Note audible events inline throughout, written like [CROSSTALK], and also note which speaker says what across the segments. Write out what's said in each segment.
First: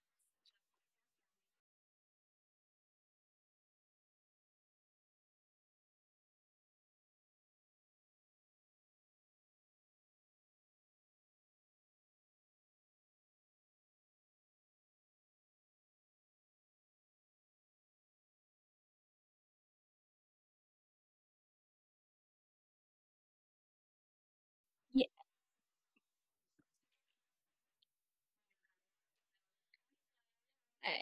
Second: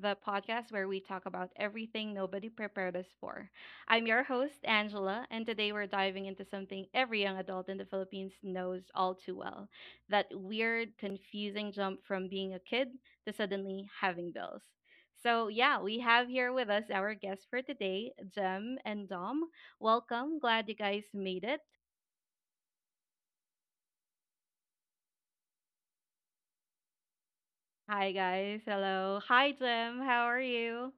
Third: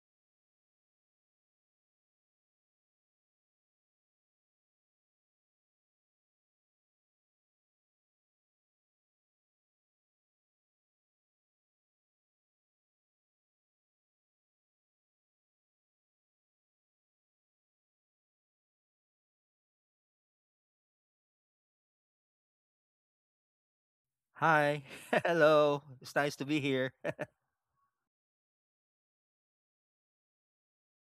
Speaker 1: the podcast where we talk about everything nobody prepared us for. I'm your host, Angela, and today we're diving into something every young adult in the Philippines knows all too well, that weird, confusing jump from being a kid to suddenly having bills. So, yeah, we have here with us our guests for today, Jem and Dom. Welcome. Glad you guys made it.
Speaker 2: Hi.
Speaker 3: Ye
Speaker 2: [LAUGHS] Hello. It's nice to be here. [LAUGHS]
Speaker 1: Hi, guys. Hello. Hi, Jem. How are
Speaker 3: uh,
Speaker 1: you?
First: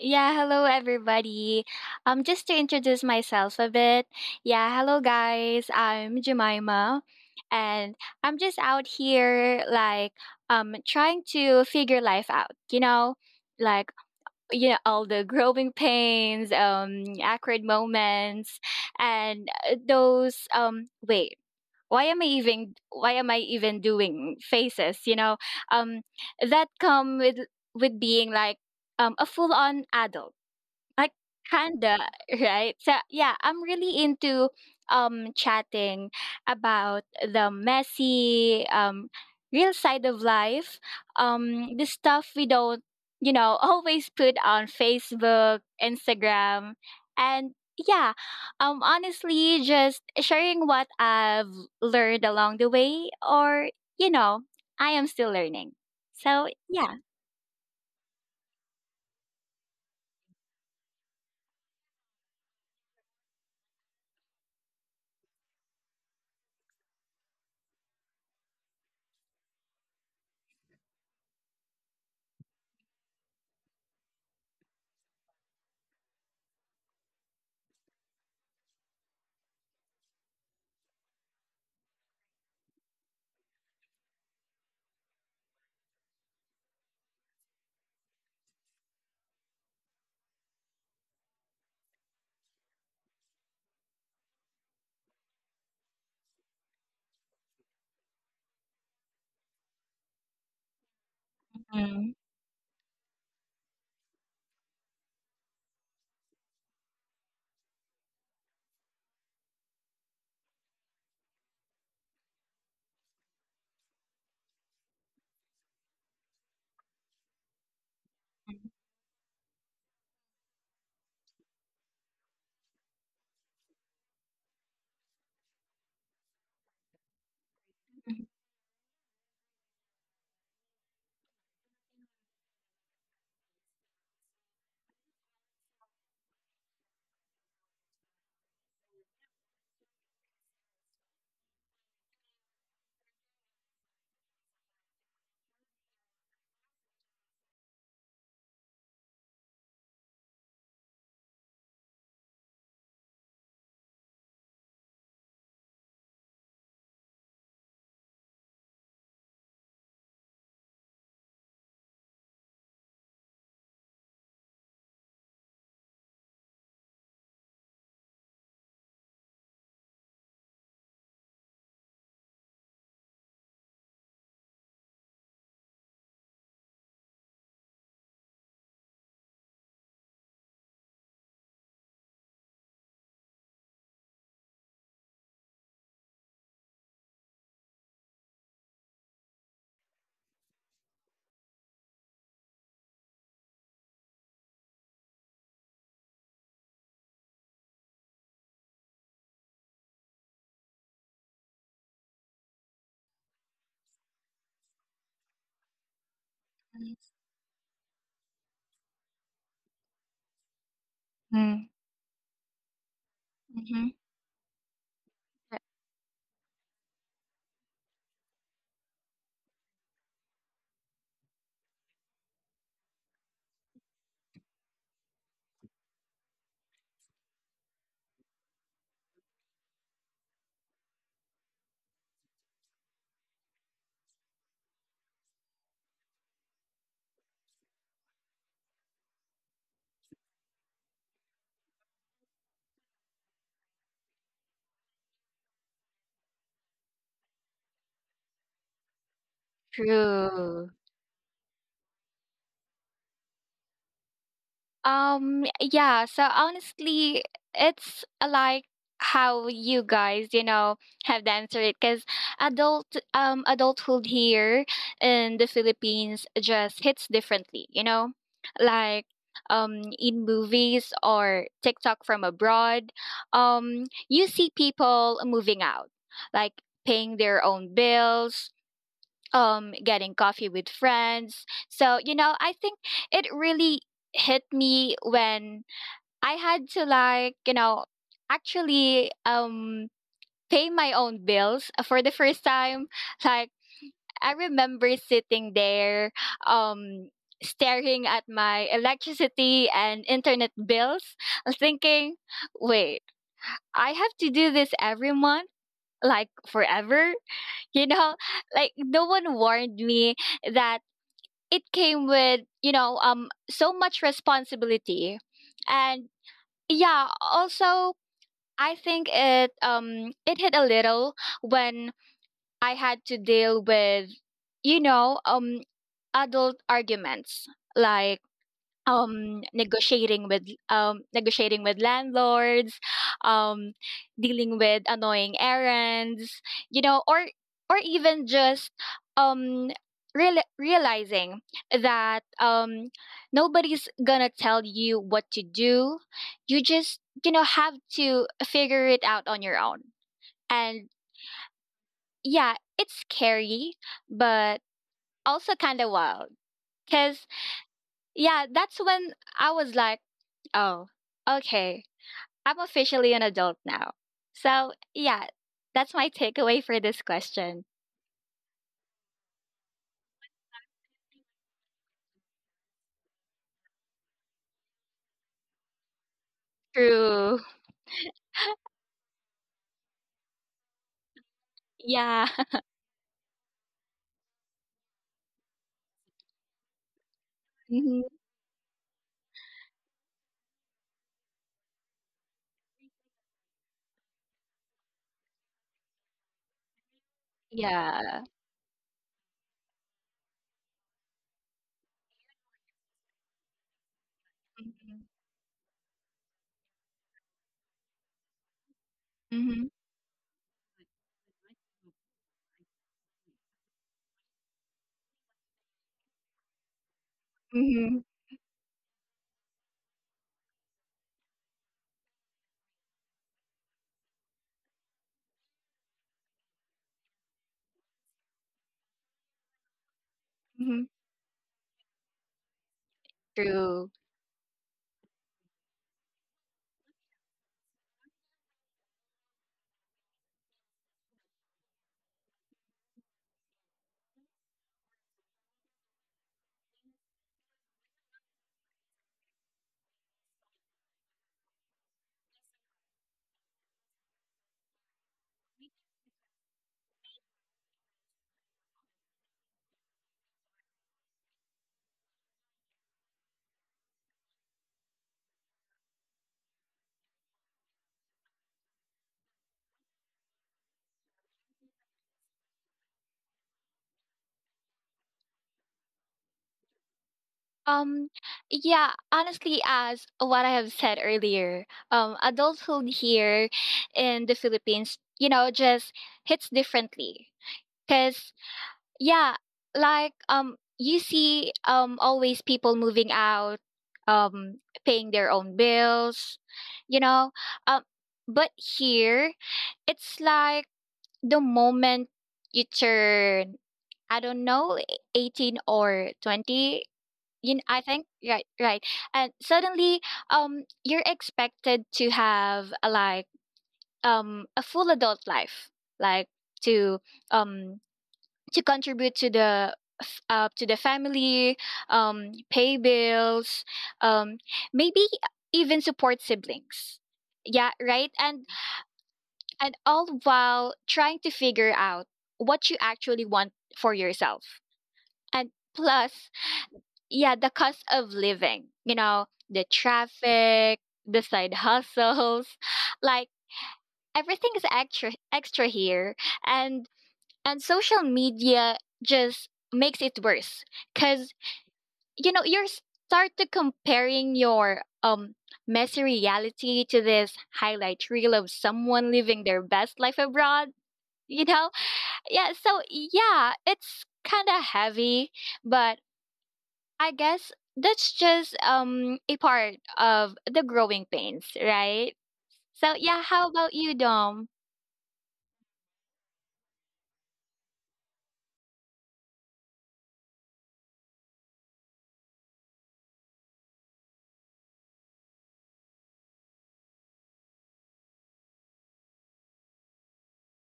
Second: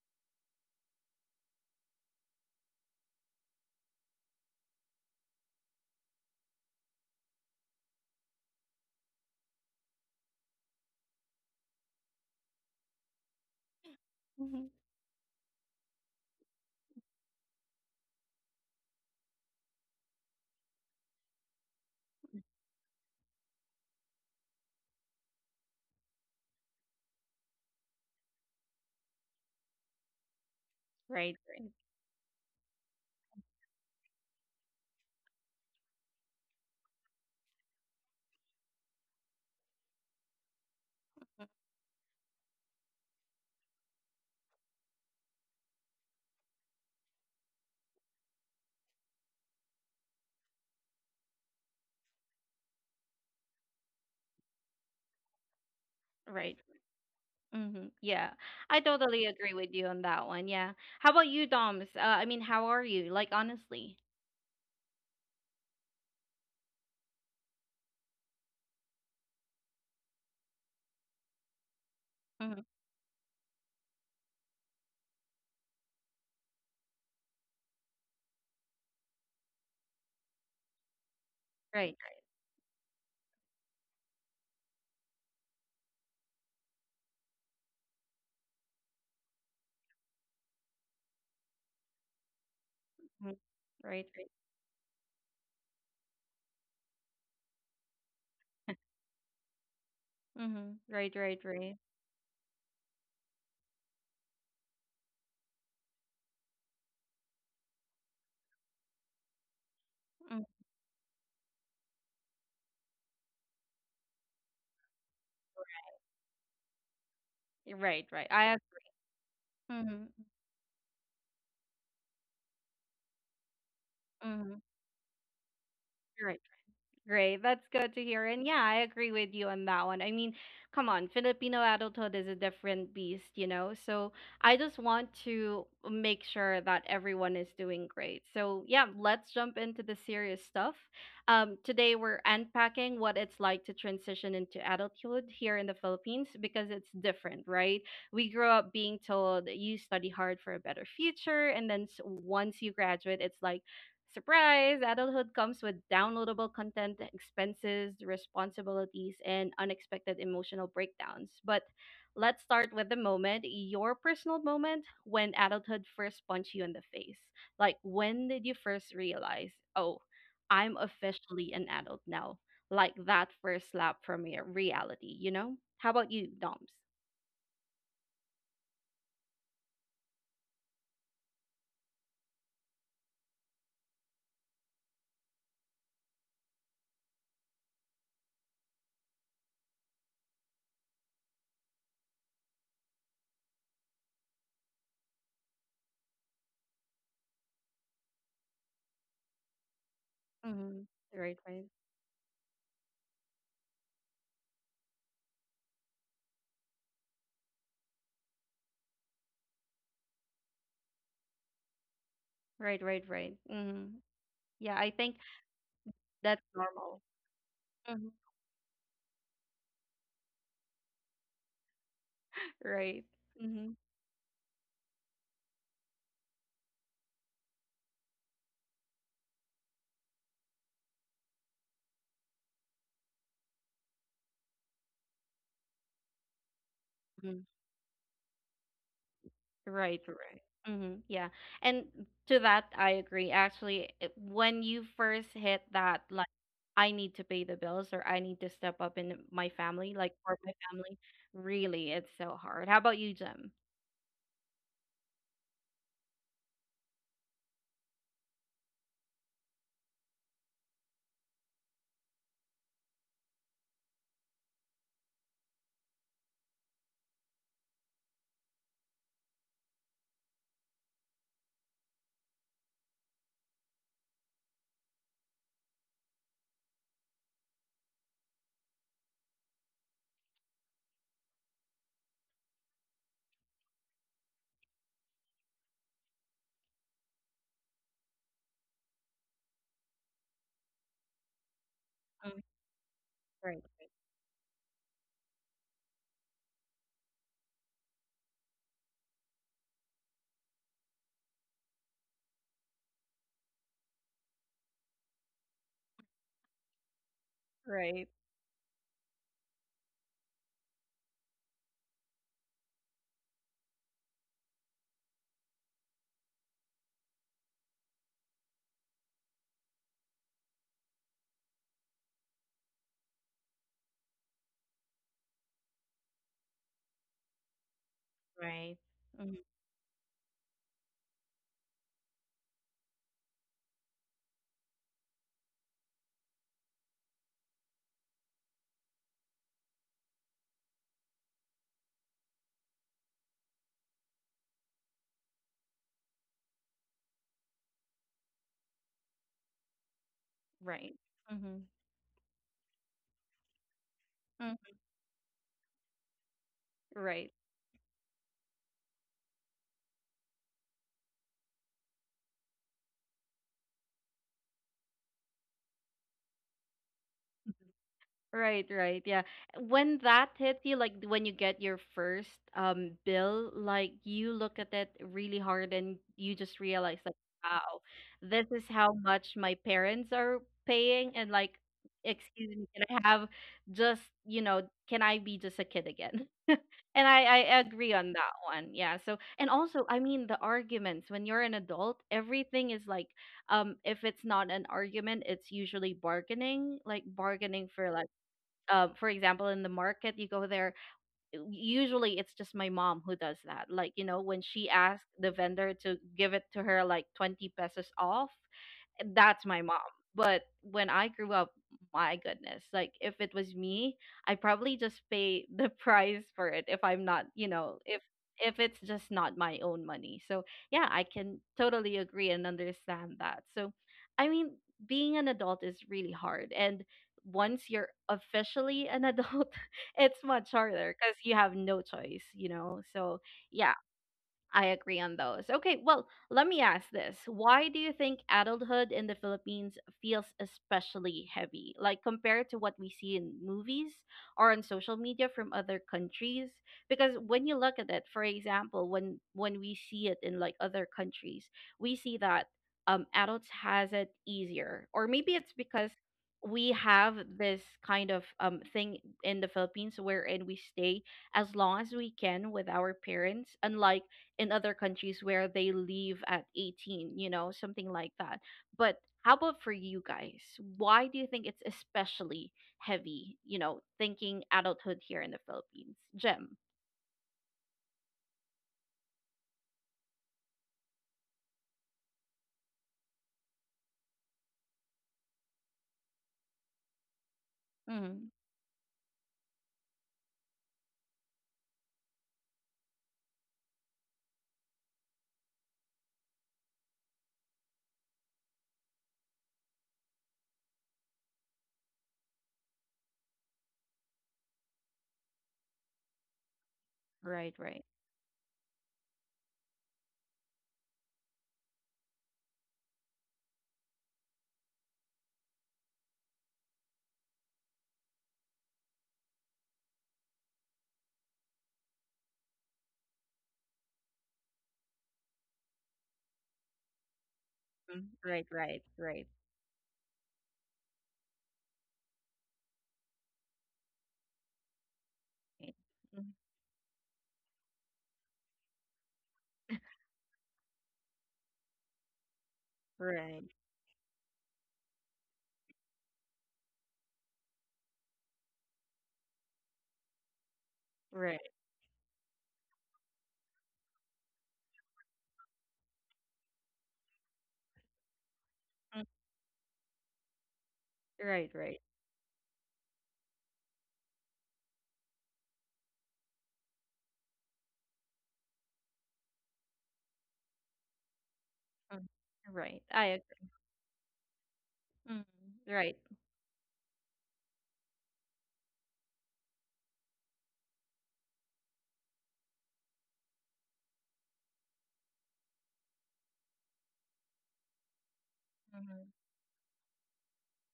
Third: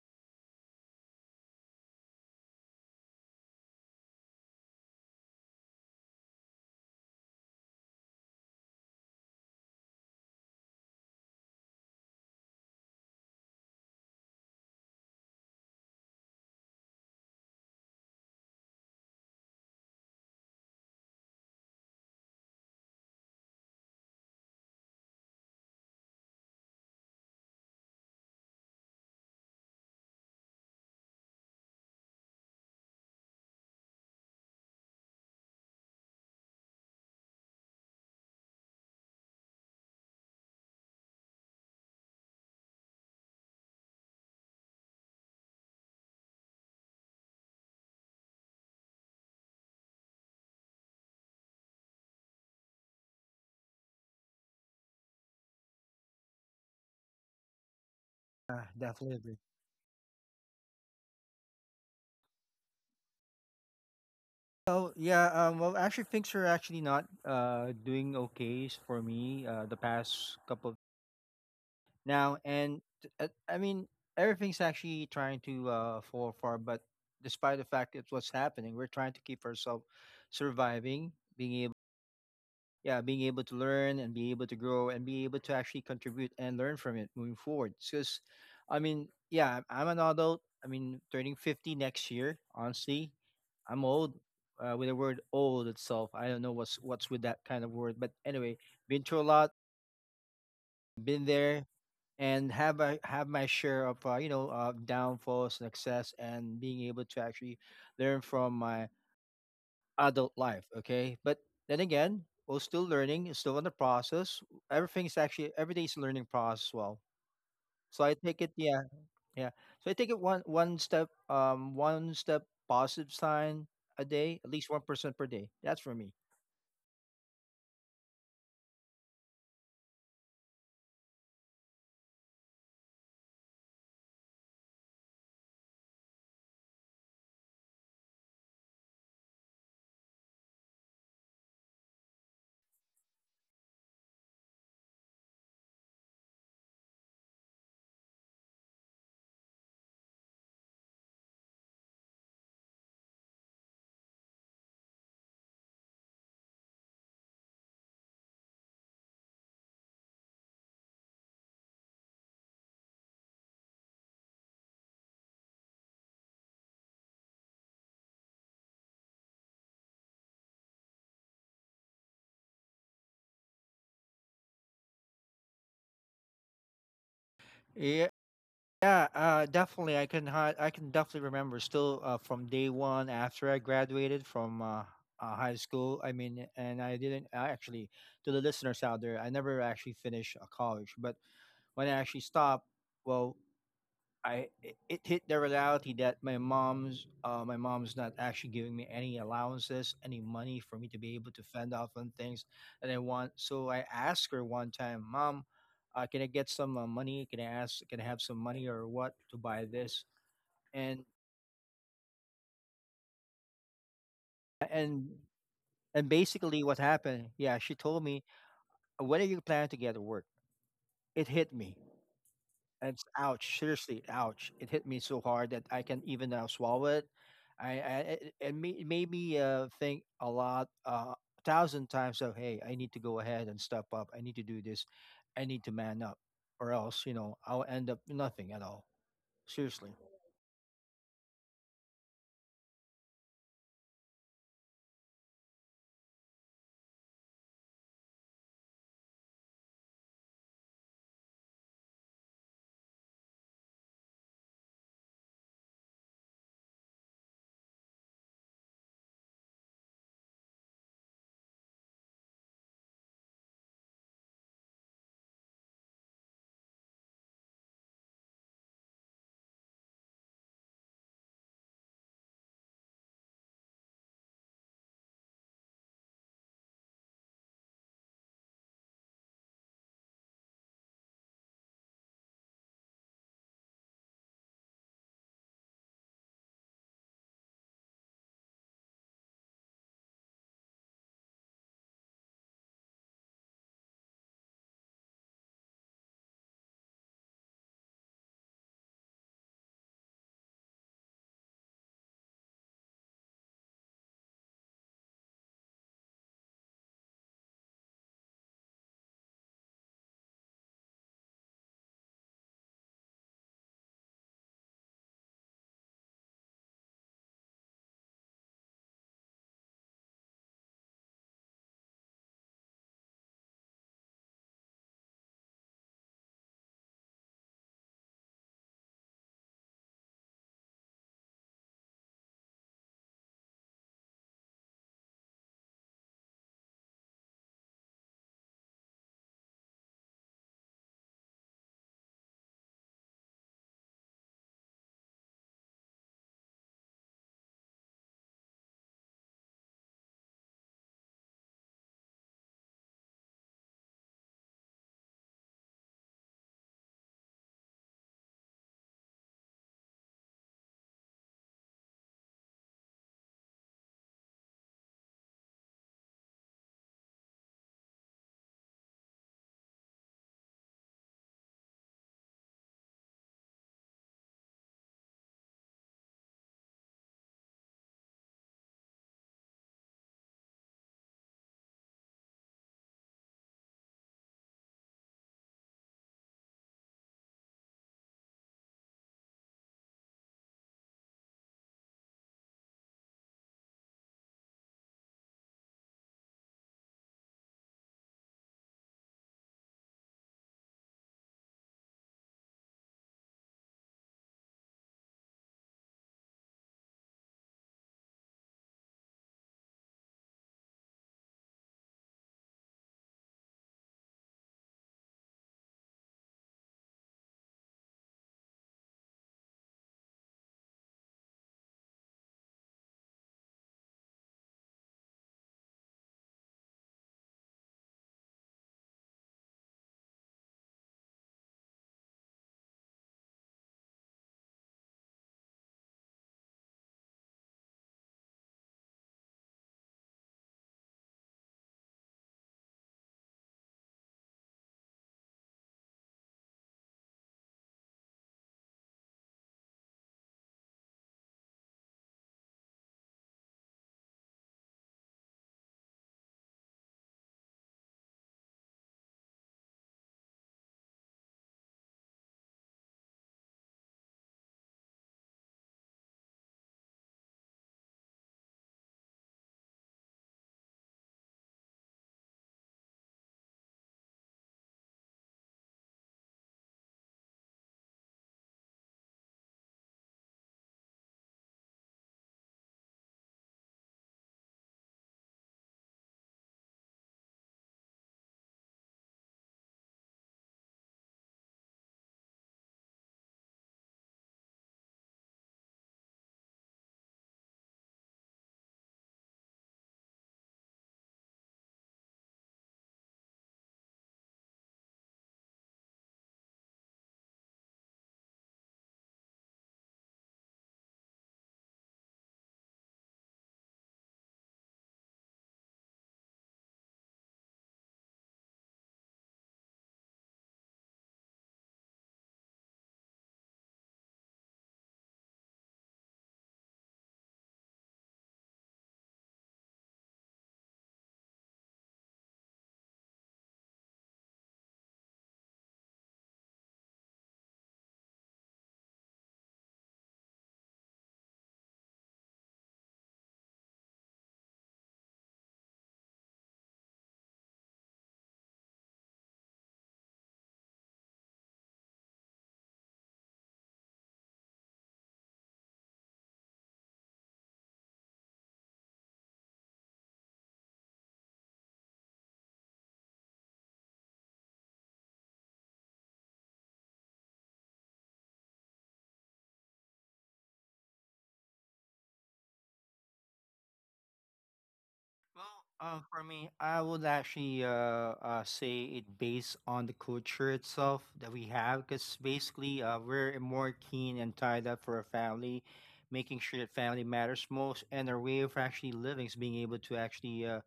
Speaker 3: yeah, hello everybody. Just to introduce myself a bit. Yeah, hello guys. I'm Jemima, and I'm just out here like trying to figure life out. Like,
Speaker 1: [LAUGHS]
Speaker 3: all the growing pains, awkward moments, and those, wait, why am I even doing faces, um that come with being, like, a full on adult, I
Speaker 1: Right, right,
Speaker 3: kinda, [LAUGHS] right? So yeah, I'm really into chatting about the messy, real side of life. The stuff we don't, [LAUGHS] always put on Facebook, Instagram, and yeah, honestly just sharing what I've learned along the way. Or, you know, I am still learning. So
Speaker 1: right.
Speaker 3: yeah.
Speaker 1: Hmm. Yeah,
Speaker 2: Yeah,
Speaker 1: I
Speaker 2: definitely
Speaker 1: totally
Speaker 2: agree.
Speaker 1: agree with you on that one. Yeah. How about you, Doms? I mean, how are you? Like, honestly.
Speaker 2: Oh, yeah. Well, things are actually not doing okay for me the past couple now.
Speaker 1: Mm-hmm.
Speaker 2: I mean, everything's actually trying to fall apart, but despite the fact it's what's happening, we're trying to keep ourselves surviving, being able
Speaker 1: Right.
Speaker 2: yeah, being able to learn and be able to grow and be able to actually contribute and learn from it moving forward. Because, I mean, yeah, I'm an adult. I mean, turning 50 next year, honestly,
Speaker 1: Right. Mm-hmm.
Speaker 2: I'm
Speaker 1: Right.
Speaker 2: old.
Speaker 1: Right.
Speaker 2: With the word old itself, I don't know what's with that kind of word. But anyway, been through a lot,
Speaker 1: Mhm. Right.
Speaker 2: been
Speaker 1: Right.
Speaker 2: there,
Speaker 1: Right.
Speaker 2: and have I have my share of you know downfalls, and success, and being able to actually learn from my adult
Speaker 1: Mhm.
Speaker 2: life. Okay, but then again, we're still learning, it's still in the process. Everything is actually every day is a learning process as well.
Speaker 1: Right.
Speaker 2: So I
Speaker 1: Right.
Speaker 2: take it,
Speaker 1: I.
Speaker 2: yeah, yeah. So I take
Speaker 1: Mm-hmm.
Speaker 2: it one step, one step positive sign a day,
Speaker 1: Mm-hmm.
Speaker 2: at least 1% per day. That's for me.
Speaker 1: Right. Great. That's good to hear. And yeah, I agree with you on that one. I mean, come on, Filipino adulthood is a different beast, you know? So I just want to make sure that everyone is doing great. So yeah, let's jump into the serious stuff. Today we're unpacking what it's like to transition into adulthood here in the Philippines because it's different, right? We grew up being told you study hard for a better future, and then once you graduate, it's like surprise! Adulthood comes with downloadable content, expenses, responsibilities, and unexpected emotional breakdowns. But let's start with the moment, your personal moment when adulthood first punched you in the face. Like, when did you first realize, oh, I'm officially an adult now? Like that first slap from your reality, you know? How about you, Doms?
Speaker 2: Yeah, yeah, definitely. I can definitely remember still from day one after I graduated from high school. I mean, and I didn't I actually to the listeners out there. I never actually finished college, but when I actually stopped, well, it hit the reality that my mom's not actually giving me any allowances, any money for
Speaker 1: Mm-hmm.
Speaker 2: me to be able
Speaker 1: Right,
Speaker 2: to
Speaker 1: right,
Speaker 2: fend off on things that I want. So I asked her one time, "Mom, can I get some money? Can I ask? Can I have some money or what to buy this?" And
Speaker 3: Mm-hmm.
Speaker 1: right, right, right.
Speaker 3: Mm-hmm.
Speaker 1: Mm-hmm. Yeah, I
Speaker 2: and
Speaker 1: think that's
Speaker 2: basically, what
Speaker 1: normal.
Speaker 2: happened? Yeah, she told
Speaker 1: Mhm.
Speaker 2: me, "When are you planning to get to work?" It hit me. And
Speaker 1: Right.
Speaker 2: it's ouch,
Speaker 1: Mm-hmm.
Speaker 2: seriously, ouch. It hit me so hard that I can even now swallow it. I it made me think a lot, a thousand times of, hey, I need to go ahead and step up. I need to do this. I need to man up, or else, you know,
Speaker 1: Mhm.
Speaker 2: I'll end up nothing at all. Seriously.
Speaker 1: Right, right. Hmm. Yeah. And to that, I agree. Actually, it, when you first hit that, like, I need to pay the bills or I need to step up in my family, like, for my
Speaker 3: True.
Speaker 1: family, really, it's so hard. How about you, Jim?
Speaker 3: Yeah, so honestly, it's like how you guys, you know, have to answer it because adult adulthood here in the Philippines just hits differently, you know? Like in movies or TikTok from abroad, you see people moving out, like paying their own bills, getting coffee with friends. So I think it really hit me when I had to, like, actually pay my own bills for the first
Speaker 1: Mm.
Speaker 3: time. Like,
Speaker 1: Right,
Speaker 3: I remember sitting there, um staring at my electricity and internet bills, thinking, wait, I have to do this every month, like, forever. [LAUGHS] You
Speaker 1: right.
Speaker 3: know, like no one warned me that it came with, so much responsibility. And yeah, also I think it hit a little when I had to deal with, you know um adult arguments, like
Speaker 1: Right. right. Mhm.
Speaker 3: negotiating with, landlords, um, dealing with annoying errands, you know, or even just, um, realizing that, nobody's gonna tell you what to do. You just have to figure it out on your own. And
Speaker 1: Right.
Speaker 3: yeah, it's scary, but
Speaker 1: Hmm.
Speaker 3: also kind of wild. Cause
Speaker 1: Right.
Speaker 3: yeah, that's when I was like, oh, okay. I'm officially an adult now. So, yeah, that's my takeaway for this question.
Speaker 1: Right, right. Yeah. When that hits you, like when you get your first bill, like you look at it really hard and you just realize like,
Speaker 3: True.
Speaker 1: wow, this is how much my parents are paying and like,
Speaker 3: Yeah.
Speaker 1: excuse
Speaker 3: [LAUGHS]
Speaker 1: me, can I have just, you know, can I be just a kid again? [LAUGHS] And I agree
Speaker 3: Mhm.
Speaker 1: on that one. Yeah. So, and also, I mean, the arguments when you're an adult, everything is like, if it's not an argument, it's usually bargaining, like bargaining for like,
Speaker 3: Yeah.
Speaker 1: for example, in the market, you go there. Usually, it's just my mom who does that. Like, you know, when she
Speaker 3: Mhm.
Speaker 1: asked the vendor to give it to her like 20 pesos off, that's my
Speaker 3: Mhm.
Speaker 1: mom. But when I grew up, my goodness, like if it was me, I probably just pay the [LAUGHS] price for it if I'm not, you know,
Speaker 3: Mm-hmm. Mm-hmm.
Speaker 1: if it's just not my own money. So yeah, I can totally agree and understand that. So I mean, being an adult is really hard, and once you're officially an adult, [LAUGHS] it's much
Speaker 3: Hmm.
Speaker 1: harder because you have no choice, you know. So yeah,
Speaker 3: True.
Speaker 1: I agree on those. Okay, well, let me ask this. Why do you think adulthood in the Philippines feels especially heavy? Like compared to what we see in movies or on social media from other countries? Because when you look at it, for example, when we see it in like other countries, we see that adults has it easier. Or maybe it's because we have this kind of thing in the Philippines wherein we stay as long as we can with our parents, unlike in other countries where they leave at 18, you know, something like that. But how about for you guys? Why do you think it's especially heavy, you know, thinking adulthood here in the Philippines? Gem.
Speaker 3: Um, yeah, honestly, as what I have said earlier, adulthood here in the Philippines, you know, just hits differently. Because
Speaker 1: Mm-hmm.
Speaker 3: yeah, like you see, always people moving out, paying their own bills, you know. Um but here it's like the moment you turn, I don't know, 18 or 20, you know,
Speaker 1: Right,
Speaker 3: I
Speaker 1: right.
Speaker 3: think. Right, right. And suddenly, you're expected to have, like, a full adult life, like to um to contribute to the f- to the family, pay bills, um, maybe even support siblings. Yeah, right.
Speaker 1: Mm.
Speaker 3: And
Speaker 1: Right, right, right.
Speaker 3: and all while trying to figure out what you actually want for yourself. And
Speaker 1: Right.
Speaker 3: plus,
Speaker 1: Mhm.
Speaker 3: yeah, the cost of living. You know, the traffic, the side hustles, [LAUGHS] like
Speaker 1: Right,
Speaker 3: everything is extra extra here. And and social media just makes it worse because,
Speaker 1: right.
Speaker 3: you start to comparing your, messy reality to this highlight reel of someone
Speaker 1: Mm.
Speaker 3: living their best life abroad, you
Speaker 1: Right,
Speaker 3: know.
Speaker 1: right.
Speaker 3: Yeah, so yeah, it's kind of heavy, but I guess that's just a part of the growing pains,
Speaker 1: Mm.
Speaker 3: right?
Speaker 1: Right.
Speaker 3: So
Speaker 1: I
Speaker 3: yeah,
Speaker 1: agree.
Speaker 3: how about you, Dom?
Speaker 1: Mm.
Speaker 2: Well,
Speaker 1: Right.
Speaker 2: for me, I would actually say it based on the culture itself that we have, because basically we're more keen and tied up for a family, making sure that family matters most, and our way of actually
Speaker 1: Mhm.
Speaker 2: living is being able to actually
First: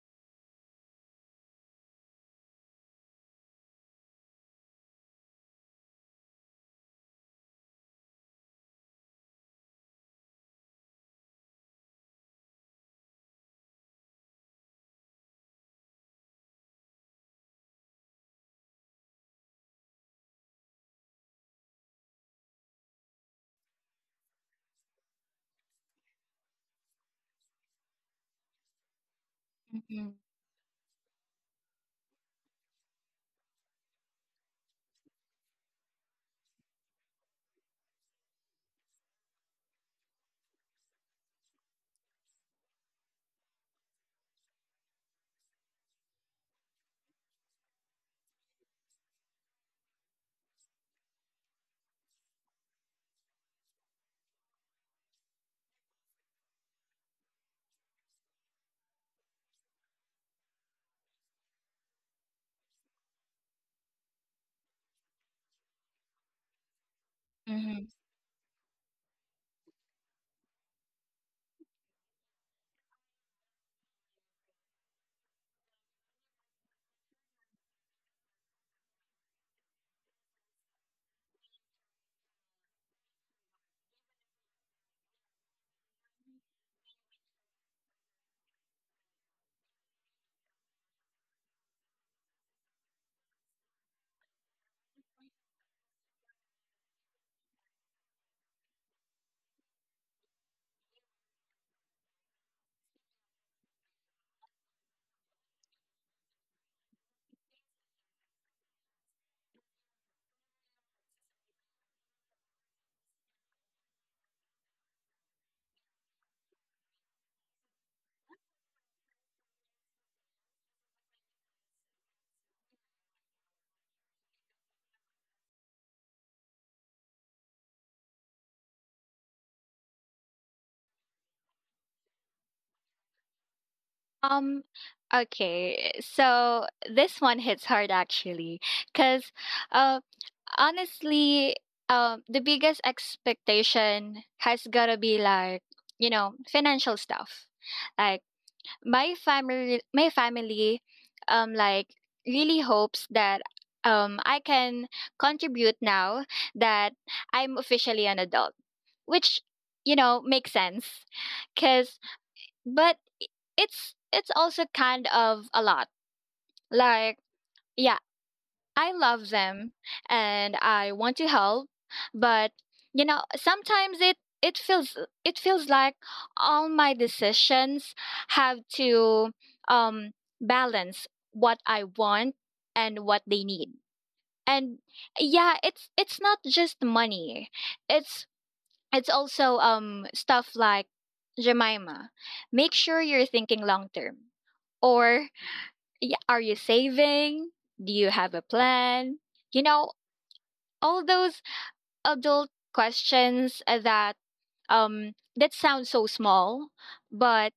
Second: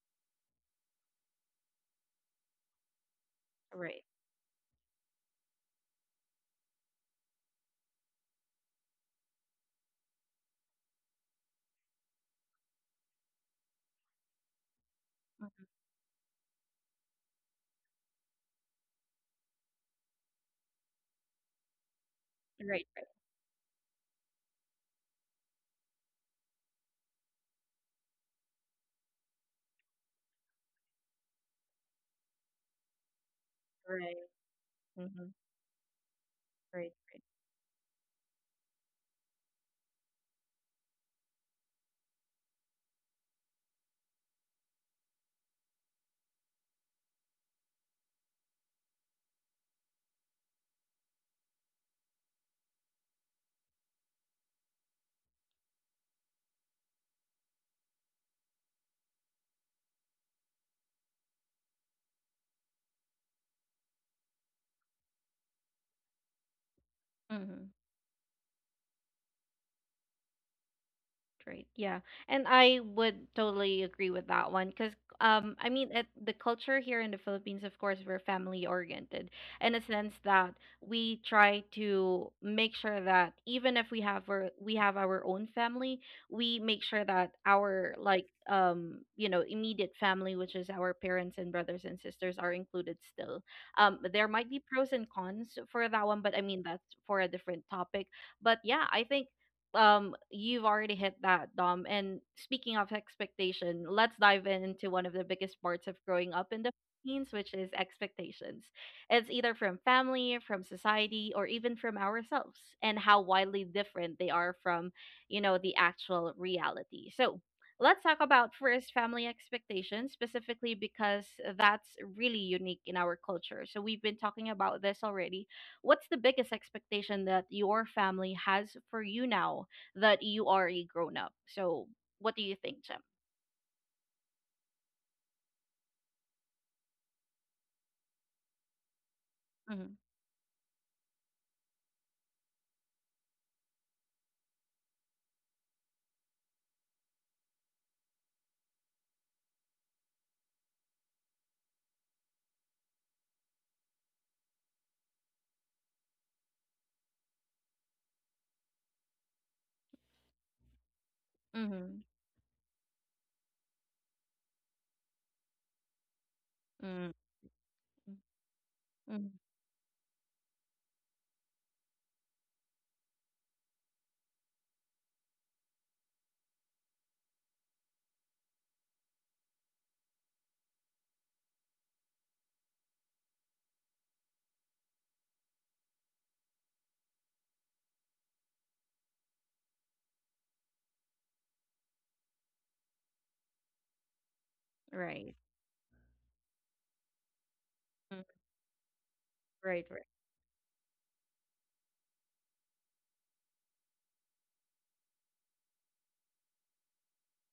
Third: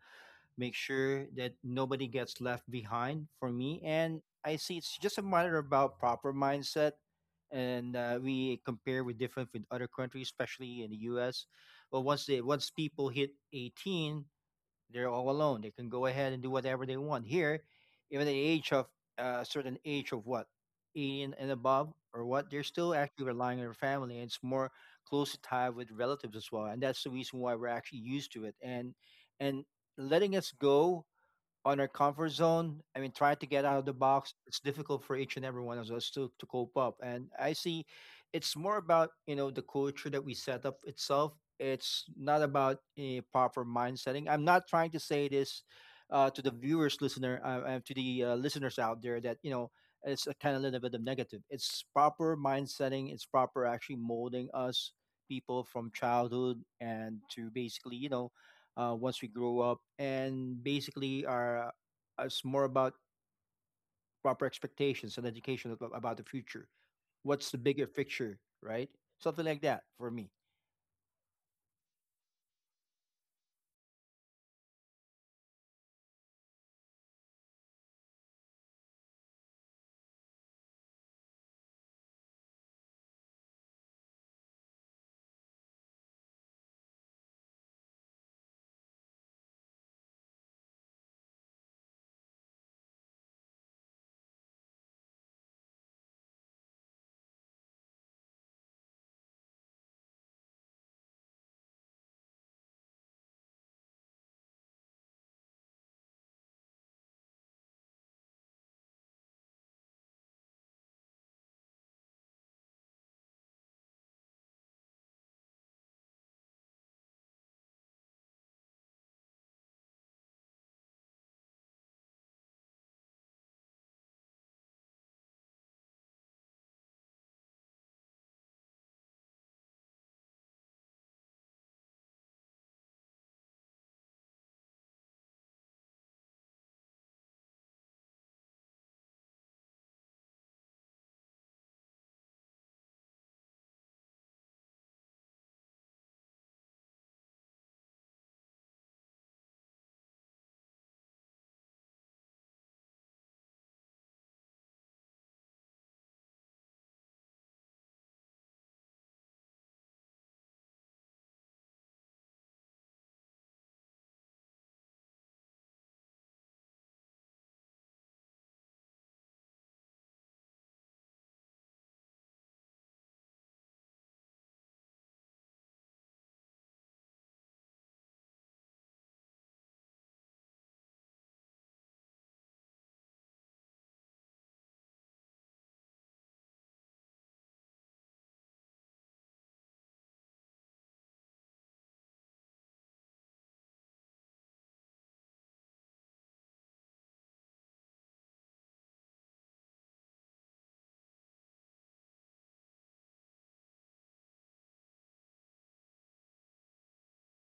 Speaker 2: make sure that nobody gets left behind. For me,
Speaker 1: Right.
Speaker 2: and I see it's just a matter about proper mindset, and we compare with other countries, especially in the U.S. But once people hit 18, they're all alone.
Speaker 1: Mhm.
Speaker 2: They can go ahead and do whatever they want. Here, even at the age of a certain age of what, 18 and above or what, they're
Speaker 1: Right, right. Right,
Speaker 2: still
Speaker 1: right,
Speaker 2: actually relying on their family. And it's more closely tied with relatives as well. And that's the reason why we're actually used to it. And letting us go on our comfort zone. I mean, trying to get out of the
Speaker 1: right.
Speaker 2: box, it's difficult for
Speaker 1: Mm-hmm.
Speaker 2: each and every one of us to cope
Speaker 1: Right,
Speaker 2: up. And I see it's more about, you know, the culture that we set up itself. It's not about a proper mind setting. I'm not trying to say this to the viewers, listener, and to the listeners out there that, you know, it's a kind of little bit of negative. It's proper mind setting. It's proper actually molding us people from childhood and to basically, you know, once we grow up, and basically are it's more about proper expectations and education about the future.
Speaker 1: right.
Speaker 2: What's the bigger
Speaker 3: Hmm.
Speaker 2: picture, right? Something like that for me.
Speaker 1: Right. Yeah. And I would totally agree with that one because I mean at the culture here in the Philippines, of course we're family oriented in a sense that we try to make sure that even if we have we have our own family, we make sure that our like, you know, immediate family, which is our parents and brothers and sisters, are included still. Um, there might be pros and cons for that one, but I mean that's for a different topic. But yeah, I think you've already hit that, Dom. And speaking of expectation, let's dive in into one of the biggest parts of growing up in the Philippines, which is expectations. It's either from family, from society, or even from ourselves, and how widely different they are from, you know, the actual reality. So let's talk about first family expectations specifically, because that's really unique in our culture. So we've been talking about this already. What's the biggest expectation that your family has for you now that you are a grown up. So what do you think, Jem?
Speaker 3: Um, okay. So this one hits hard actually, because, uh, honestly, the biggest expectation has gotta be, like, financial stuff. Like, my family, like really hopes that I can contribute now that I'm officially an adult, which, makes sense,
Speaker 1: Mm-hmm. Mm-hmm.
Speaker 3: because but I- it's also kind of a lot. Like, yeah, I
Speaker 1: Mm-hmm.
Speaker 3: love them and I want to help, but, sometimes it feels, like all my decisions have to, um balance what I want and what they need. And yeah, it's not just money, it's it's also, stuff like, Jemima, make sure you're thinking long term. Or,
Speaker 1: Right.
Speaker 3: are you saving? Do you
Speaker 1: Mm.
Speaker 3: have a plan? You
Speaker 1: Right.
Speaker 3: know,
Speaker 1: Right.
Speaker 3: all those adult questions, that sound so small, but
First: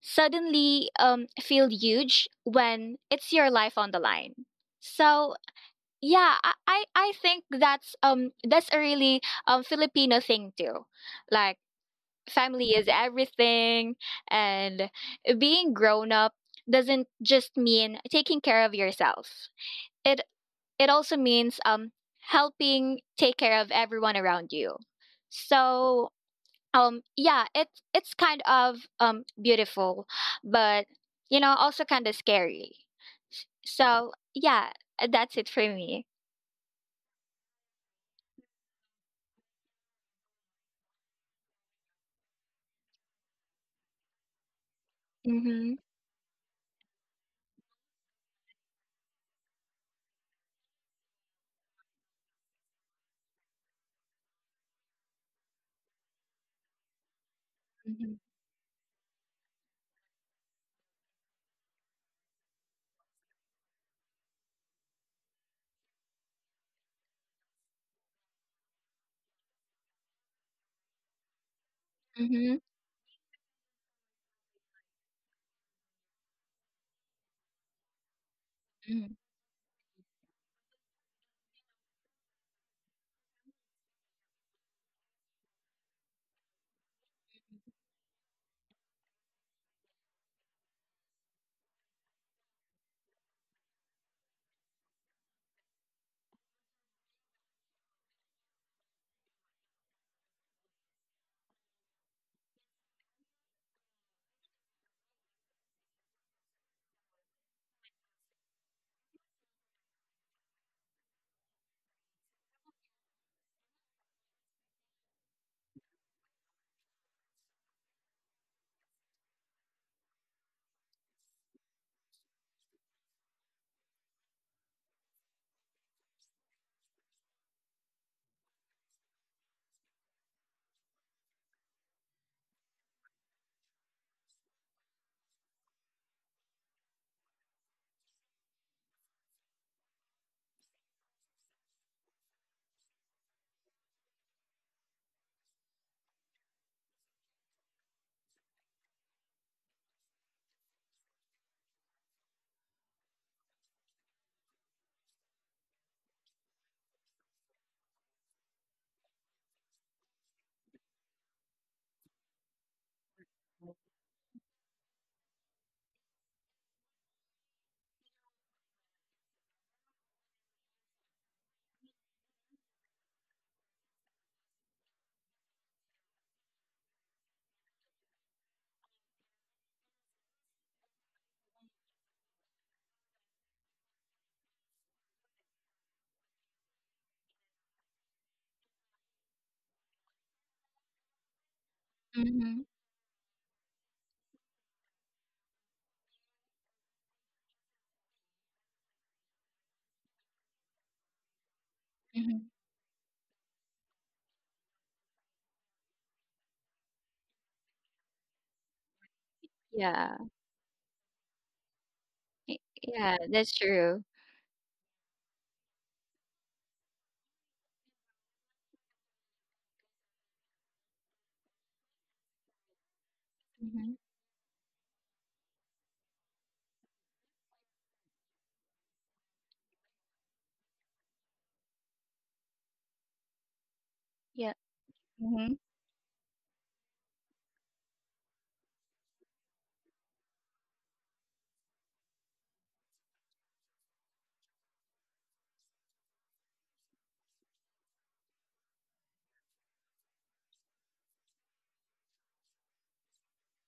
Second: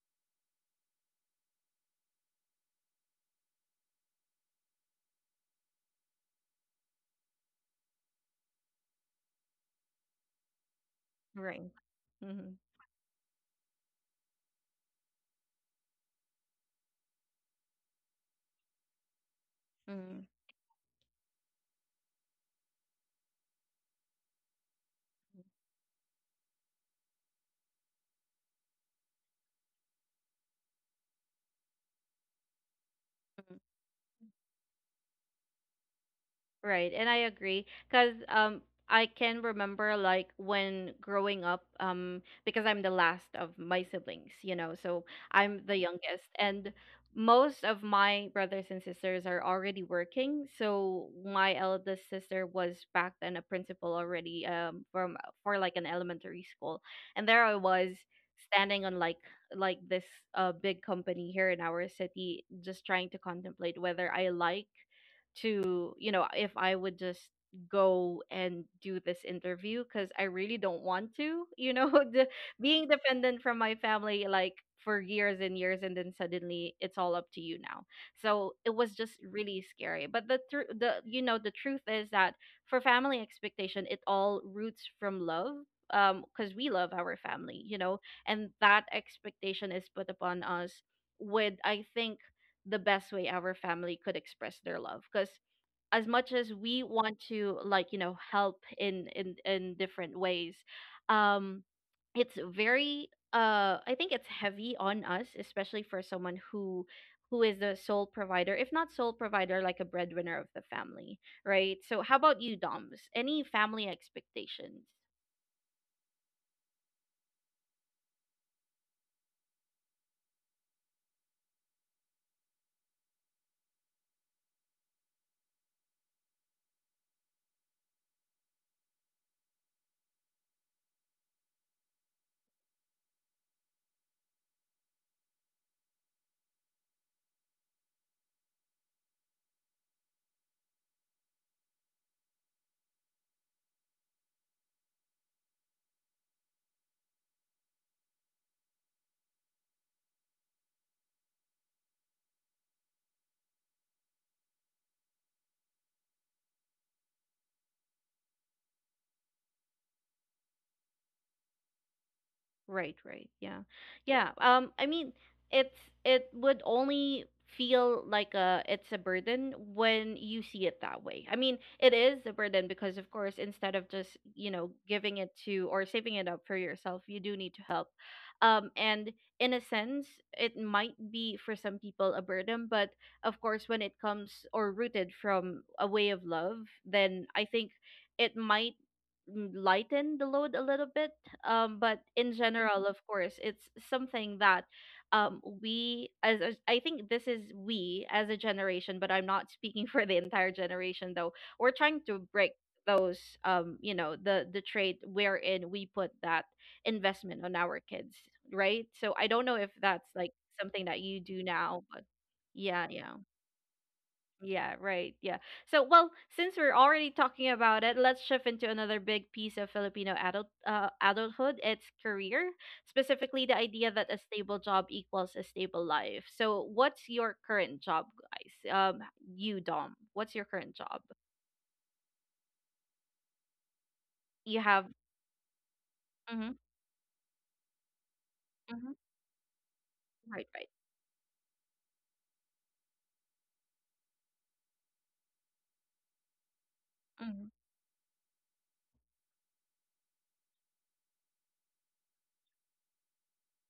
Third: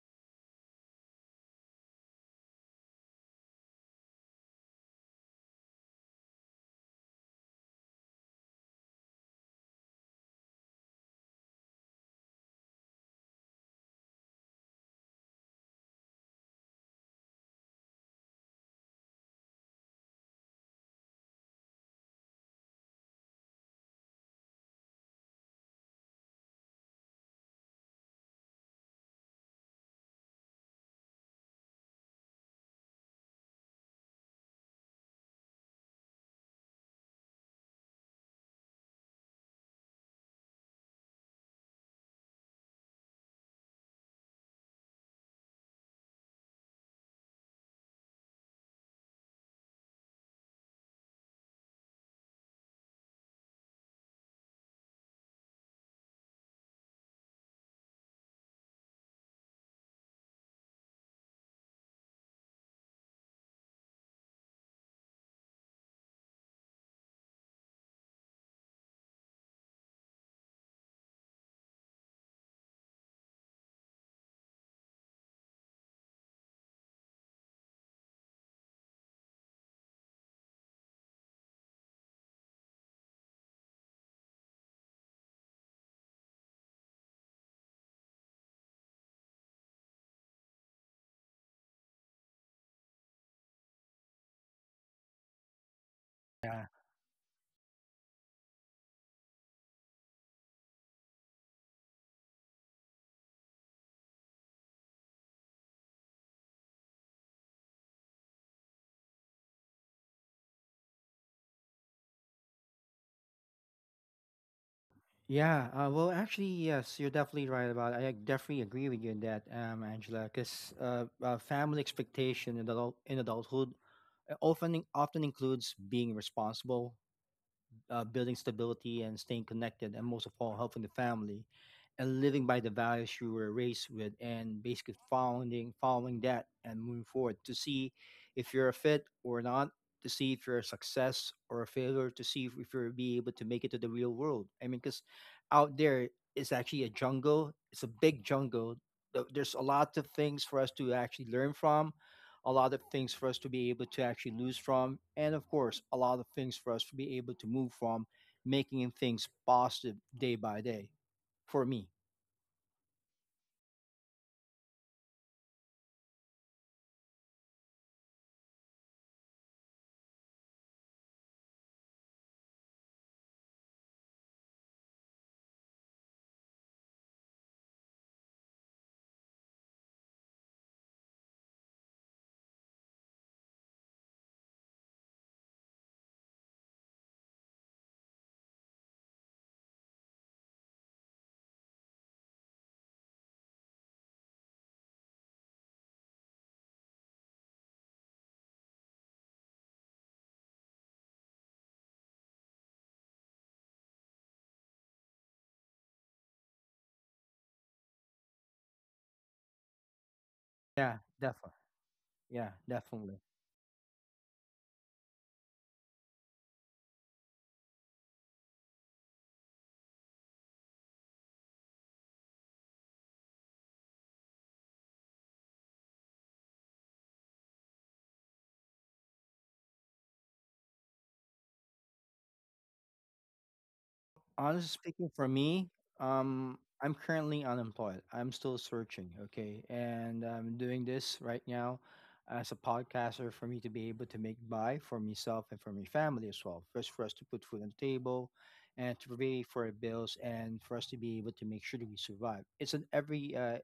Speaker 3: suddenly, feel huge when it's your life on the line. So yeah, I think that's a really, Filipino thing too. Like,
Speaker 1: Right. Mm-hmm.
Speaker 3: family is everything, and being grown up doesn't just mean taking care of yourself, it
Speaker 1: Mm-hmm.
Speaker 3: it also means, helping take care of everyone around you. So, yeah, it's kind of, beautiful, but, also kind of scary. So yeah, that's it for me.
Speaker 1: Right, and I agree because I can remember like when growing up, because I'm the last of my siblings, you know, so I'm the
Speaker 3: Mhm.
Speaker 1: youngest and most of my brothers and sisters are already working. So my eldest sister was back then a principal already, from, for like an elementary school. And there I was
Speaker 3: Mhm.
Speaker 1: standing on like this big company here in our city, just trying to contemplate whether I like to, you know, if I would just go and do this interview, because I really don't want to, you know, [LAUGHS] the,
Speaker 3: Mhm.
Speaker 1: being dependent from my family like for years and years, and then suddenly it's all up to you now. So it was just
Speaker 3: Mhm.
Speaker 1: really scary. But the you know, the truth is that for family expectation, it all roots from love, because we love our family, you know, and that expectation is put upon us with, I think, the best way our family could express their love. Because as much as
Speaker 2: Yeah.
Speaker 1: we want to like, you know, help in in different ways, um it's very, I think it's heavy on us, especially for someone who is the sole provider, if not sole provider, like a breadwinner of the family, right? So how about you, Doms? Any family expectations?
Speaker 2: Yeah. Well, actually, yes, you're definitely right about it. I definitely agree with you in that, Angela, because family expectation in adulthood often often includes being responsible, building stability and staying connected, and most of all, helping the family and living by the values you were raised with, and basically following that and moving forward to see if you're a fit or not, to see if you're a success or a failure, to see if you're be able to make it to the real world. I mean, because out there is actually a jungle. It's a big jungle. There's a lot of things for us to actually learn from a lot of things for us to be able to actually lose from, and of course, a lot of things for us to be able to move from, making things positive day by day for me.
Speaker 1: Right, right. Yeah. Yeah. Um, I mean it's, it would only feel like a, it's a burden when you see it that way. I mean, it is a burden because, of course, instead of just, you know, giving it to or saving it up for yourself, you do need to help. Um, and in a sense, it might be for some people a burden, but of course when it comes or rooted from a way of love, then I think it might, mm, lighten the load a little bit, but in
Speaker 3: Mhm.
Speaker 1: general, mhm, of course it's something that, we as I think this is, we as a generation, but I'm not speaking [LAUGHS] for the entire generation though, we're trying to break
Speaker 3: Mhm.
Speaker 1: those, you know, the trade wherein we put that investment on our kids, right? So I don't know if that's
Speaker 3: Yeah.
Speaker 1: like something that
Speaker 2: Yeah,
Speaker 1: you do
Speaker 2: definitely.
Speaker 1: now, but
Speaker 2: Yeah,
Speaker 3: Y-
Speaker 1: yeah, yeah,
Speaker 3: yeah,
Speaker 2: definitely.
Speaker 3: that's true.
Speaker 1: yeah, right. Yeah. So, well, since we're already talking about it, let's shift into another big piece of Filipino adulthood. It's career, specifically the idea that a stable job equals a stable life. So, what's your current job, guys? You, Dom, what's your current job?
Speaker 3: Yeah.
Speaker 1: You
Speaker 2: Honestly
Speaker 1: have.
Speaker 2: speaking, for
Speaker 3: Mhm.
Speaker 2: me,
Speaker 1: Mm-hmm,
Speaker 2: I'm currently unemployed. I'm still
Speaker 1: mm-hmm,
Speaker 2: searching, okay? And
Speaker 1: right.
Speaker 2: I'm
Speaker 1: Right.
Speaker 2: doing this right now as a podcaster for me to be able to make buy for myself and for my family as well. First, for us to
Speaker 1: Mm-hmm,
Speaker 2: put food on the table and to pay for our bills and for us to be able to make sure that we survive. It's an every,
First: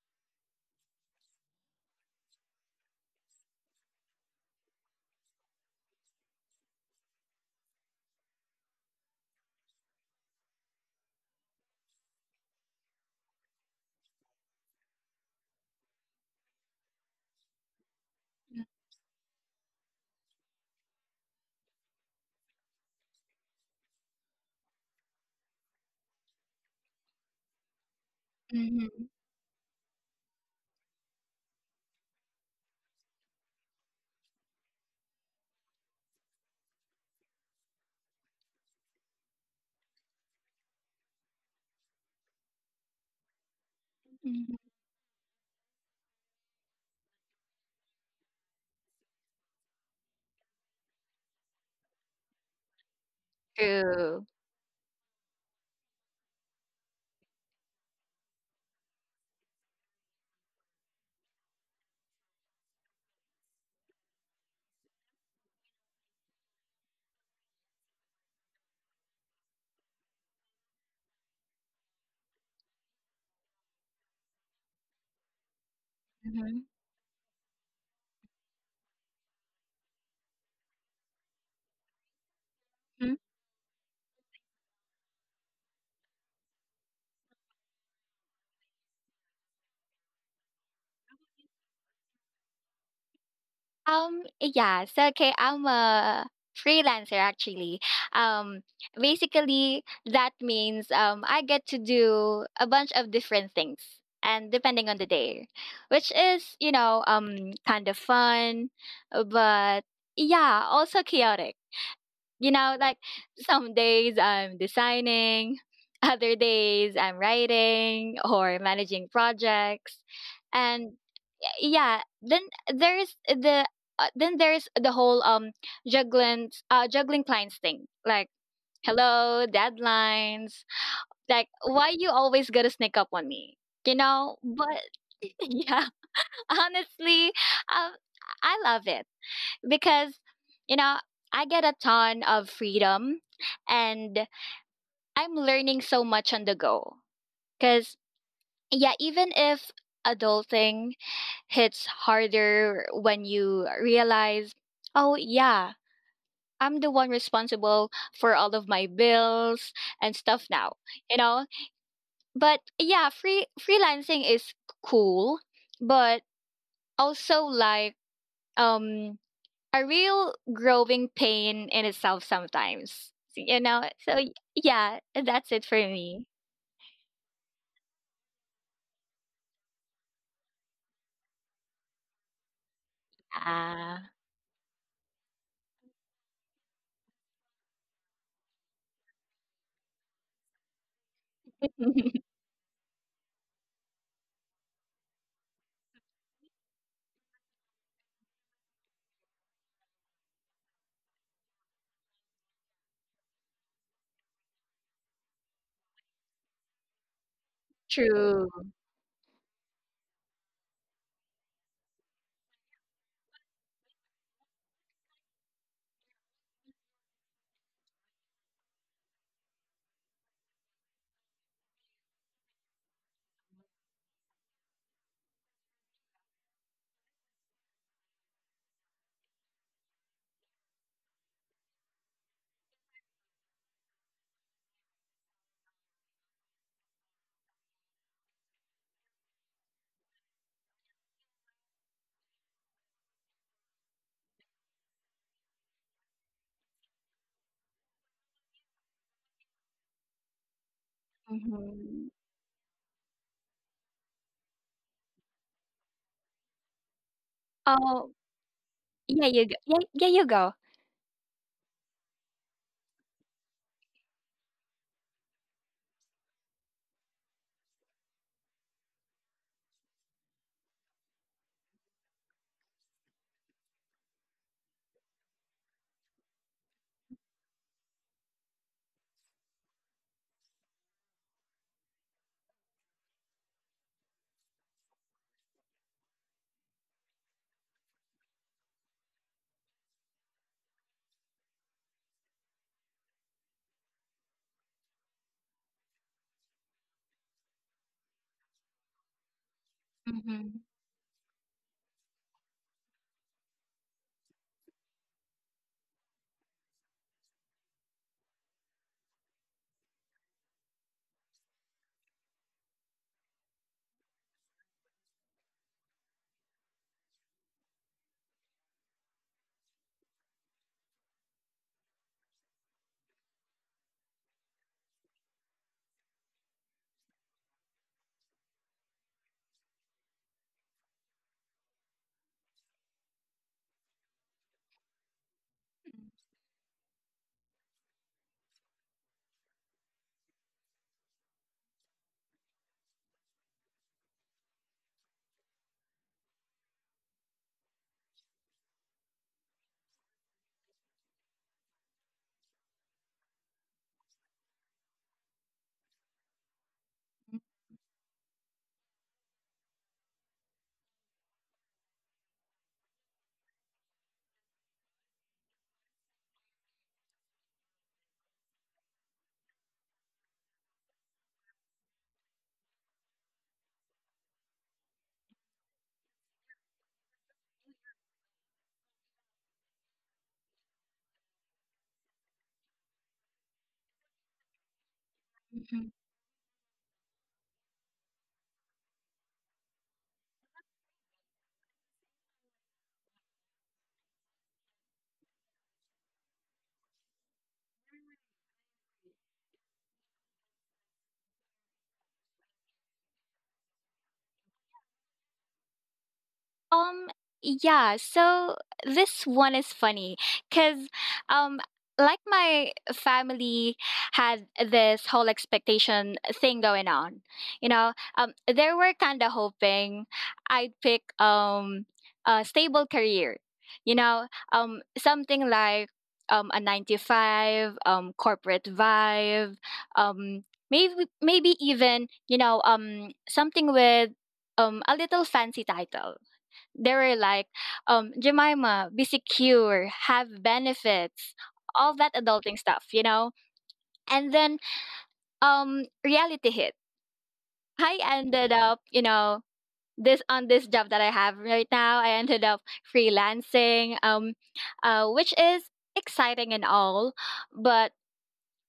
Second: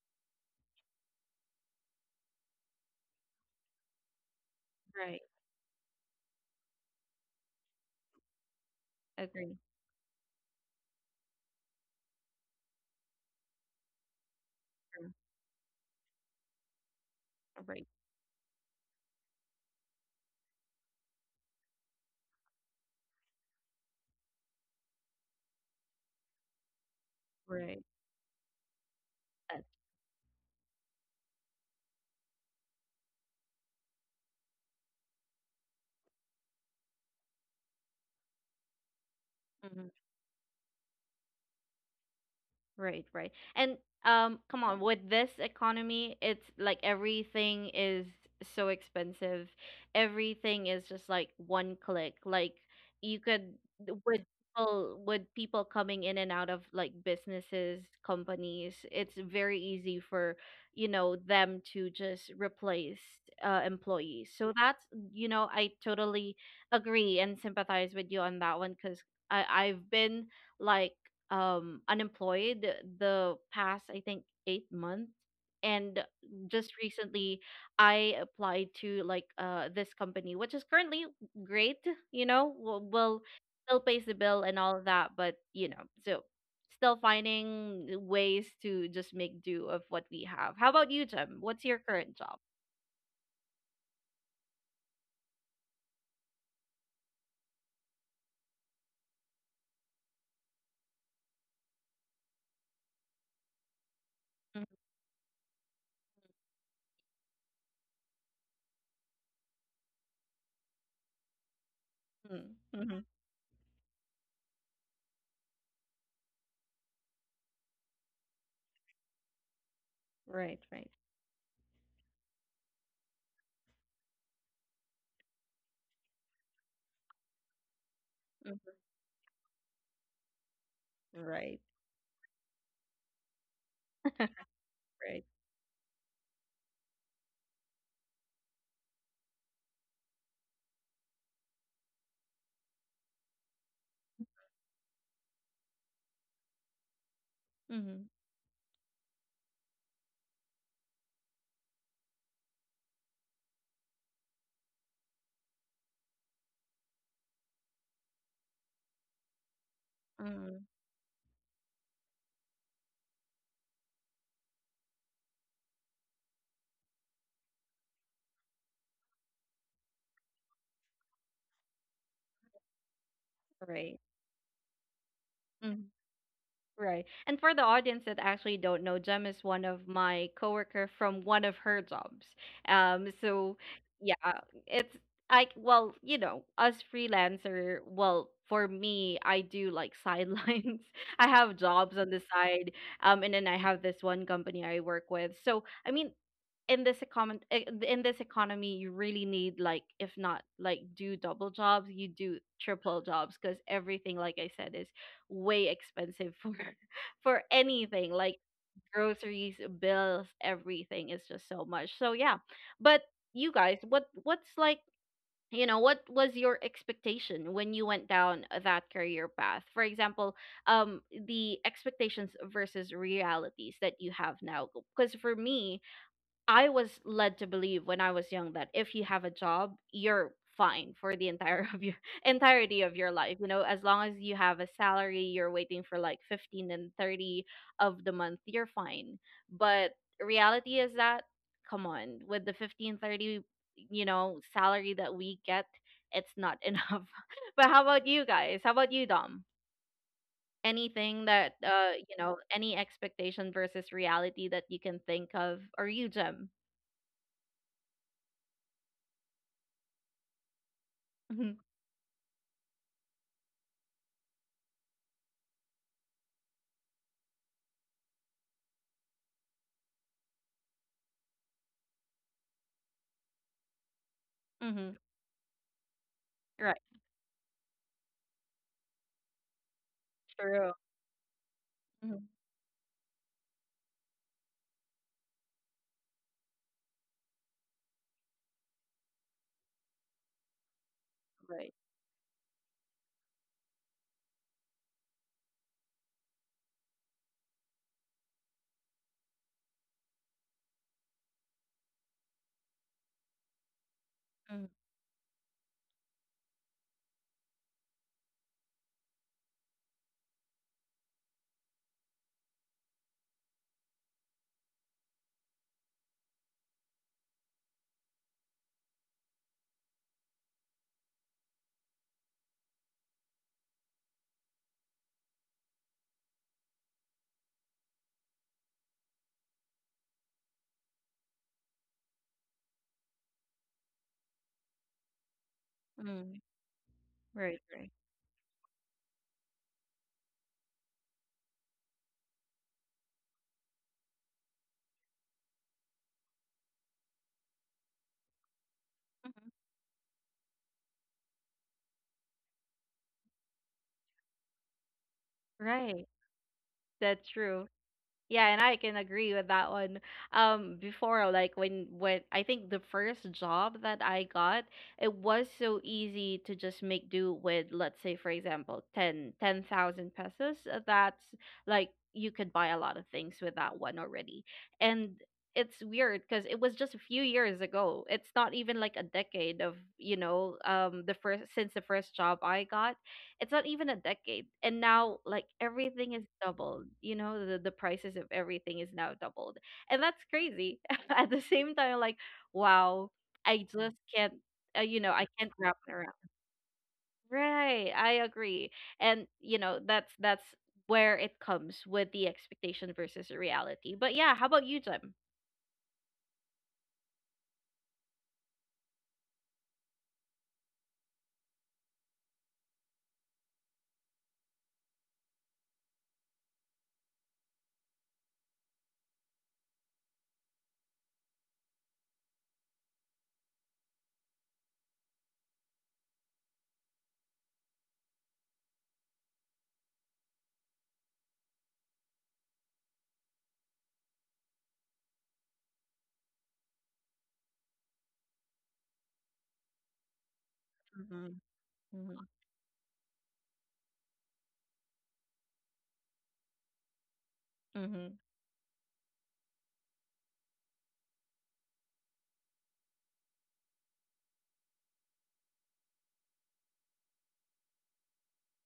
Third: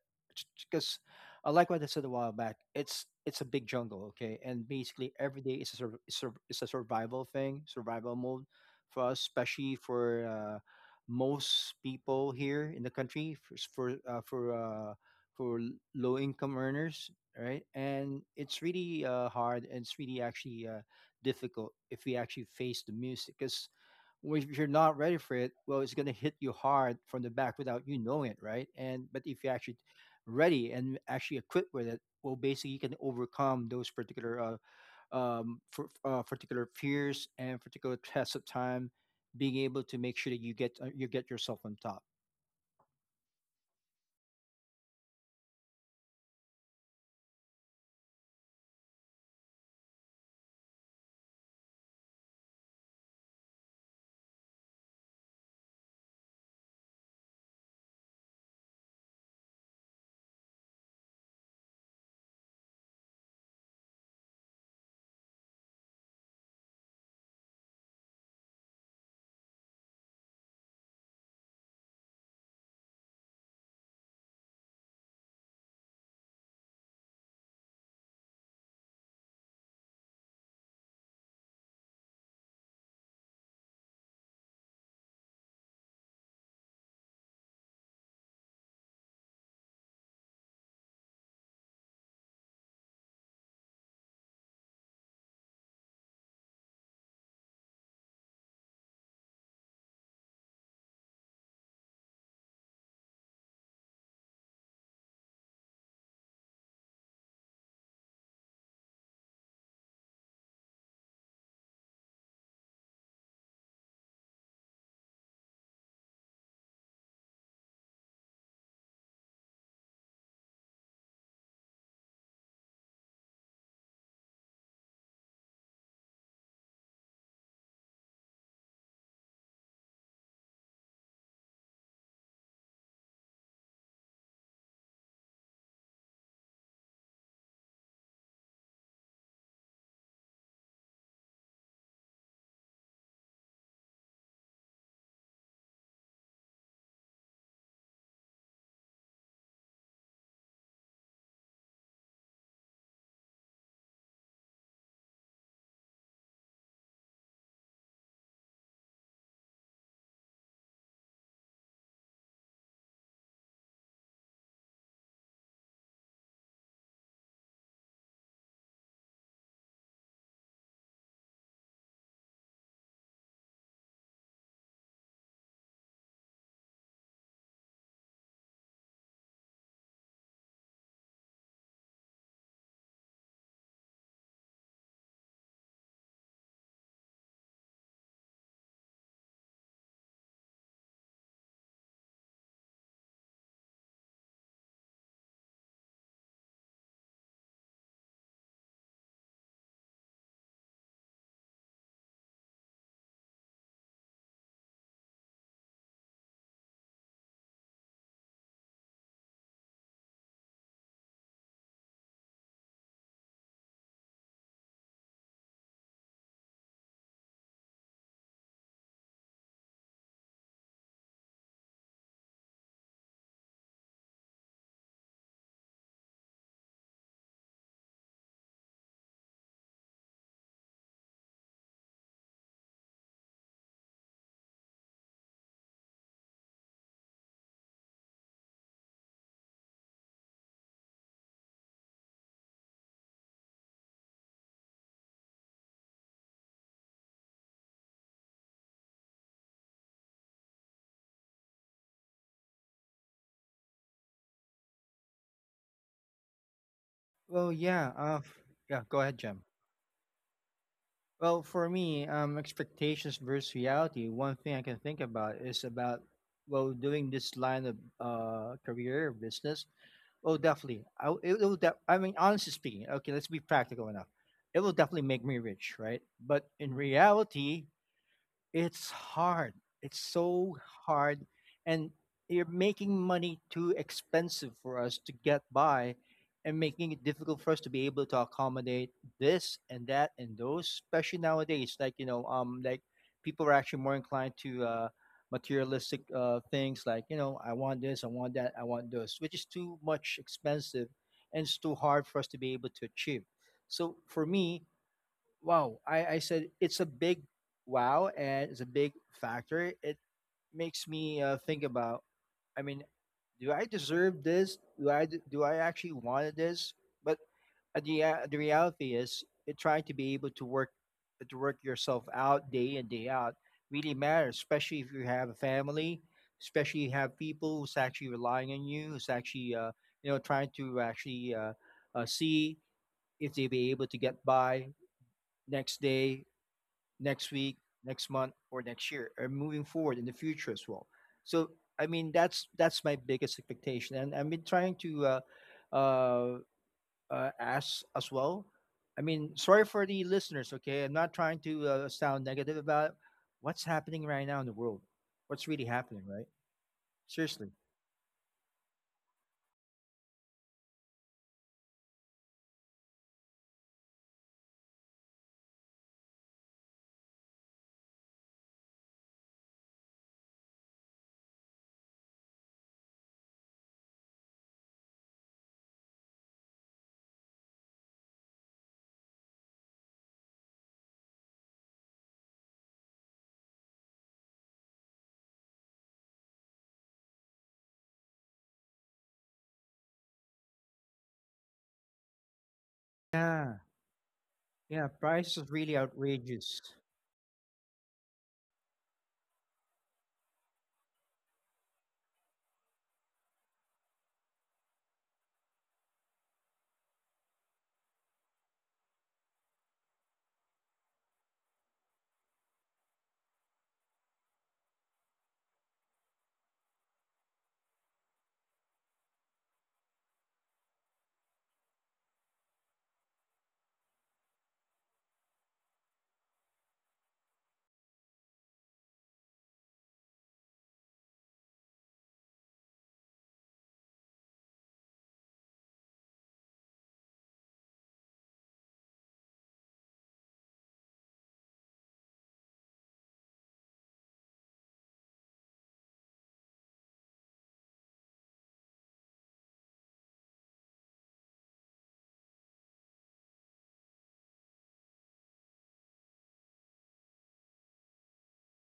Speaker 2: because I like what I said a while back, it's a big jungle, okay? And basically,
Speaker 1: right.
Speaker 2: every day is a, is a survival thing, survival mode for us,
Speaker 1: Agree.
Speaker 2: especially for most people here in the country for s-
Speaker 1: Mm.
Speaker 2: for low income earners, right?
Speaker 1: Right.
Speaker 2: And it's really hard, and it's really actually difficult if we actually face the music, because if you're not ready for it, well, it's gonna hit you hard from the back without
Speaker 1: Right.
Speaker 2: you knowing it, right?
Speaker 3: Mm,
Speaker 2: And
Speaker 3: mhm,
Speaker 2: but if you actually ready and actually equipped with it, well, basically you can overcome those particular for particular fears and particular tests of time, being able
Speaker 1: That.
Speaker 2: to make sure that you get yourself on top.
Speaker 1: Right, right. And
Speaker 3: mhm.
Speaker 1: come on, with this economy, it's like everything is so expensive. Everything is just like one click. Like you could, with
Speaker 3: True.
Speaker 1: people, with people coming in and out of like businesses, companies, it's very easy for, you know, them to just replace employees. So that's, you know, I totally agree and sympathize with you on that one, because I I've been like, unemployed the past, I think, 8 months, and
Speaker 3: Mhm,
Speaker 1: just recently I applied to like, this company, which is currently great, you know,
Speaker 3: mhm.
Speaker 1: will still pays the bill and all of that, but you know, so still finding ways to just make do of what we have. How about you, Jim? What's your current job?
Speaker 3: Yeah, so, okay, I'm a freelancer actually. Um, Basically, that means, I get to do a bunch of different things and depending on the day, which is, kind of fun, but yeah, also chaotic. You
Speaker 1: Mhm.
Speaker 3: know, like
Speaker 1: Mhm.
Speaker 3: some days I'm designing, [LAUGHS] other days I'm writing or managing projects.
Speaker 1: Right, right.
Speaker 3: And yeah, there's the then there's the whole, juggling clients thing. Like,
Speaker 1: Mhm.
Speaker 3: hello, deadlines. Like,
Speaker 1: Right,
Speaker 3: why you always got to sneak up on me? You know? But
Speaker 1: right.
Speaker 3: [LAUGHS] yeah, honestly, um I love it because, you know I get a ton of freedom and I'm learning so much on the go, cuz
Speaker 1: Mhm.
Speaker 3: yeah, even if adulting hits harder when you realize, oh yeah, I'm the one responsible for all of my bills and stuff
Speaker 1: Mhm.
Speaker 3: now, you know. But yeah, freelancing is cool, but also, like, um a real growing pain in itself sometimes. So, you know,
Speaker 1: Right.
Speaker 3: so yeah, that's it for me.
Speaker 1: Right. And for the audience that actually don't know, Jem is one of my coworker from one of her jobs. So
Speaker 3: Ah,
Speaker 1: yeah, it's like, well, you know, us freelancer, well, for me, I do like sidelines. [LAUGHS] I have jobs on the
Speaker 3: [LAUGHS]
Speaker 1: side. And then I have this one company I work with. So I mean, in this economy, in this economy you really need, like, if not, like, do double jobs, you do triple jobs because everything, like I said, is way expensive for [LAUGHS] for anything, like
Speaker 3: true.
Speaker 1: groceries, bills, everything is just so much. So yeah, but you guys, what's like, you know, what was your expectation when you went down that career path, for example? um the expectations versus realities that you have now? Because for me, I was led to believe when I was young that if you have a job, you're fine for the entire of your [LAUGHS] entirety of your life. You know, as long as you have a salary, you're waiting for like 15 and 30 of the month, you're fine. But reality is that, come on, with the 15, 30, you know, salary that we get, it's not [LAUGHS] enough. But how about you guys? How about you, Dom? Anything that,
Speaker 3: Hmm.
Speaker 1: you know, any expectation versus reality that you can think of? Or you, Jim?
Speaker 2: Well, yeah,
Speaker 3: Oh,
Speaker 2: yeah. Go ahead,
Speaker 3: yeah,
Speaker 2: Jem.
Speaker 3: you go. Yeah, yeah, you go.
Speaker 2: Well, for
Speaker 1: [LAUGHS]
Speaker 2: me, expectations versus reality. One thing I can think about is about well doing this line of career business. Oh, definitely. I w- it will. Def- I mean, honestly speaking, okay, let's be practical enough. It will
Speaker 1: Mhm.
Speaker 2: definitely make me rich, right? But in
Speaker 1: Right.
Speaker 2: reality, it's hard. It's so
Speaker 1: True.
Speaker 2: hard. And
Speaker 1: Mhm.
Speaker 2: you're making money too expensive for us to get by and making it difficult for us to be able to accommodate this and that and those, especially
Speaker 1: Right.
Speaker 2: nowadays. Like, you know, like people are actually more inclined to materialistic things like, you know, I want this, I want that, I want those, which is too much
Speaker 3: Hmm.
Speaker 2: expensive and it's too hard for us to be able to achieve. So for me, wow, I said it's a big wow and it's a big factor. It makes me think about, I mean, do I deserve this? Do I actually want this? But the reality is, it trying to be able to work yourself out day in day out really matters, especially if you have a family, especially you have people who's actually relying on you, who's actually you know trying to actually see if they be able to get by next day
Speaker 1: Mm-hmm.
Speaker 2: next
Speaker 1: Right.
Speaker 2: week,
Speaker 1: Right.
Speaker 2: next month, or next year, or moving forward in the future as well. So I mean, that's my biggest expectation, and I've been trying to uh, ask as well. I mean,
Speaker 1: Mhm.
Speaker 2: sorry for the listeners. Okay, I'm not trying to sound negative about what's happening right now in the world. What's really
Speaker 1: Right.
Speaker 2: happening, right?
Speaker 1: That's
Speaker 2: Seriously.
Speaker 1: true. Yeah, and I can agree with that one. Before, like, when I think the first job that I got, it was so easy to just make do with, let's say, for example, ten thousand pesos. That's like, you could buy a lot of things with that one already. And it's weird because it was just a few years ago. It's not even like a decade of, you know, the first, since the first job I got, it's not even a decade, and now like everything is doubled. You know, the prices of everything is now doubled, and that's crazy. [LAUGHS] At the same time, like, wow,
Speaker 2: Yeah,
Speaker 1: I just can't
Speaker 2: yeah.
Speaker 1: you know, I
Speaker 2: Prices
Speaker 1: can't
Speaker 2: is
Speaker 1: wrap
Speaker 2: really
Speaker 1: it around.
Speaker 2: outrageous.
Speaker 1: Right, I agree. And you know, that's where it comes with the expectation versus the reality. But yeah, how about you, Jim?
Speaker 3: Um, yeah, so this one is funny because, um, like my family had this whole expectation thing going on. You know, they were kind of hoping I'd pick a stable career. You know, something like, a nine to five, corporate vibe, um, maybe maybe even, something with, a little fancy title. They were like, Jemima, be secure, have benefits,
Speaker 1: Mm-hmm.
Speaker 3: all that adulting stuff, you know? And then, reality hit. I
Speaker 1: Mm-hmm.
Speaker 3: ended up, you know, This on this job that I have right now, I ended up freelancing, which is exciting and all, but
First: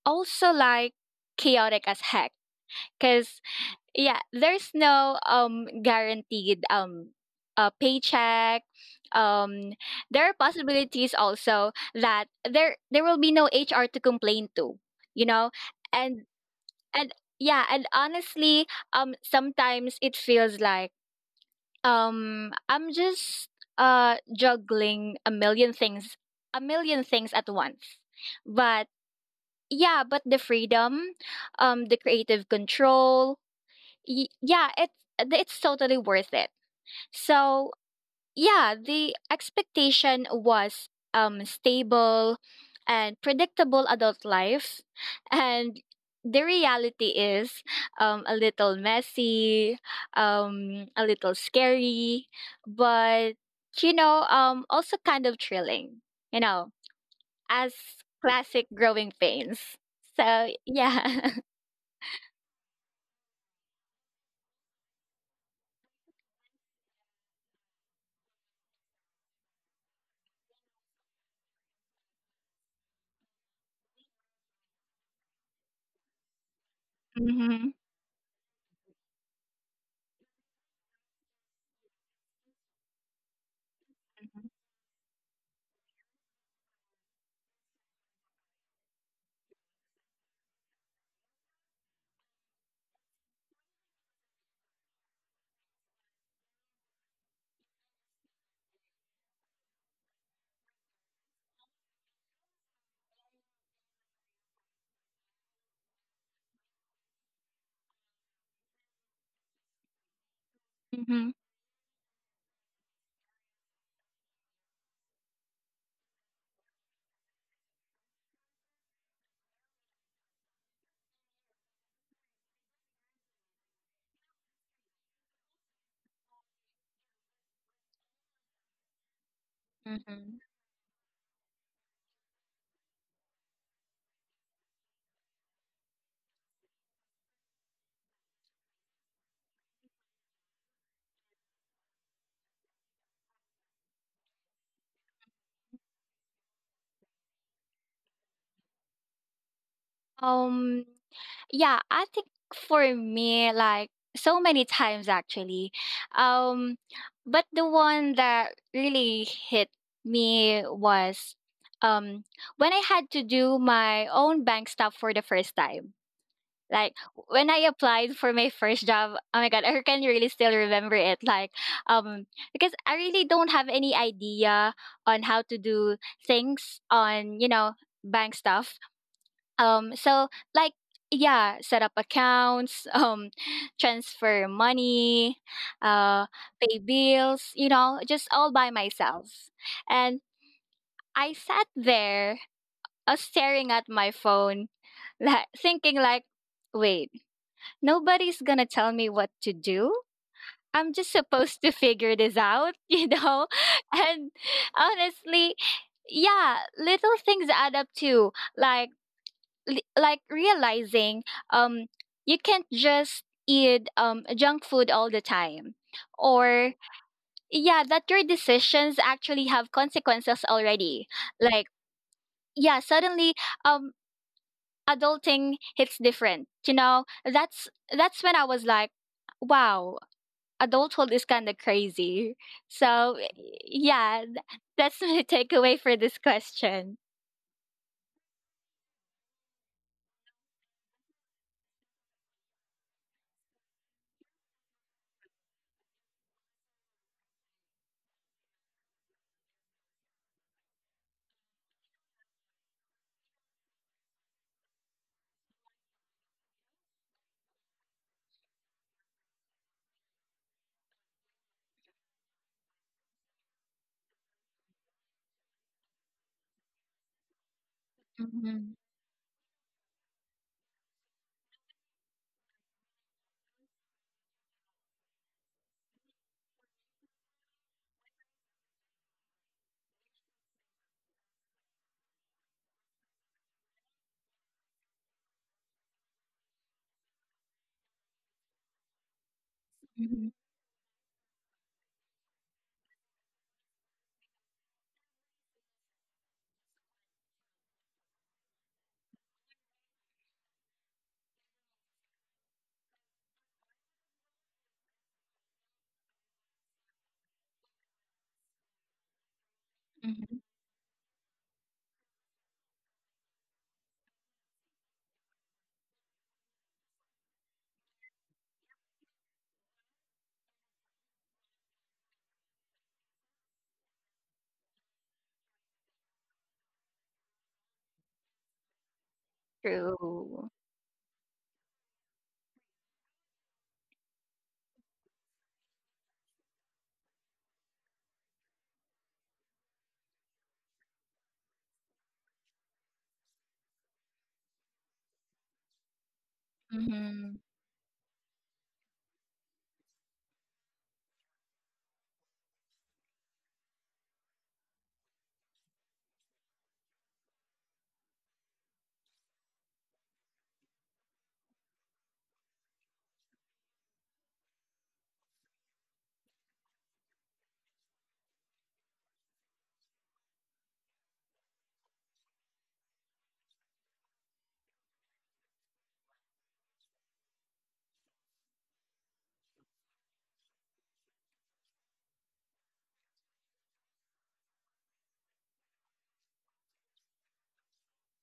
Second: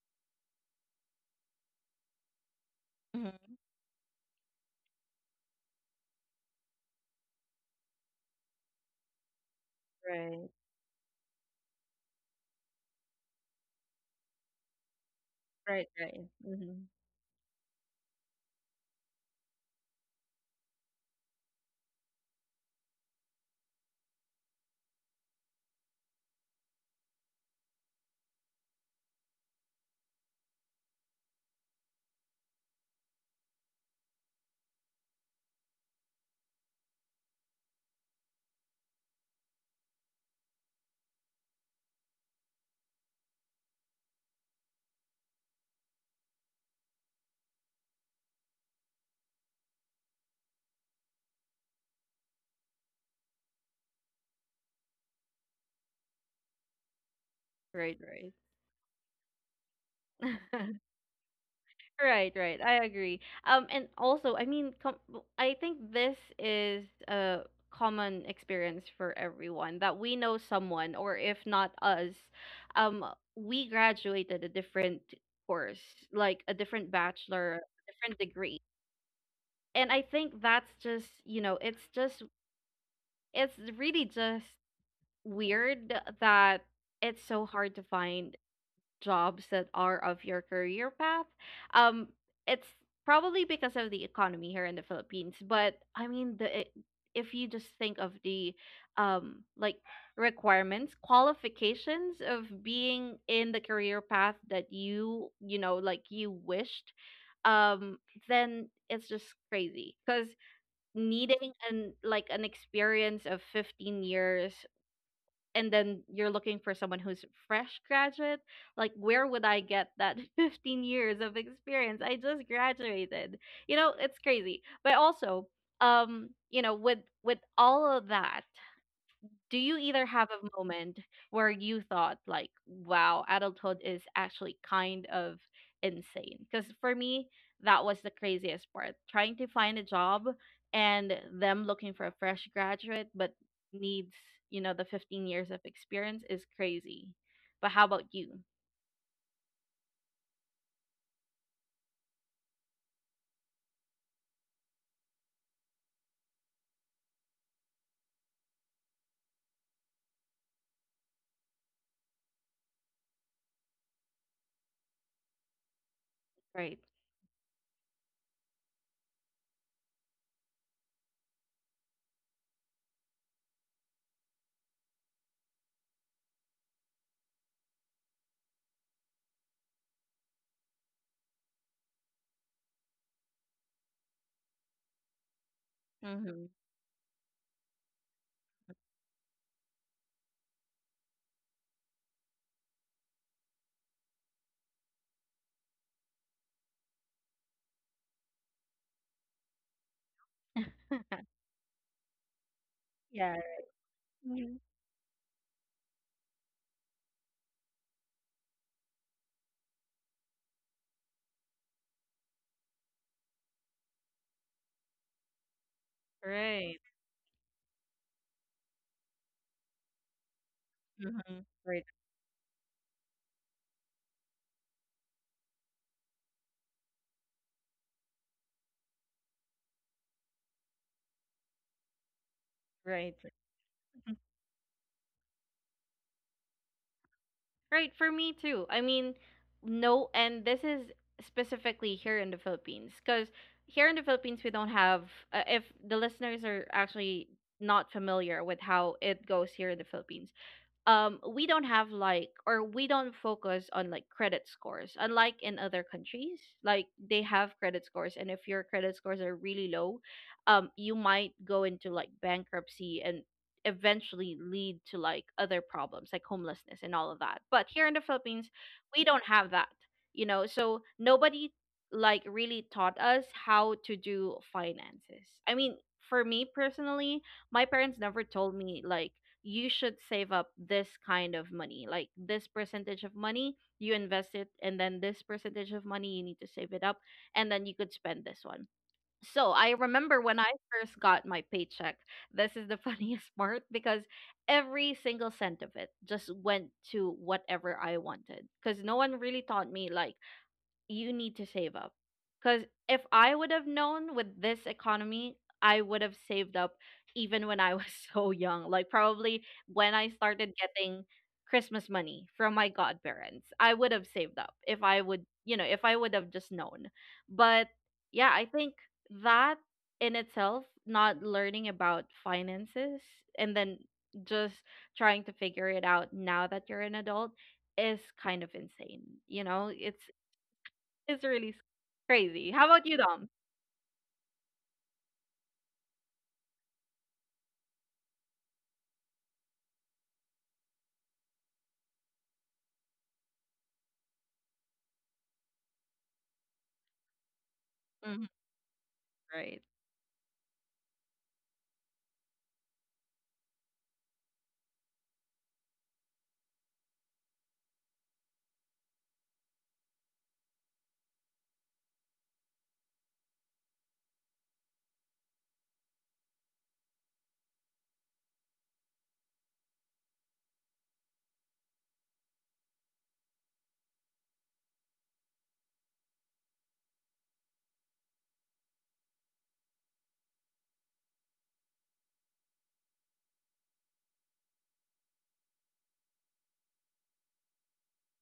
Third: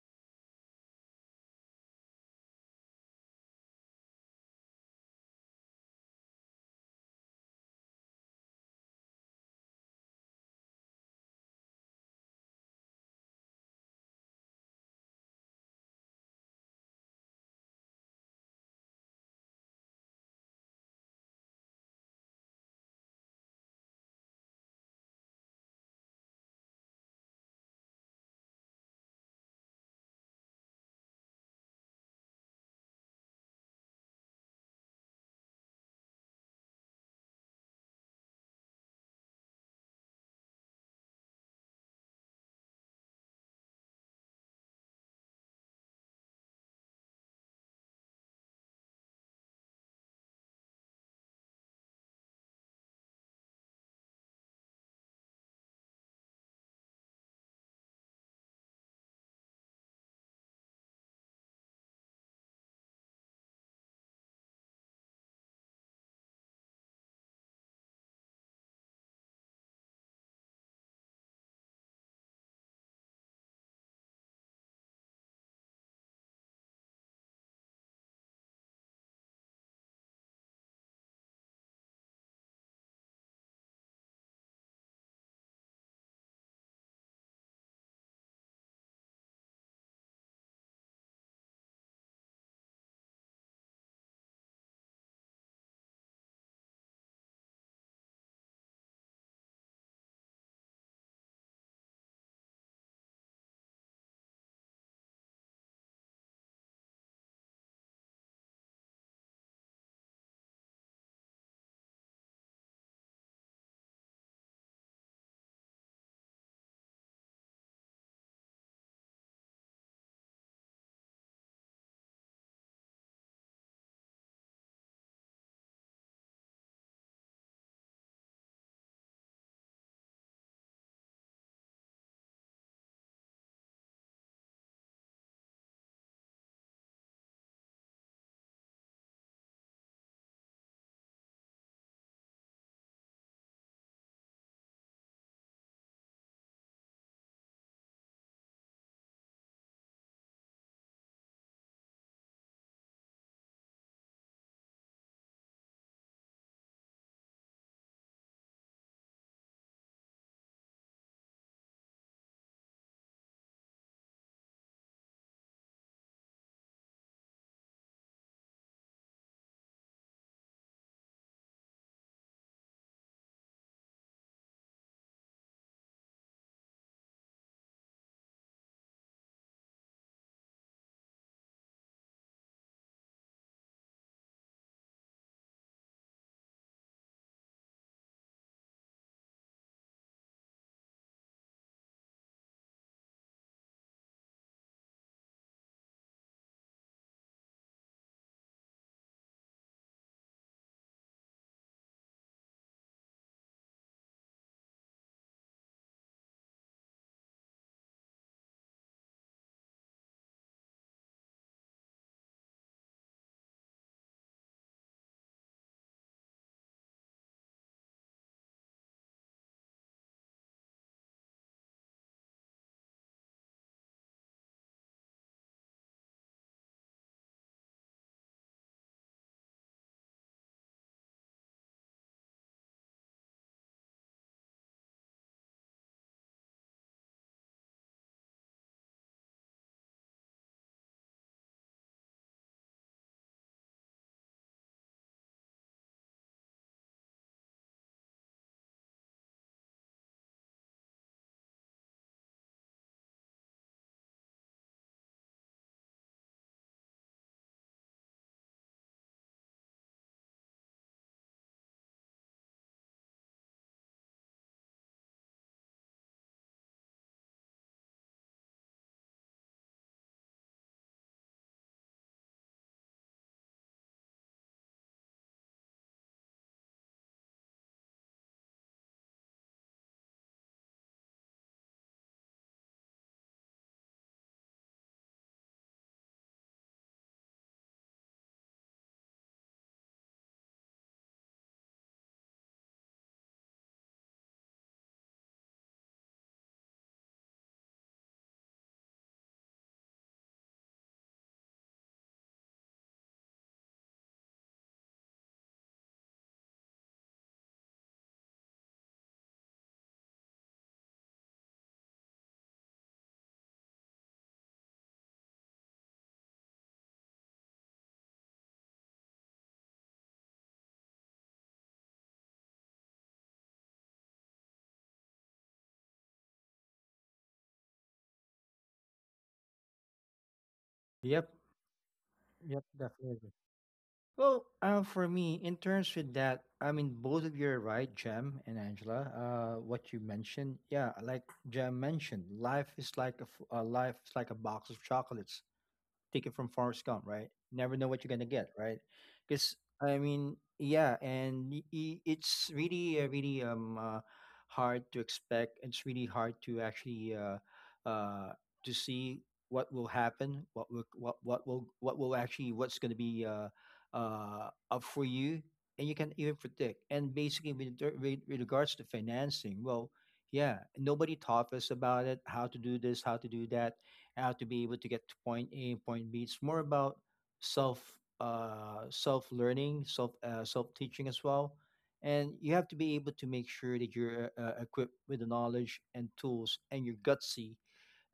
Speaker 3: also like chaotic as heck. Because
Speaker 1: Mm-hmm.
Speaker 3: yeah, there's no, guaranteed, paycheck. um there are
Speaker 1: Right.
Speaker 3: possibilities also that there will be no HR to complain to, you know.
Speaker 1: Right.
Speaker 3: and
Speaker 1: Right. Mm-hmm.
Speaker 3: and yeah, and honestly, sometimes it feels like, I'm just, juggling a million things, a million things at once. But yeah, but the freedom, the creative control. Yeah, it's totally worth it. So yeah, the expectation was, stable and predictable adult life, and the reality is, a little messy, a little scary, but, also kind of thrilling. You know, as
Speaker 1: Right.
Speaker 3: classic growing pains. So
Speaker 1: Right. [LAUGHS]
Speaker 3: yeah.
Speaker 1: Right, right. I agree. And also, I mean, I think this is a common experience for everyone that we know someone, or if not us, um, we graduated a different course, like a different
Speaker 3: [LAUGHS]
Speaker 1: bachelor,
Speaker 3: Hmm.
Speaker 1: a different degree. And I think that's just, you know, it's just, it's really just weird that it's so hard to find jobs that are of your career path. Um, it's probably because of the economy here in the Philippines, but I mean, the if you just think of the like requirements, qualifications of being in the career path that you know, like, you wished, um, then it's just crazy because
Speaker 3: Hmm.
Speaker 1: needing an, like, an experience of 15 years, and then you're looking for someone who's fresh graduate. Like, where would I get that [LAUGHS] 15 years of experience? I just graduated. You know, it's crazy. But also, you know, with with all of that, do you either have
Speaker 3: Hmm.
Speaker 1: a moment where you thought like, wow, adulthood is actually kind of insane? Because for me, that was the craziest part: trying to find a job and them looking for a fresh graduate, but needs, you know, the 15 years of experience is crazy. But how about you?
Speaker 3: Um, Yeah, I think for me, like so many times actually. Um, but the one that really hit me was, um when I had to do my own bank stuff for the first time.
Speaker 1: Right.
Speaker 3: Like, when I applied for my [LAUGHS] first job, oh my god, I can really still remember it. Like, um, because I really don't have any idea on how to do things on, you know, bank stuff. So like, yeah, set up accounts, [LAUGHS] transfer money, uh,
Speaker 1: Mm-hmm.
Speaker 3: pay bills, you know, just all by myself. And I sat there, staring at my phone, [LAUGHS] like thinking like, wait, nobody's gonna tell me what to do. I'm just supposed to figure this out, [LAUGHS] you
Speaker 1: [LAUGHS] Yeah.
Speaker 3: know? [LAUGHS] And
Speaker 1: Mhm.
Speaker 3: honestly, yeah, little things add up too. Like, realizing, um you can't just eat, junk food all the time. Or
Speaker 1: Right.
Speaker 3: yeah, that your decisions actually have consequences already.
Speaker 1: Mm-hmm.
Speaker 3: Like,
Speaker 1: Right.
Speaker 3: yeah, suddenly, um adulting hits different, you know. That's when I was like, wow, adulthood is kind of crazy.
Speaker 1: Right.
Speaker 3: So yeah, that's my [LAUGHS] takeaway for this question.
Speaker 1: Right, for me too. I mean, no, and this is specifically here in the Philippines, because here in the Philippines, we don't have, if the listeners are actually not familiar with how it goes here in the Philippines, we don't have, like, or we don't focus on like credit scores, unlike in other countries, like they have credit scores, and if your credit scores are really low, you might go into like bankruptcy, and eventually lead to like other problems like homelessness and all of that. But here in the Philippines,
Speaker 3: Mhm,
Speaker 1: we don't have that, you know. So nobody like really taught us how to do finances. I mean, for me personally, my parents never told me like, you should save up this kind of money, like this percentage of money you invest it, and then this percentage of money you need to save it up, and then you could spend this one. So I remember
Speaker 3: mhm.
Speaker 1: when I first got my paycheck, this is the [LAUGHS] funniest part, because every single cent of it just went to whatever I wanted, because no one really taught me like, you need to save up. Because if I would have known with this economy, I would have saved up even when I was [LAUGHS] so young. Like, probably when I
Speaker 3: Mhm.
Speaker 1: started getting Christmas money from my godparents, I would have saved up if I would, you know, if I would have just known. But yeah, I think that, in itself, not learning about finances, and then just trying to figure it out now that you're an adult is kind of insane. You know,
Speaker 3: True.
Speaker 1: it's
Speaker 2: Yep,
Speaker 1: really s crazy.
Speaker 2: yep,
Speaker 1: How about you, Dom?
Speaker 2: definitely. Well, for me, in terms with that, I mean, both of you are right, Jem and Angela. What you mentioned, yeah, like Jem mentioned, life is life is like a box of chocolates, take it from Forrest Gump, right?
Speaker 3: Mhm.
Speaker 2: Never know what you're
Speaker 1: Mhm,
Speaker 2: gonna get, right?
Speaker 1: right,
Speaker 2: Because I mean, yeah, and it's really, really hard to expect. It's really hard to actually uh, to see what will happen, what's gonna be up for you, and you can even predict. And basically, with, with regards to financing, well, yeah, nobody taught us about it, how to do this, how to do that to be able to get to point A and point B. It's more about self self learning, self self teaching as well, and you have to be able to make sure that you're equipped with the knowledge and tools, and you're gutsy,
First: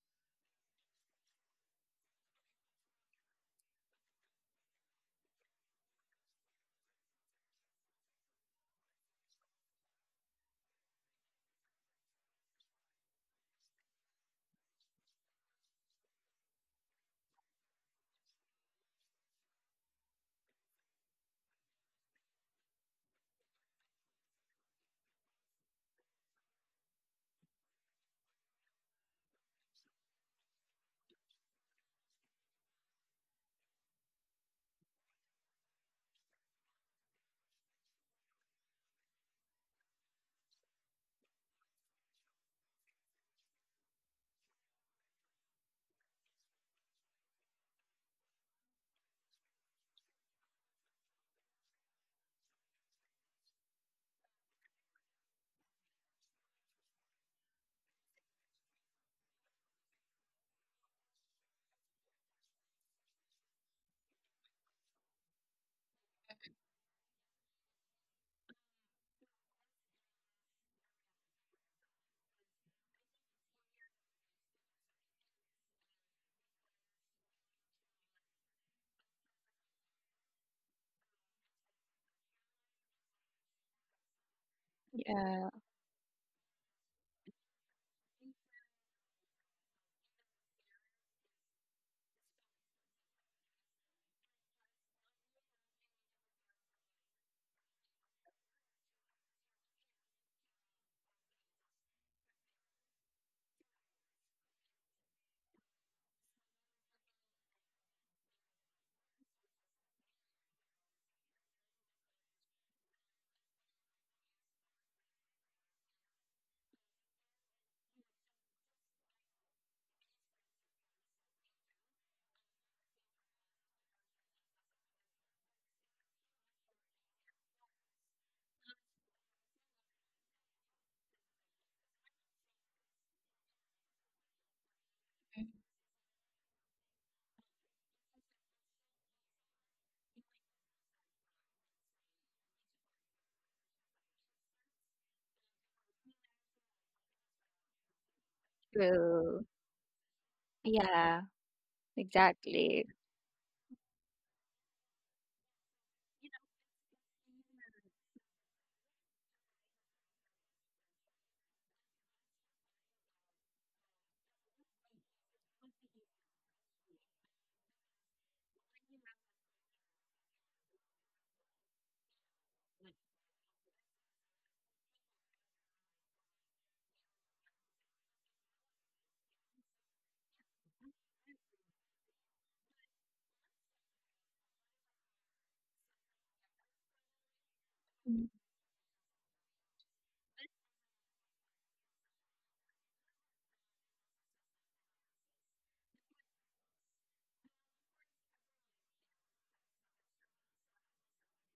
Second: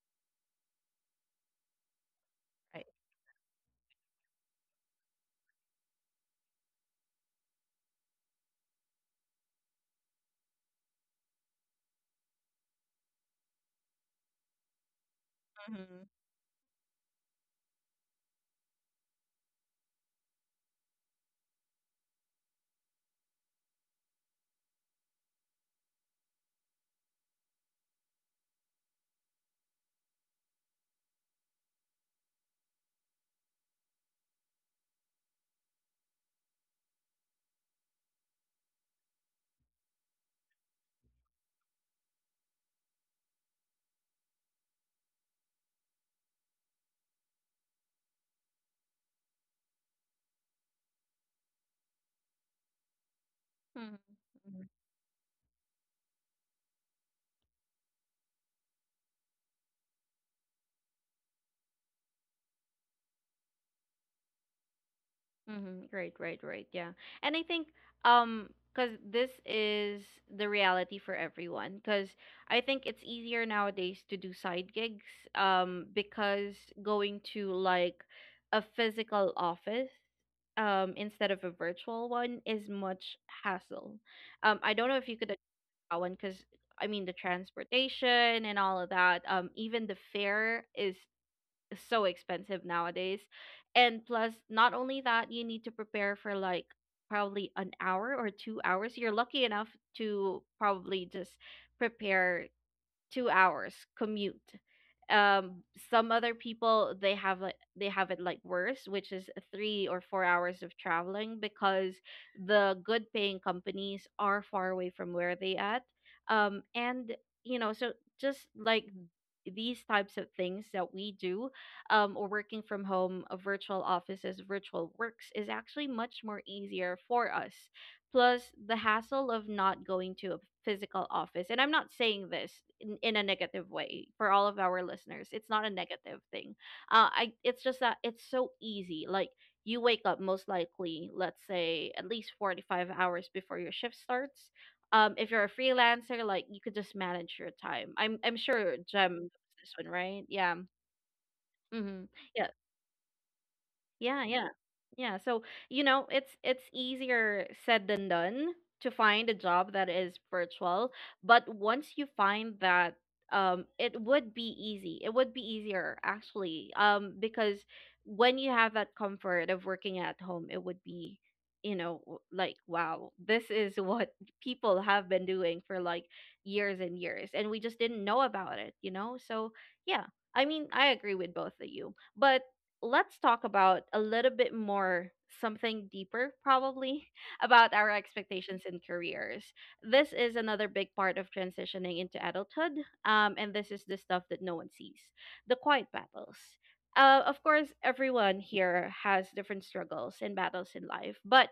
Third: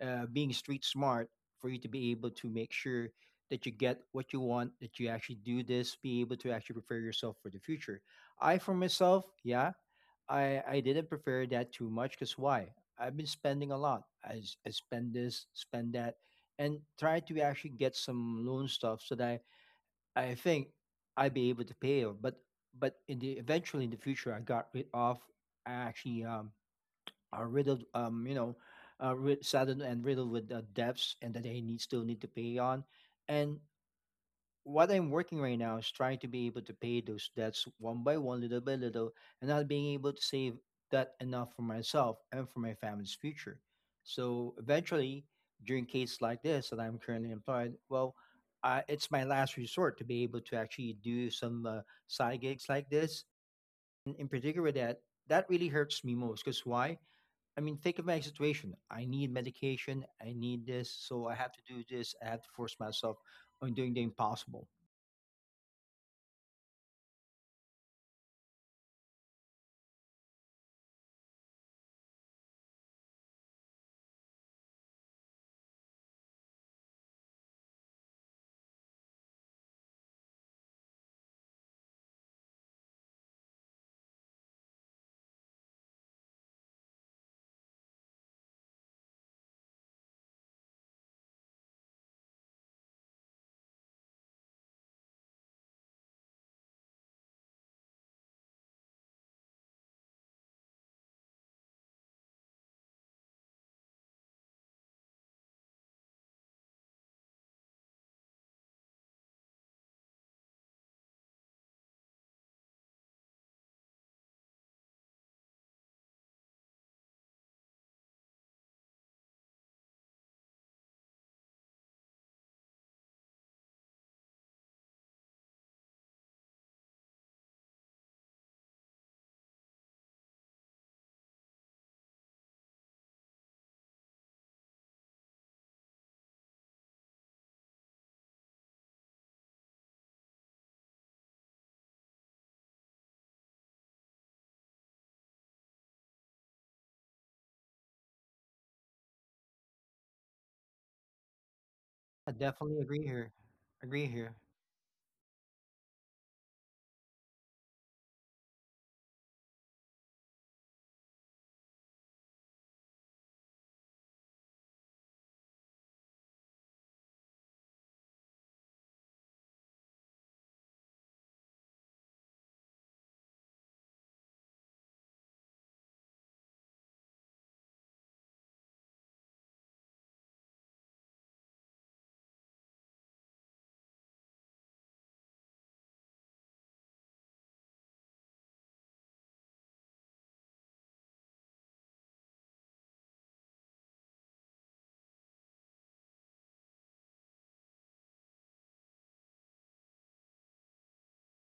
Speaker 2: being street smart for you to be able to make
Speaker 1: right.
Speaker 2: sure that you get what you want, that you actually do this, be able to actually prepare yourself for the future. I, for myself, yeah, I didn't prepare that too much because why? I've been spending a lot. I spend this, spend that,
Speaker 1: Mhm,
Speaker 2: and try to actually get some loan stuff so that I think I'd be able to pay it. But in the eventually in the future, I actually are riddled, ri saddled and riddled with debts and that they need still need to pay on. And what I'm working right now is trying to be able to pay those debts one by one, little by little, and not being able to save that enough for myself and for my family's future. So eventually, during cases like this that I'm currently employed, well, it's my last resort to be able to actually do some side gigs like this.
Speaker 1: mhm,
Speaker 2: And in particular,
Speaker 1: mhm,
Speaker 2: that that really hurts me most. Because why? I mean, think of my situation. I need medication. I need this. So I have to do this. I have to force myself on doing the impossible.
Speaker 1: mhm, right, right, right, yeah. And I think, because this is the reality for everyone. Because I think it's easier nowadays to do side gigs, because going to like a physical office, instead of a virtual one is much hassle. I don't know if you could
Speaker 3: Yeah.
Speaker 1: that one, because I mean the transportation and all of that. Even the fare is so expensive nowadays, and plus not only that, you need to prepare for like probably an hour or 2 hours. You're lucky enough to probably just prepare 2 hours commute. Um some other people, they have like, they have it like worse, which is 3 or 4 hours of traveling because the good paying companies are far away from where they at. And you know, so just like these types of things that we do, or working from home, virtual offices, virtual works is actually much more easier for us, plus the hassle of not going to a physical office. And I'm not saying this in a negative way for all of our listeners.
Speaker 3: Mm.
Speaker 1: It's not a negative thing. I it's just that it's so easy. Like, you wake up most likely, let's say, at least 45 hours before your shift starts. If you're a freelancer, like you could just manage your time. I'm sure Jem knows
Speaker 3: True.
Speaker 1: this one, right? Yeah.
Speaker 3: Yeah,
Speaker 1: Mm-hmm.
Speaker 2: I
Speaker 1: Yeah.
Speaker 2: definitely
Speaker 3: exactly.
Speaker 2: agree here. Agree
Speaker 1: Yeah,
Speaker 2: here.
Speaker 1: yeah. Yeah, so you know, it's easier said than done to find a job that is virtual, but once you find that, it would be easy. It would be easier, actually. Because when you have that comfort of working at home, it would be, you know, like, wow, this is [LAUGHS] what people have been doing for like years and years, and we just didn't know about it. You know, so yeah, I mean, I agree with both of you, but let's talk about a little bit more, something deeper probably, [LAUGHS] about our
Speaker 3: Mm.
Speaker 1: expectations in careers. This is another big part of transitioning into adulthood. And this is the stuff that no one sees: the quiet battles. Of course, everyone here has different struggles and battles in life, but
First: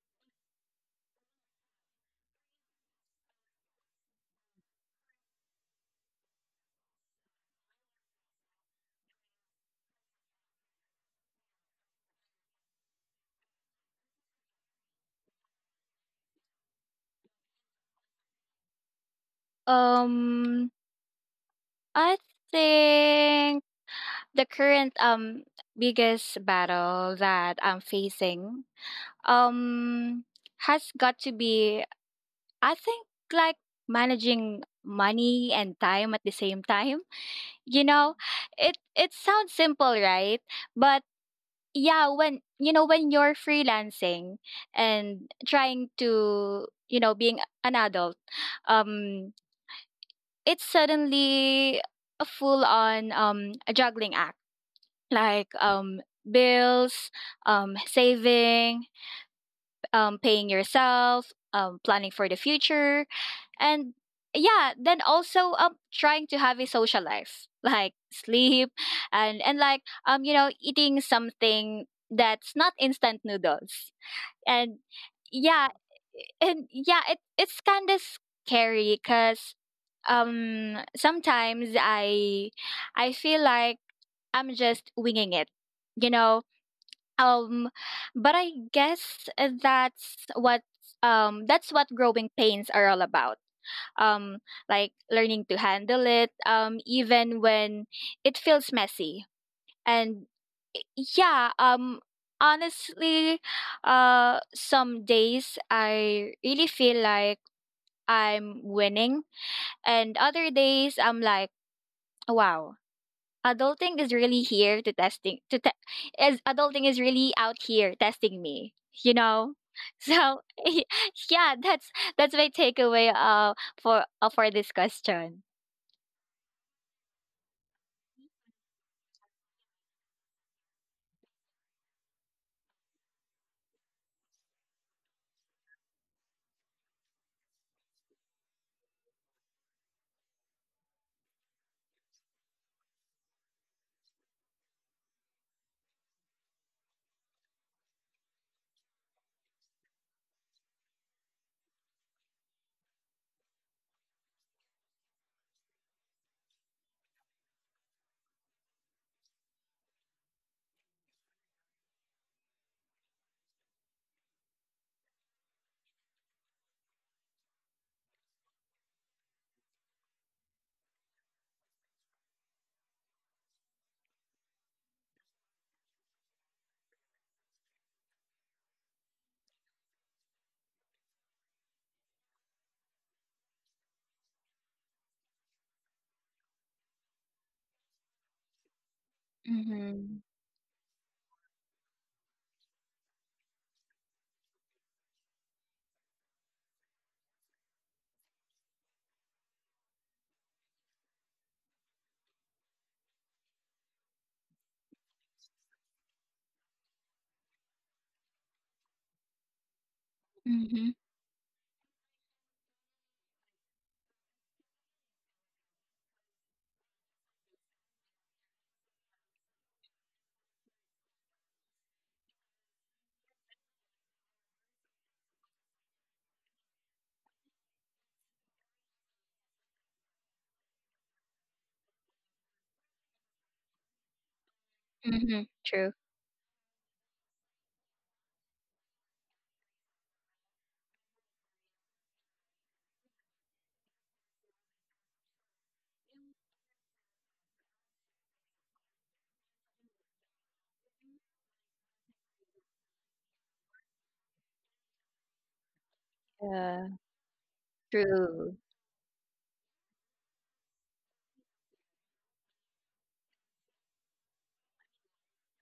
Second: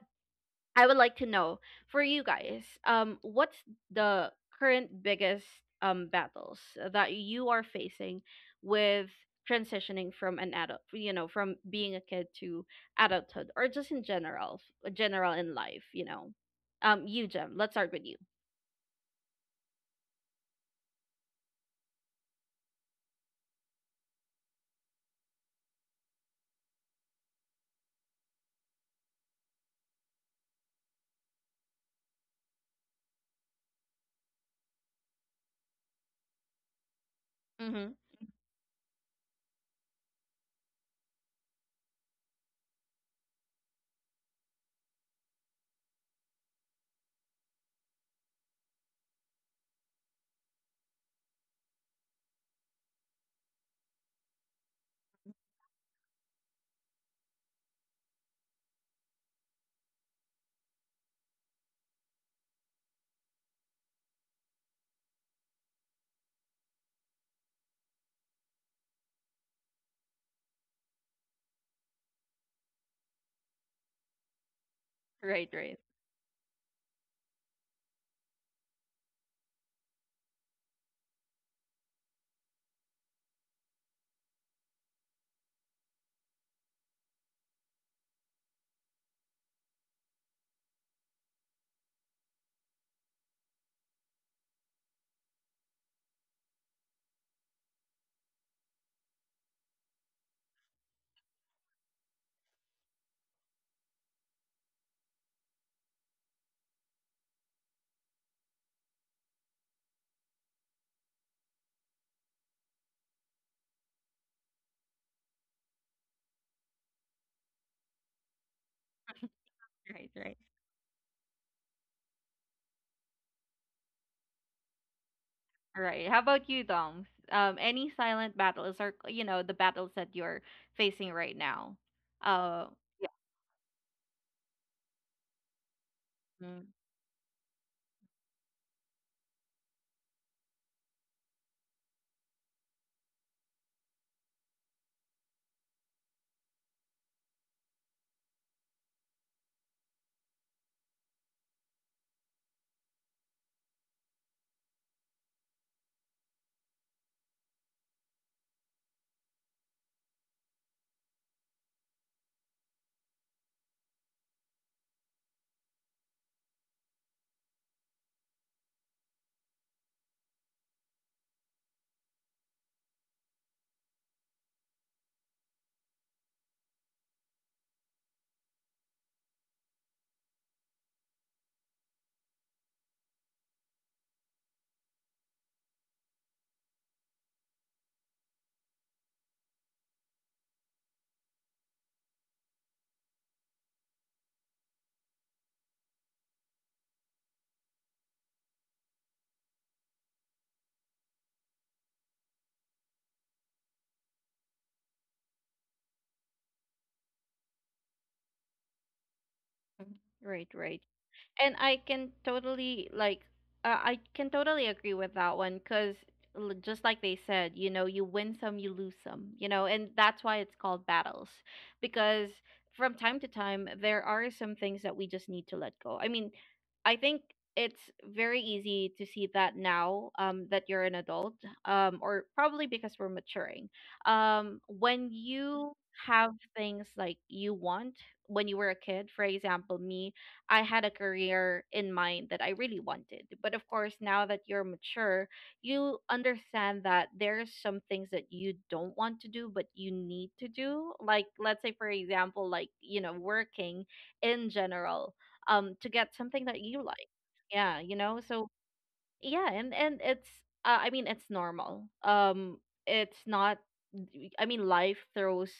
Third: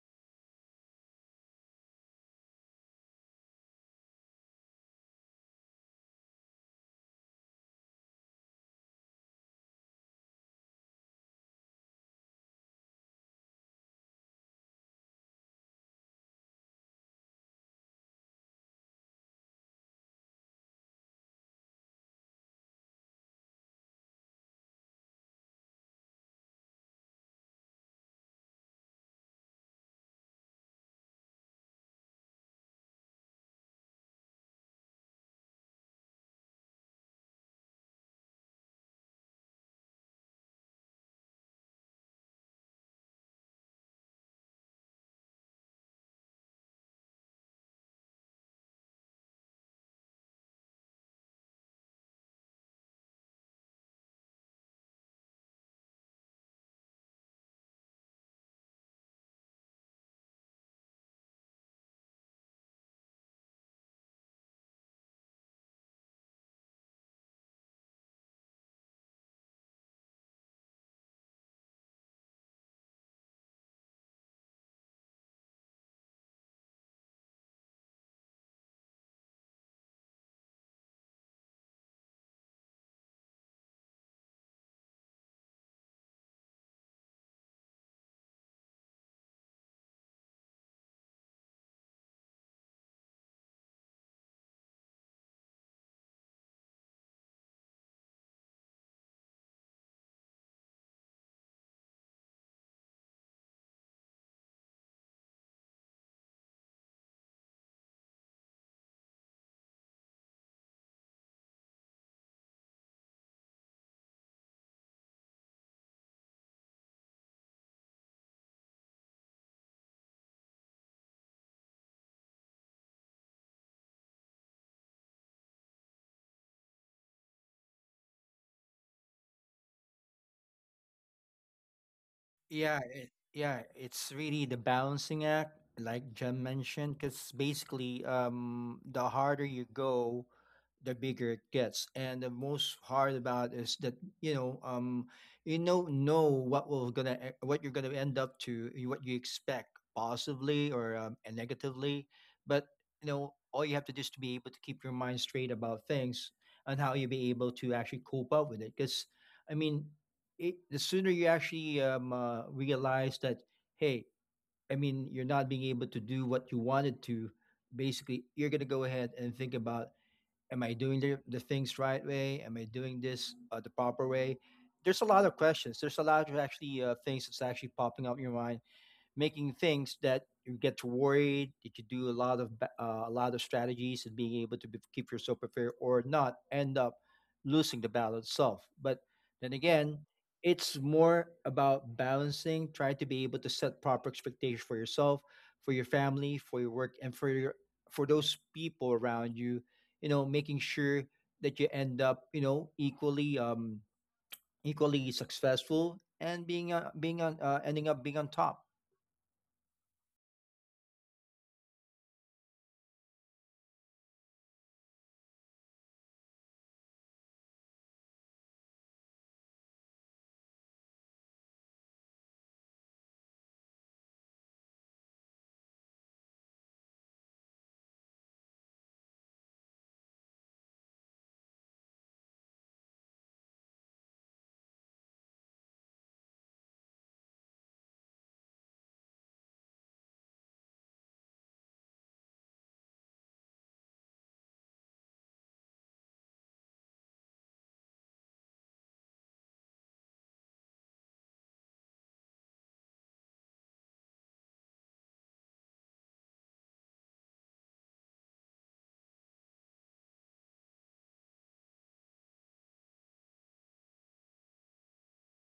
Speaker 1: I would like to know, for you guys, what's the current biggest battles that you are facing with transitioning from an adult, you know, from being a kid to adulthood, or just in general, general in life, you know? You, Jem. Let's start with you.
Speaker 3: Um, I think the current, biggest battle that I'm facing, um has got to be, I think, like, managing money and time at the same time. You
Speaker 1: Mm-hmm.
Speaker 3: know, it sounds simple, right? But yeah, when you're freelancing and trying to being an adult, um it's suddenly a full on a juggling act, like bills, saving, paying yourself, planning for the future, and yeah, then also trying to have a social life, [LAUGHS] like sleep, and like eating something that's not instant noodles, and
Speaker 1: Right,
Speaker 3: yeah,
Speaker 1: right,
Speaker 3: and yeah, it's kind of scary because sometimes I feel like I'm just winging it, you know, um, but I guess that's what that's what growing pains are all about. Um, like learning to handle it, even when it feels messy. And yeah, honestly, some days I really feel like I'm winning, and other days I'm like, wow, adulting is really here to testing to te- is adulting is really out here testing me you know
Speaker 1: right, right,
Speaker 3: so [LAUGHS] yeah, that's my takeaway for this question.
Speaker 1: right. How about you, Dom? Any silent battles, or, you know, the battles that you're facing right now? Uh,
Speaker 2: Yeah, it,
Speaker 1: yeah.
Speaker 2: yeah, it's really the balancing act, like Jem
Speaker 1: Mm-hmm.
Speaker 2: mentioned, because basically, the harder you go, the bigger it gets, and the most hard about is that you know, um, you know what will gonna what you're gonna end up to, what you expect positively or and negatively, but you know, all you have to do is to be able to keep your mind straight about things and how you be able to actually cope up with it, because. I mean, it, the sooner you actually realize that, hey, I mean, you're not being able to do what you wanted to, basically, you're going to go ahead and think about, am I doing the things right way? Am I doing this the proper way? There's a lot of questions. There's a lot of actually things that's actually popping up in your mind, making things that you get worried, that you could do a lot of a lot of strategies and being able to be, keep yourself prepared or not end up losing the battle itself, but then again,
Speaker 3: Mhm.
Speaker 2: it's more about balancing, trying to be able to set proper expectations for yourself, for your family, for your work, and for your, for those people around you, you know, making sure that you end up, you know, equally equally successful and being being on ending up being on top.
Speaker 1: Right, right.
Speaker 3: Mhm.
Speaker 1: And I can totally like, I can totally agree with that one because, just like they said, you know, you win some, you lose some, you know, and that's why it's called battles, because from time to time there are some things that we just need to let go. I mean, I think it's very easy to see that now, that you're an adult, or probably because we're maturing. When
Speaker 3: Mhm.
Speaker 1: you
Speaker 3: True.
Speaker 1: have things like you want when you were a kid, for example, me, I had a career in mind that I really wanted. But of course, now that you're mature, you understand that there are some things that you don't want to do, but you need to do. Like, let's say, for example, like, working in general to get something that you
Speaker 3: Yeah.
Speaker 1: like, yeah,
Speaker 3: True.
Speaker 1: yeah. And it's I mean it's normal, it's not, I mean life throws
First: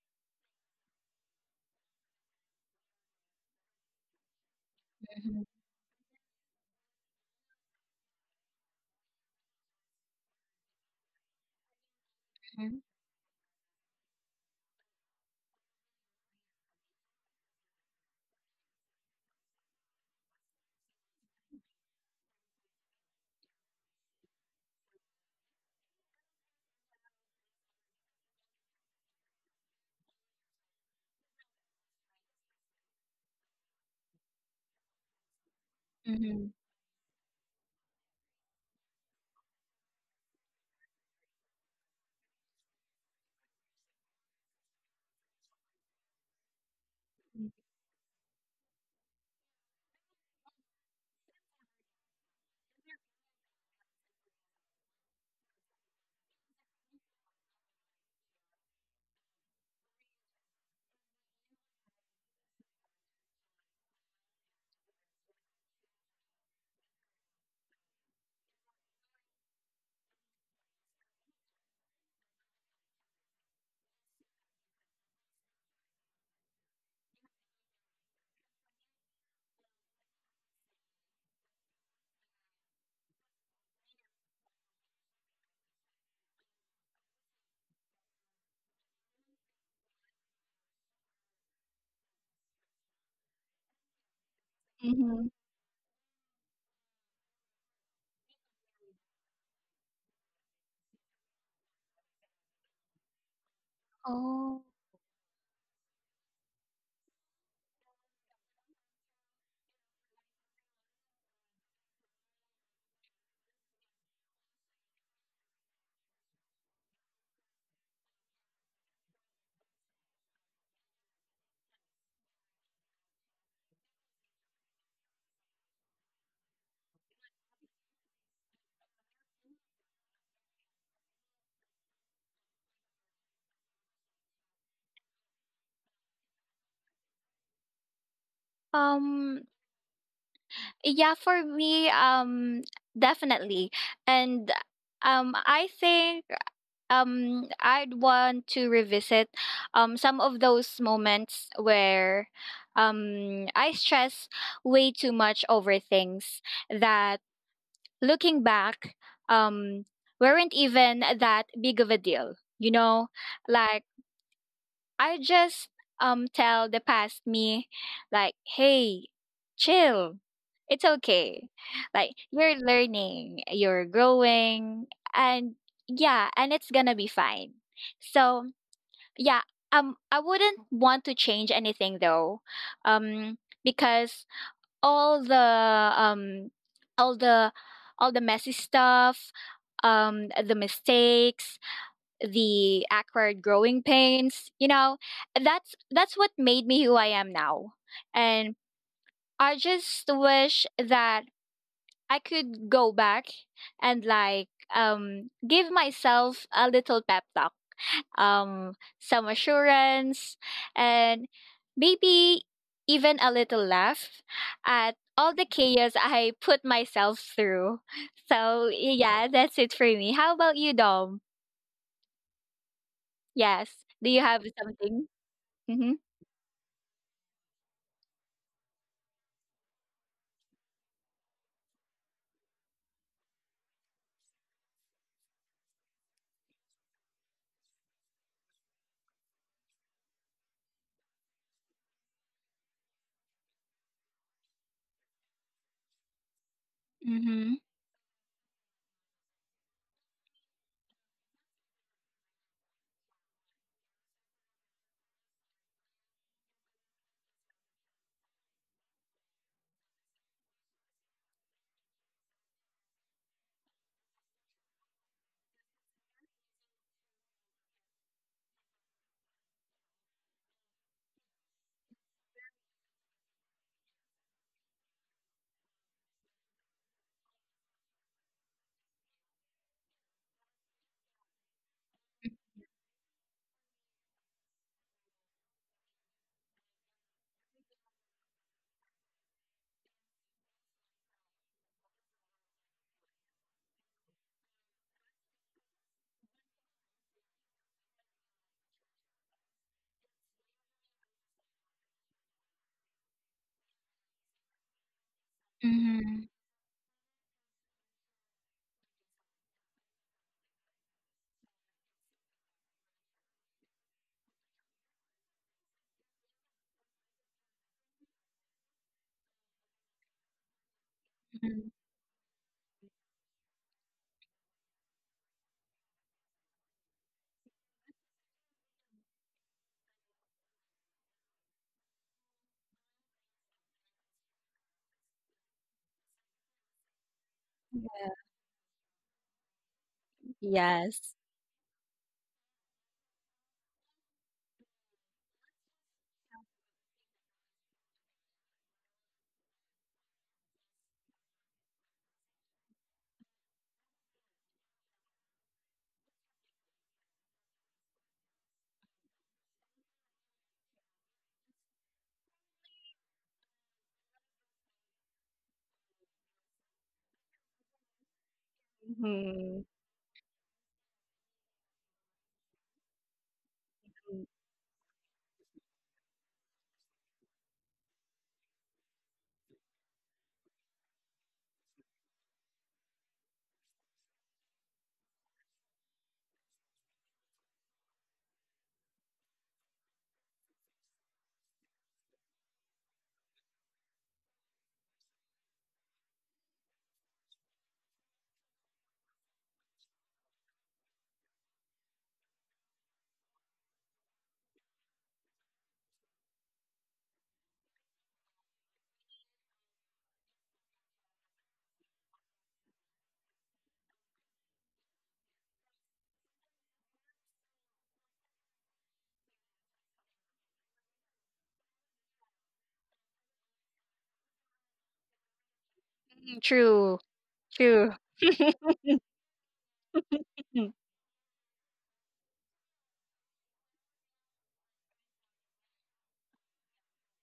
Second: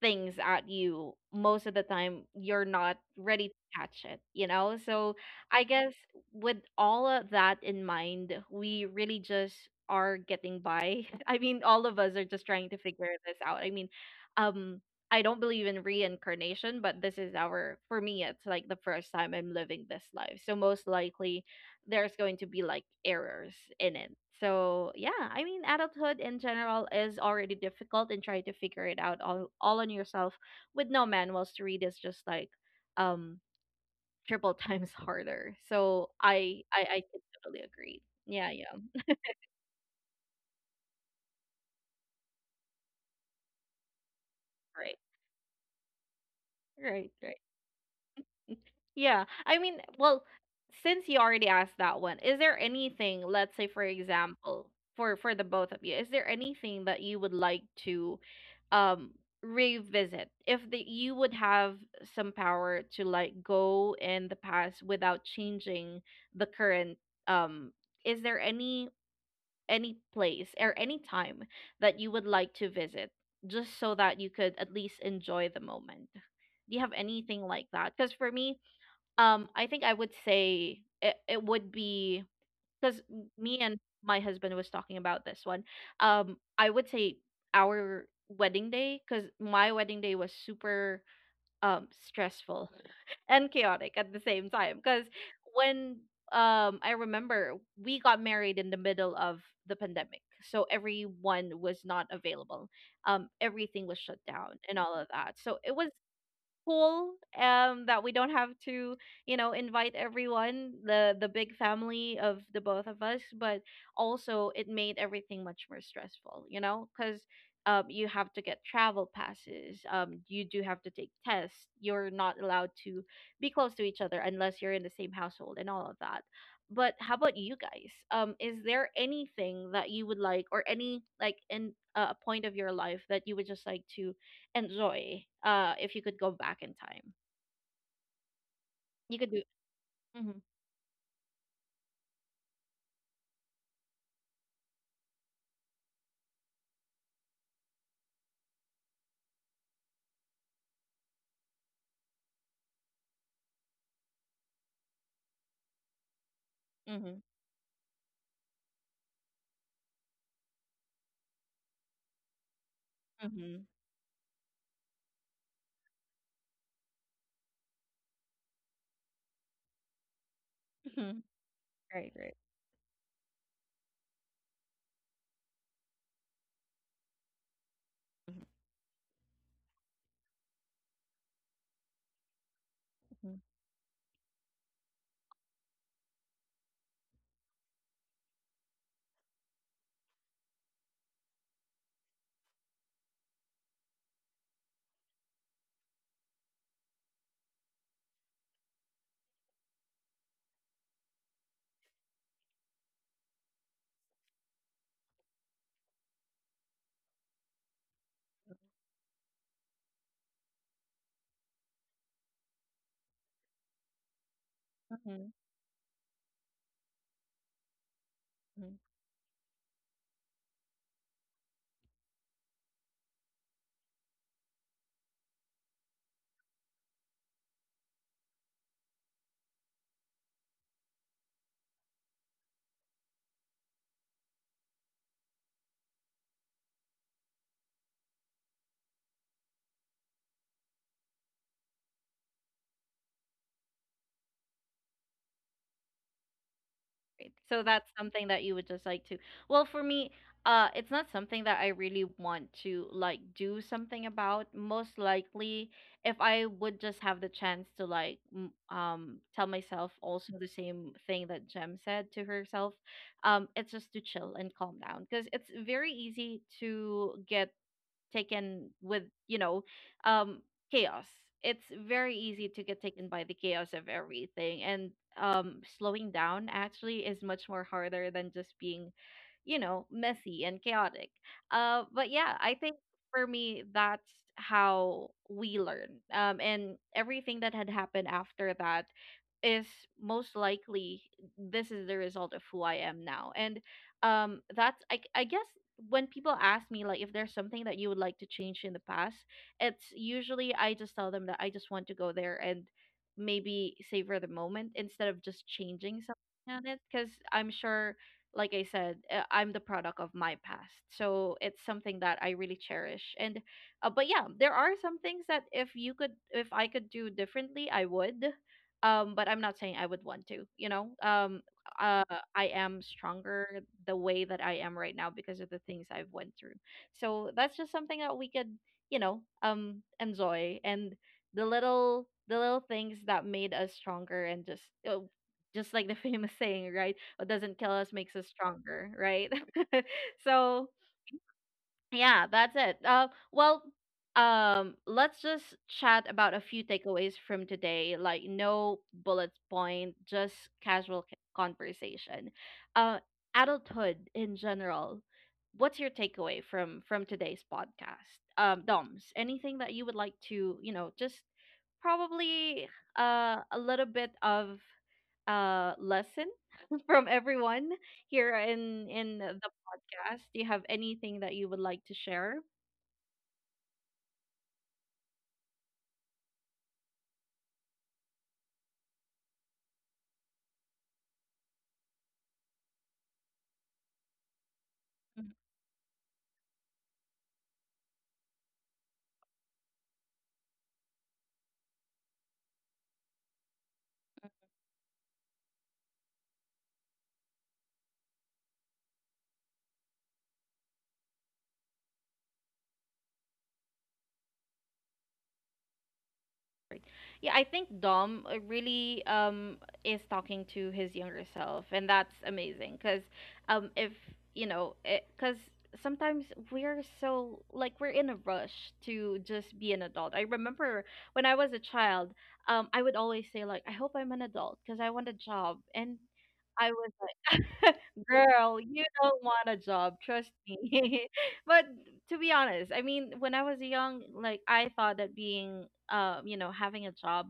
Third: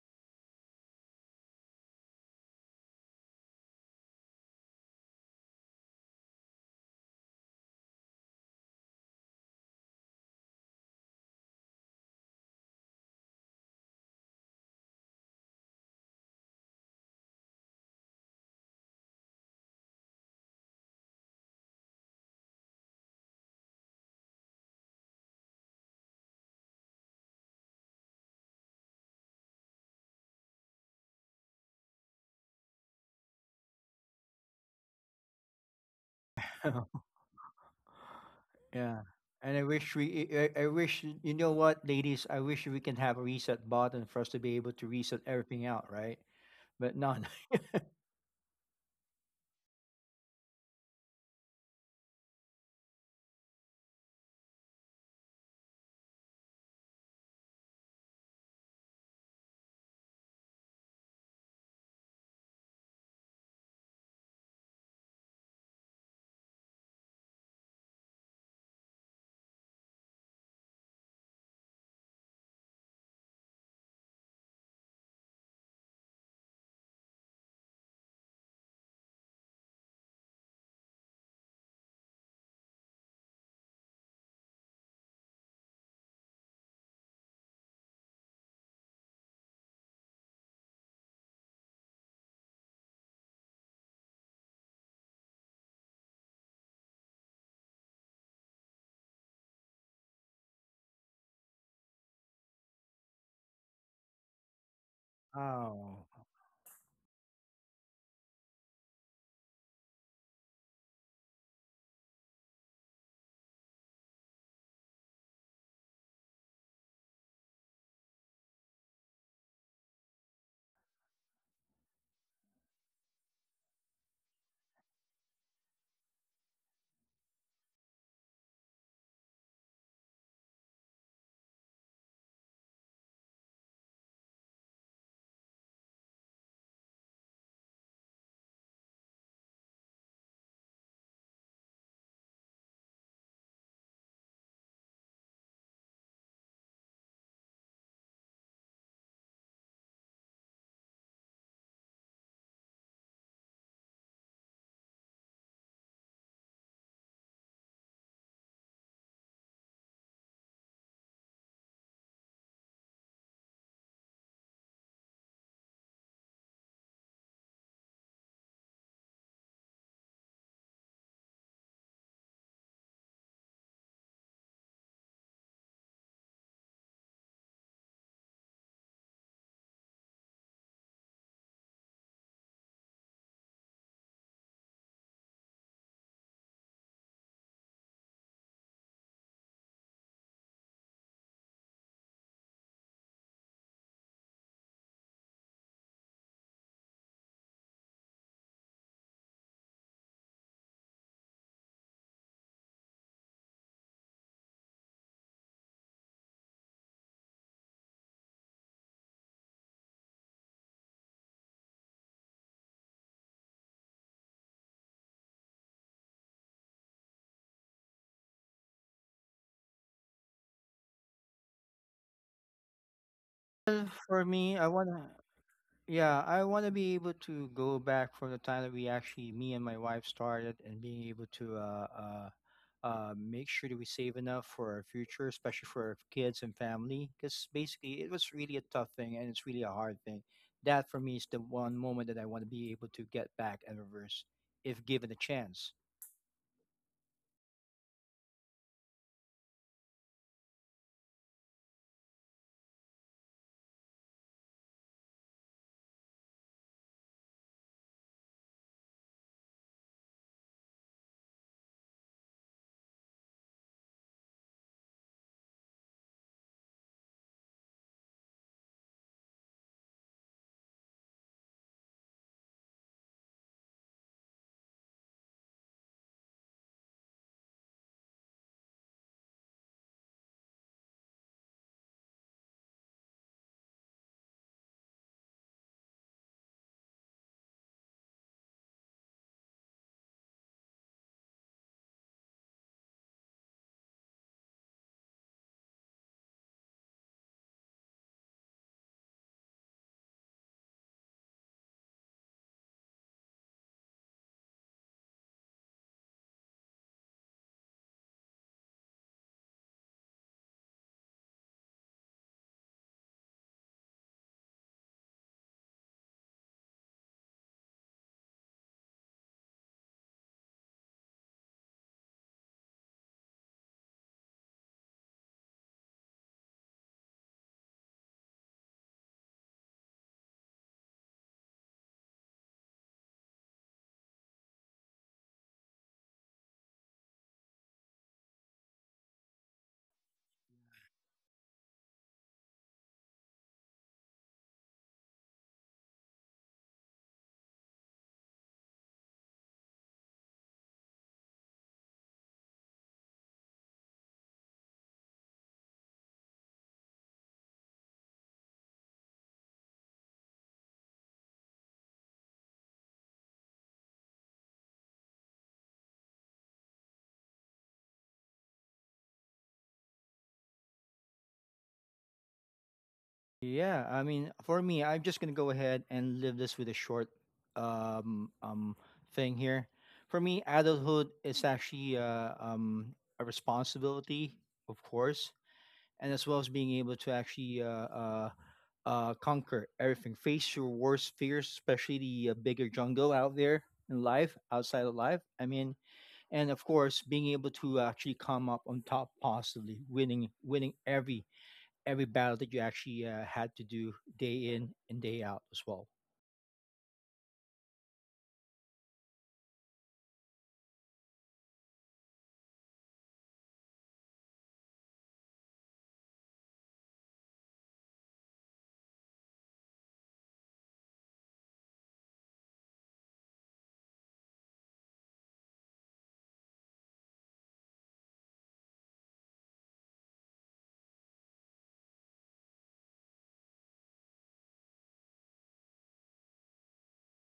Speaker 1: things at you. Most of the time you're not ready to catch it so
Speaker 3: Mm-hmm.
Speaker 1: I guess, with all of that in mind, we really just are getting by [LAUGHS] I mean, all of us are just trying to figure this out. I mean, um I don't believe in reincarnation, but this is our for me it's like the first time I'm living this life, so most likely there's going to be like errors in it. So yeah, I mean adulthood in general is already difficult, and trying to figure it out all on yourself with no manuals to read is just like um triple [LAUGHS] times harder. So
Speaker 3: Mm-hmm.
Speaker 1: I I,
Speaker 2: [LAUGHS]
Speaker 1: I totally agree. Yeah, yeah.
Speaker 2: Yeah. And I wish we, I wish, you know what, ladies, I wish we can have a reset button for us to be able to
Speaker 1: Right.
Speaker 2: reset everything out, right? But
Speaker 1: Right,
Speaker 2: no.
Speaker 1: right.
Speaker 2: [LAUGHS]
Speaker 1: Yeah. I mean, well, since you already asked that one, is there anything, let's say for example, for the both of you, is there anything that you would like to um revisit if you would have some power to like go in the past without changing the current, um is there any place or any time that you would like to visit, just so that you could at least enjoy the moment? Do you have anything like that? Because for me, I think I would say it would be, because me and my husband was talking about this one. I would say our wedding day, because my wedding day was super, stressful [LAUGHS] and chaotic at the same time. Because
Speaker 3: Mm-hmm.
Speaker 1: when, I remember we got married in the middle of the pandemic, so everyone was not available. Everything was shut down
Speaker 3: Oh.
Speaker 1: and all of that. So it was
Speaker 2: Oh.
Speaker 1: cool that we don't have to, invite everyone, the big family of the both of us. But also it made everything much more stressful, because you have to get travel passes, you do have to take tests, you're not allowed to be close to each other unless you're in the same household, and all of that. But how about you guys, is there anything that you would like, or any like in a point of your life that you would just like to enjoy, if you could go back in time you could do.
Speaker 3: Um.
Speaker 1: Mm-hmm,
Speaker 3: Yeah. For me. Definitely. And. I think. I'd want to revisit some of those moments where I stress way too much over things
Speaker 1: mm-hmm,
Speaker 3: that, looking back, um weren't even that big of a deal. You know,
Speaker 1: mm-hmm,
Speaker 3: like I just tell the past me like, "Hey, chill. It's
Speaker 1: mm-hmm.
Speaker 3: okay.
Speaker 1: Right,
Speaker 3: Like
Speaker 1: right.
Speaker 3: you're learning, you're growing, and yeah, and it's going to be fine."
Speaker 1: Mm-hmm,
Speaker 3: So, yeah, I wouldn't want to change anything though. Um because all the um all the all the messy stuff, the mistakes, the awkward growing pains, you know, that's what made me who I am now. And I just wish that I could go back and like give myself a little pep talk, um some assurance, and maybe even a little laugh at
Speaker 1: mm-hmm,
Speaker 3: all the chaos I put myself through.
Speaker 1: mm-hmm.
Speaker 3: So yeah, that's it for me. How about you, Dom? Yes,
Speaker 2: Well,
Speaker 3: do
Speaker 2: for
Speaker 3: you have
Speaker 2: me, I want to,
Speaker 3: something? Mhm.
Speaker 2: yeah, I want to be able to go back from the time that we actually, me and my wife started, and being able to make sure that we save enough for our future, especially for our kids and family. Because basically, it was really a tough thing, and it's really a hard thing. That for me is the one moment that I want to be able to get back and reverse, if given a chance.
Speaker 1: So
Speaker 3: Mhm,
Speaker 1: that's something that you would just like to. Well, for me, it's not something that I really want to like do something about. Most likely, if I would just have the chance to like tell myself also the same thing that Jem said to herself. It's just to chill and calm down, because it's very easy to get taken with, um chaos. It's very easy to get taken by the chaos of everything. And slowing down actually is much more harder than just being, messy and chaotic. But yeah, I think for me, that's how we learn. And everything that had happened after that is, most likely, this is the result of who I am now. And that's, I guess, when people ask me like if there's something that you would like to change in the past, it's usually I just tell them that I just want to go there and maybe savor the moment instead of just changing
Speaker 3: mhm,
Speaker 1: something on it, because I'm sure, like I said, I'm the product of my past. So it's something that I really cherish. And but yeah, there are some things that if I could do differently, I would. But I'm not saying I would want to, you know.
Speaker 3: mhm.
Speaker 1: Uh I am stronger the way that I am right now because of the things I've went through. So that's just something that we could, enjoy, and the little things that made us stronger, and uh, just like the [LAUGHS] famous saying, right? What doesn't kill us
Speaker 3: Yeah.
Speaker 1: makes us stronger, right? [LAUGHS] So
Speaker 3: Yes.
Speaker 1: yeah, that's it. Well, let's just chat about a few takeaways from today. Like no bullet point, just casual conversation. Uh, adulthood in general. What's your takeaway from today's podcast? Doms, anything that you would like to, just probably a little bit of lesson [LAUGHS] from everyone here in the
Speaker 3: Mhm.
Speaker 1: podcast. Do you have anything that you would like to share?
Speaker 2: Yeah, I mean,
Speaker 3: Mm.
Speaker 2: for me, I'm just gonna go ahead and leave this with a short um um thing here. For me, adulthood is actually a responsibility, of course, and as well as being able to actually conquer everything, face your worst fears, especially the bigger jungle out there in life, outside of life. I mean, and of course, being able to actually come up on top positively, winning every battle that you actually had to do day in and day out as well.
Speaker 1: Right. Yeah, I think Dom really is talking to his younger self, and that's amazing. Cause if you know, eh, cause sometimes we're so like we're in a rush to just be an adult. I remember when I was a child, I would always say like, I hope I'm an adult, cause I want a job. And
Speaker 3: Mm,
Speaker 1: I was
Speaker 3: true,
Speaker 1: like,
Speaker 3: true.
Speaker 1: [LAUGHS] girl, you don't want a job, trust
Speaker 3: [LAUGHS] Mm.
Speaker 1: me. [LAUGHS] But to be honest, I mean, when I was young, like I thought that having a job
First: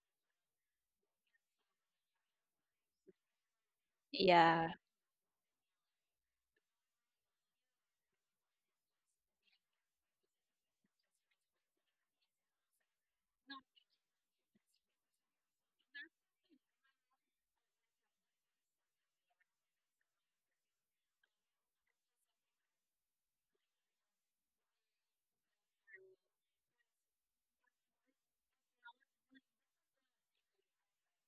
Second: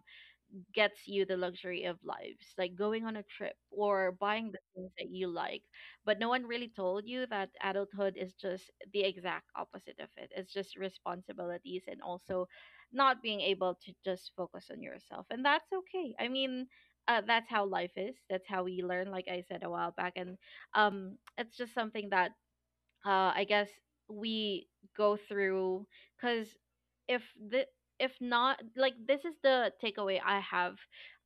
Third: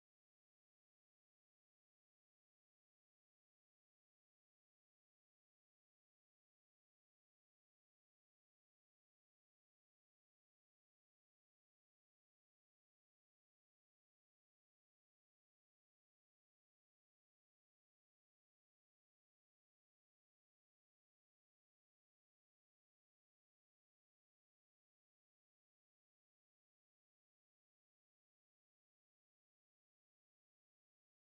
Speaker 1: gets you the luxury of lives, like going on a trip or buying the
Speaker 3: Yeah.
Speaker 1: things that you like. But no one really told you that adulthood is just the exact opposite of it. It's just responsibilities, and also not being able to just focus on yourself, and that's okay. I mean. That's how life is. That's how we learn, like I said a while back. And it's just something that I guess we go through, because if the if not, like, this is the takeaway I have.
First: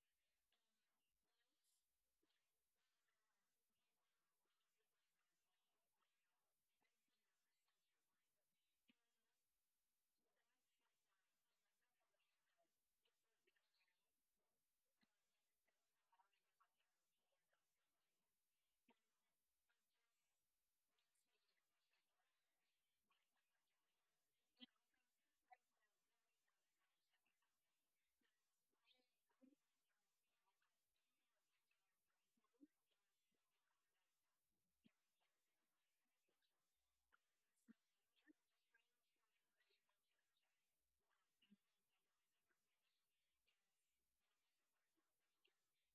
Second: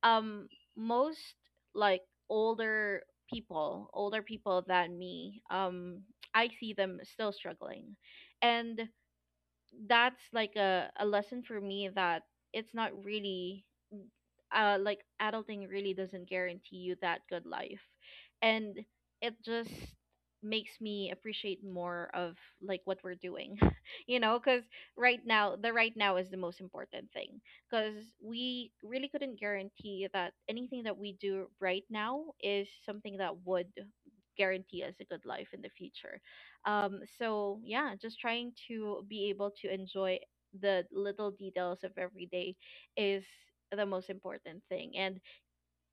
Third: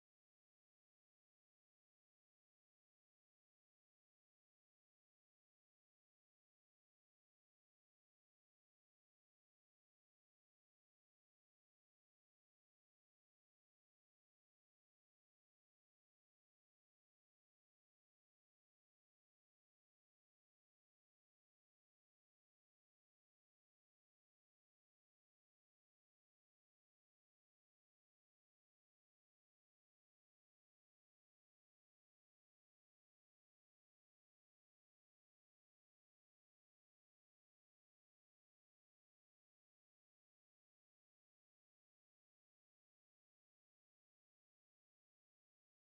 Speaker 1: Um, most like older older people than me, I see them still struggling, and that's like a lesson for me that it's not really like adulting really doesn't guarantee you that good life. And it just makes me appreciate more of like what we're doing [LAUGHS] because right now, the right now is the most important thing, because we really couldn't guarantee that anything that we do right now is something that would guarantee us a good life in the future. So yeah, just trying to be able to enjoy the little details of every day is the most important thing. And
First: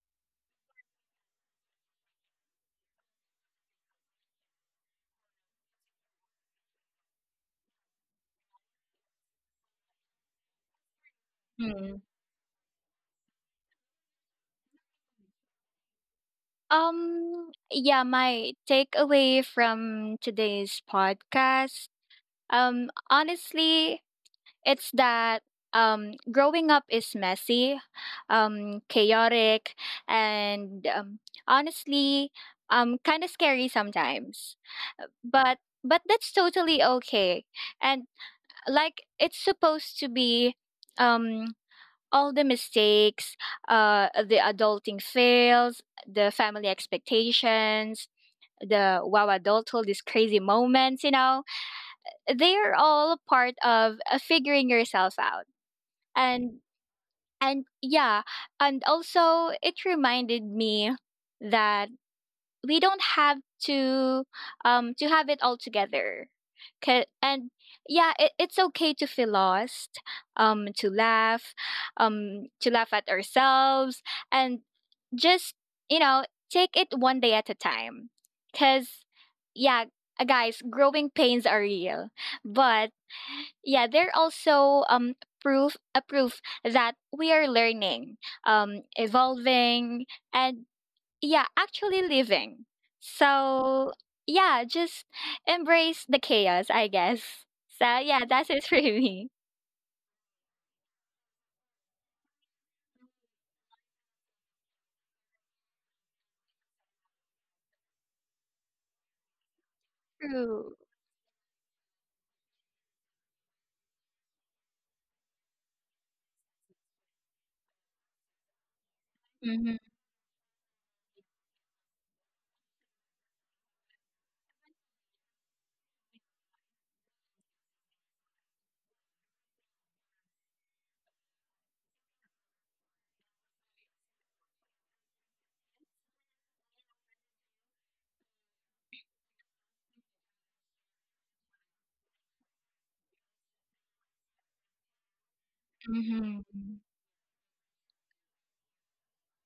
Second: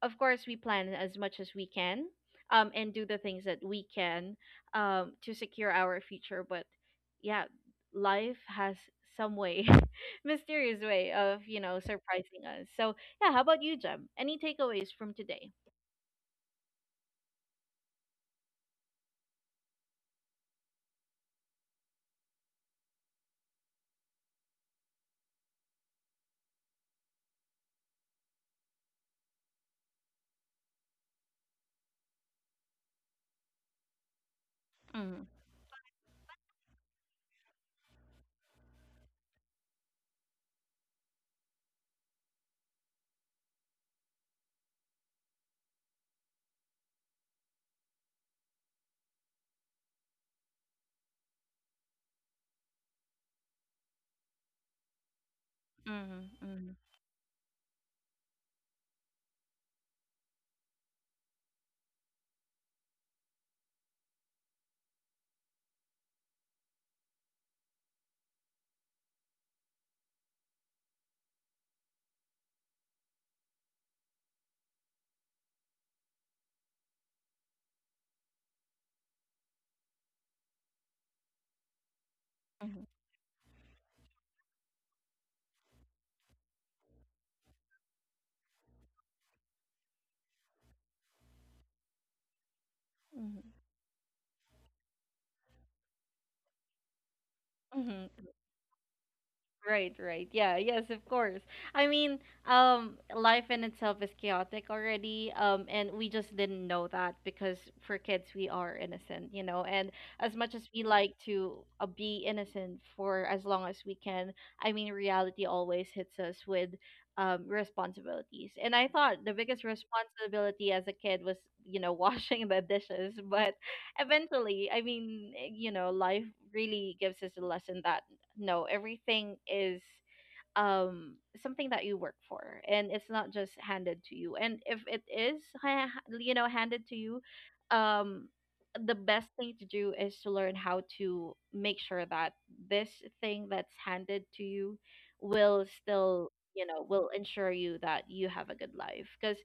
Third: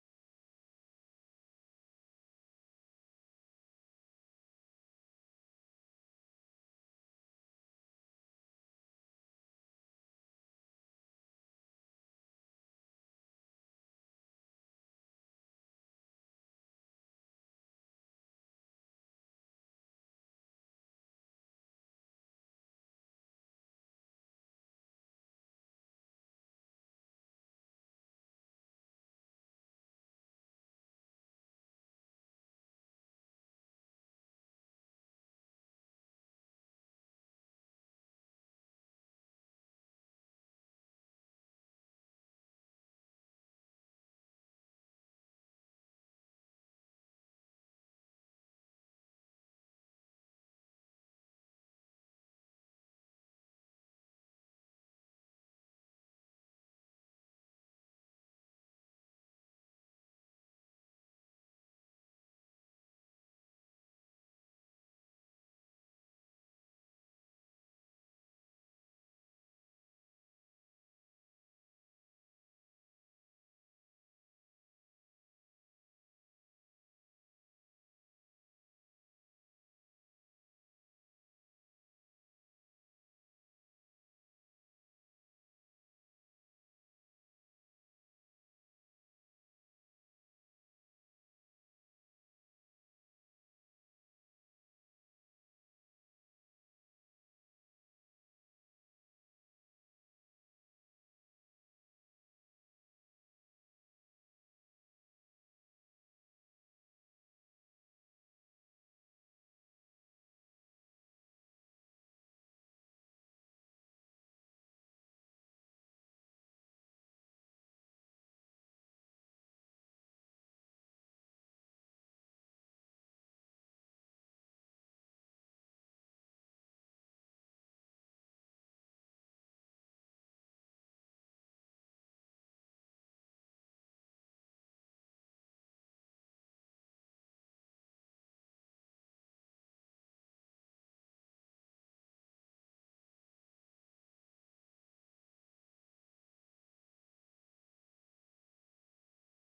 Speaker 1: of course, we plan as much as we can, and do the things that we can, to secure our future. But yeah, life has some way, [LAUGHS] mysterious way of
Speaker 3: Mm.
Speaker 1: surprising us. So yeah, how about you, Jem? Any takeaways from today?
Speaker 3: Yeah, my takeaway from today's podcast, honestly, it's that growing up is messy, chaotic, and honestly, kind of scary sometimes.
Speaker 1: Mm-hmm.
Speaker 3: But but that's totally okay. And like it's supposed to be, um, all the mistakes, the adulting fails, the family expectations, the wow adulthood, these crazy moments. You know, they are all part of figuring yourself out. and
Speaker 1: Mm-hmm.
Speaker 3: and yeah, and also it reminded me that we don't have to to have it all together. And yeah, it's okay to feel lost, to laugh, to laugh at ourselves, and just, you know, take it one day at a time, because yeah, guys, growing pains are real.
Speaker 1: Mm-hmm.
Speaker 3: But yeah, they're also proof that we are learning, evolving, and yeah, actually living.
Speaker 1: Mm-hmm.
Speaker 3: So yeah, just embrace the chaos, I guess. So yeah,
Speaker 1: Mm-hmm.
Speaker 3: that's it for [LAUGHS] me.
Speaker 1: Right, right. Yeah, yes, of course. I mean, life in itself is chaotic already, and we just didn't know that because for kids we are innocent, you know. And as much as
Speaker 3: True.
Speaker 1: we like to be innocent for as long as we can, I mean, reality always hits us with responsibilities. And I thought the biggest
Speaker 3: Mm-hmm.
Speaker 1: responsibility as a kid was, [LAUGHS] washing the dishes. But eventually, I mean, life really gives us a lesson that no, everything is um something that you work for, and it's not just handed to you. And if it is handed to you, um the best thing to do is to learn how to make sure that this thing that's handed to you will still,
Speaker 3: Mm-hmm.
Speaker 1: will ensure you that you have a good life, because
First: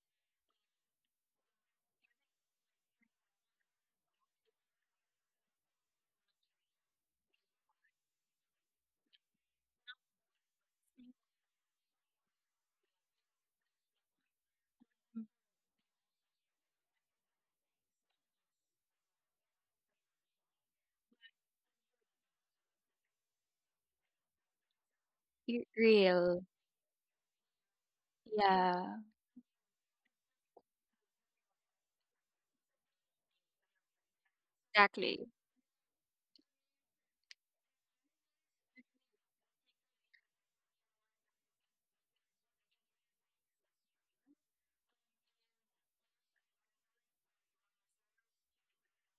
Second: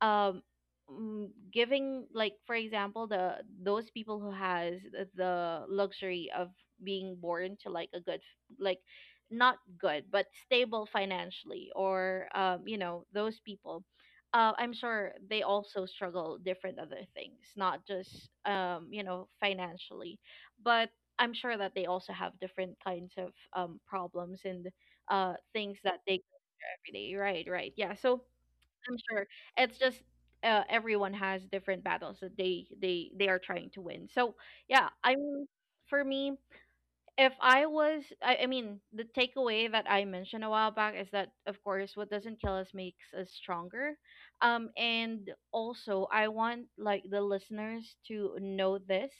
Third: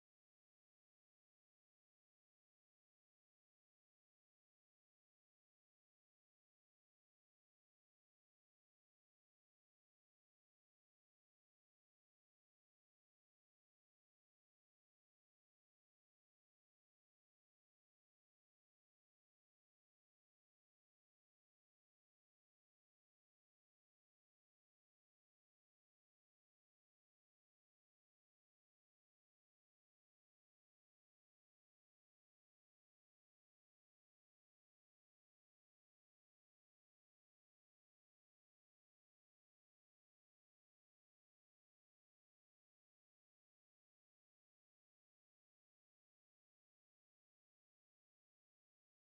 Speaker 1: um mm, giving like for example the those people who has the luxury of being born to like a good, like not good but stable financially, or those people, I'm sure they also struggle different other things, not just financially. But I'm sure that they also have different kinds of problems and things that they go
Speaker 3: Real.
Speaker 1: through every day, right, right, yeah. So I'm
Speaker 3: Yeah.
Speaker 1: sure it's just, everyone has different battles that they are trying to win. So yeah, I
Speaker 3: Exactly.
Speaker 1: am for me. If I was, I mean, the takeaway that I mentioned a while back is that, of course, what doesn't kill us makes us stronger. And also, I want like the listeners to know this.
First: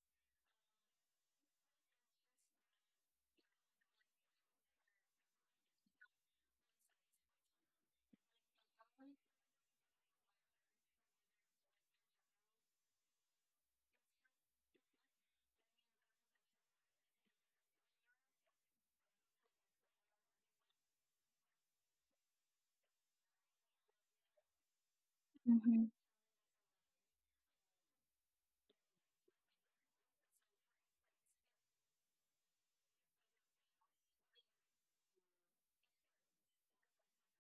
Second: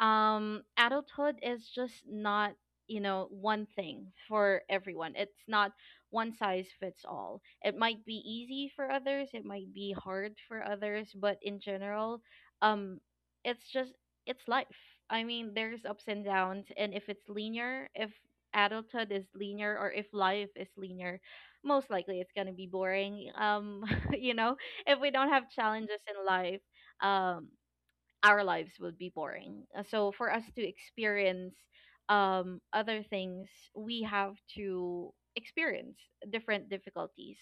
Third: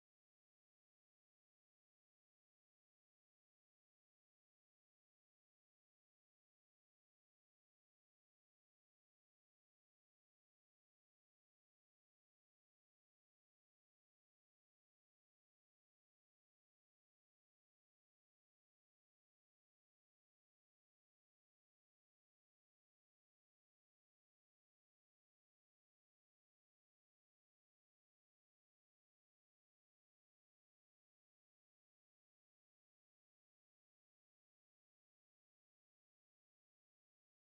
Speaker 1: Adulthood is just not, one thing for everyone. It's not one size fits all. It might be easy for others, it might be hard for others, but in general, um, it's just it's life. I mean, there's ups and downs, and if adulthood is linear, or if life is linear, most likely it's gonna be boring. [LAUGHS] You know, if we don't have
Speaker 3: Mm-hmm.
Speaker 1: challenges in life, um, our lives would be boring. So for us to experience other things, we have to experience different difficulties.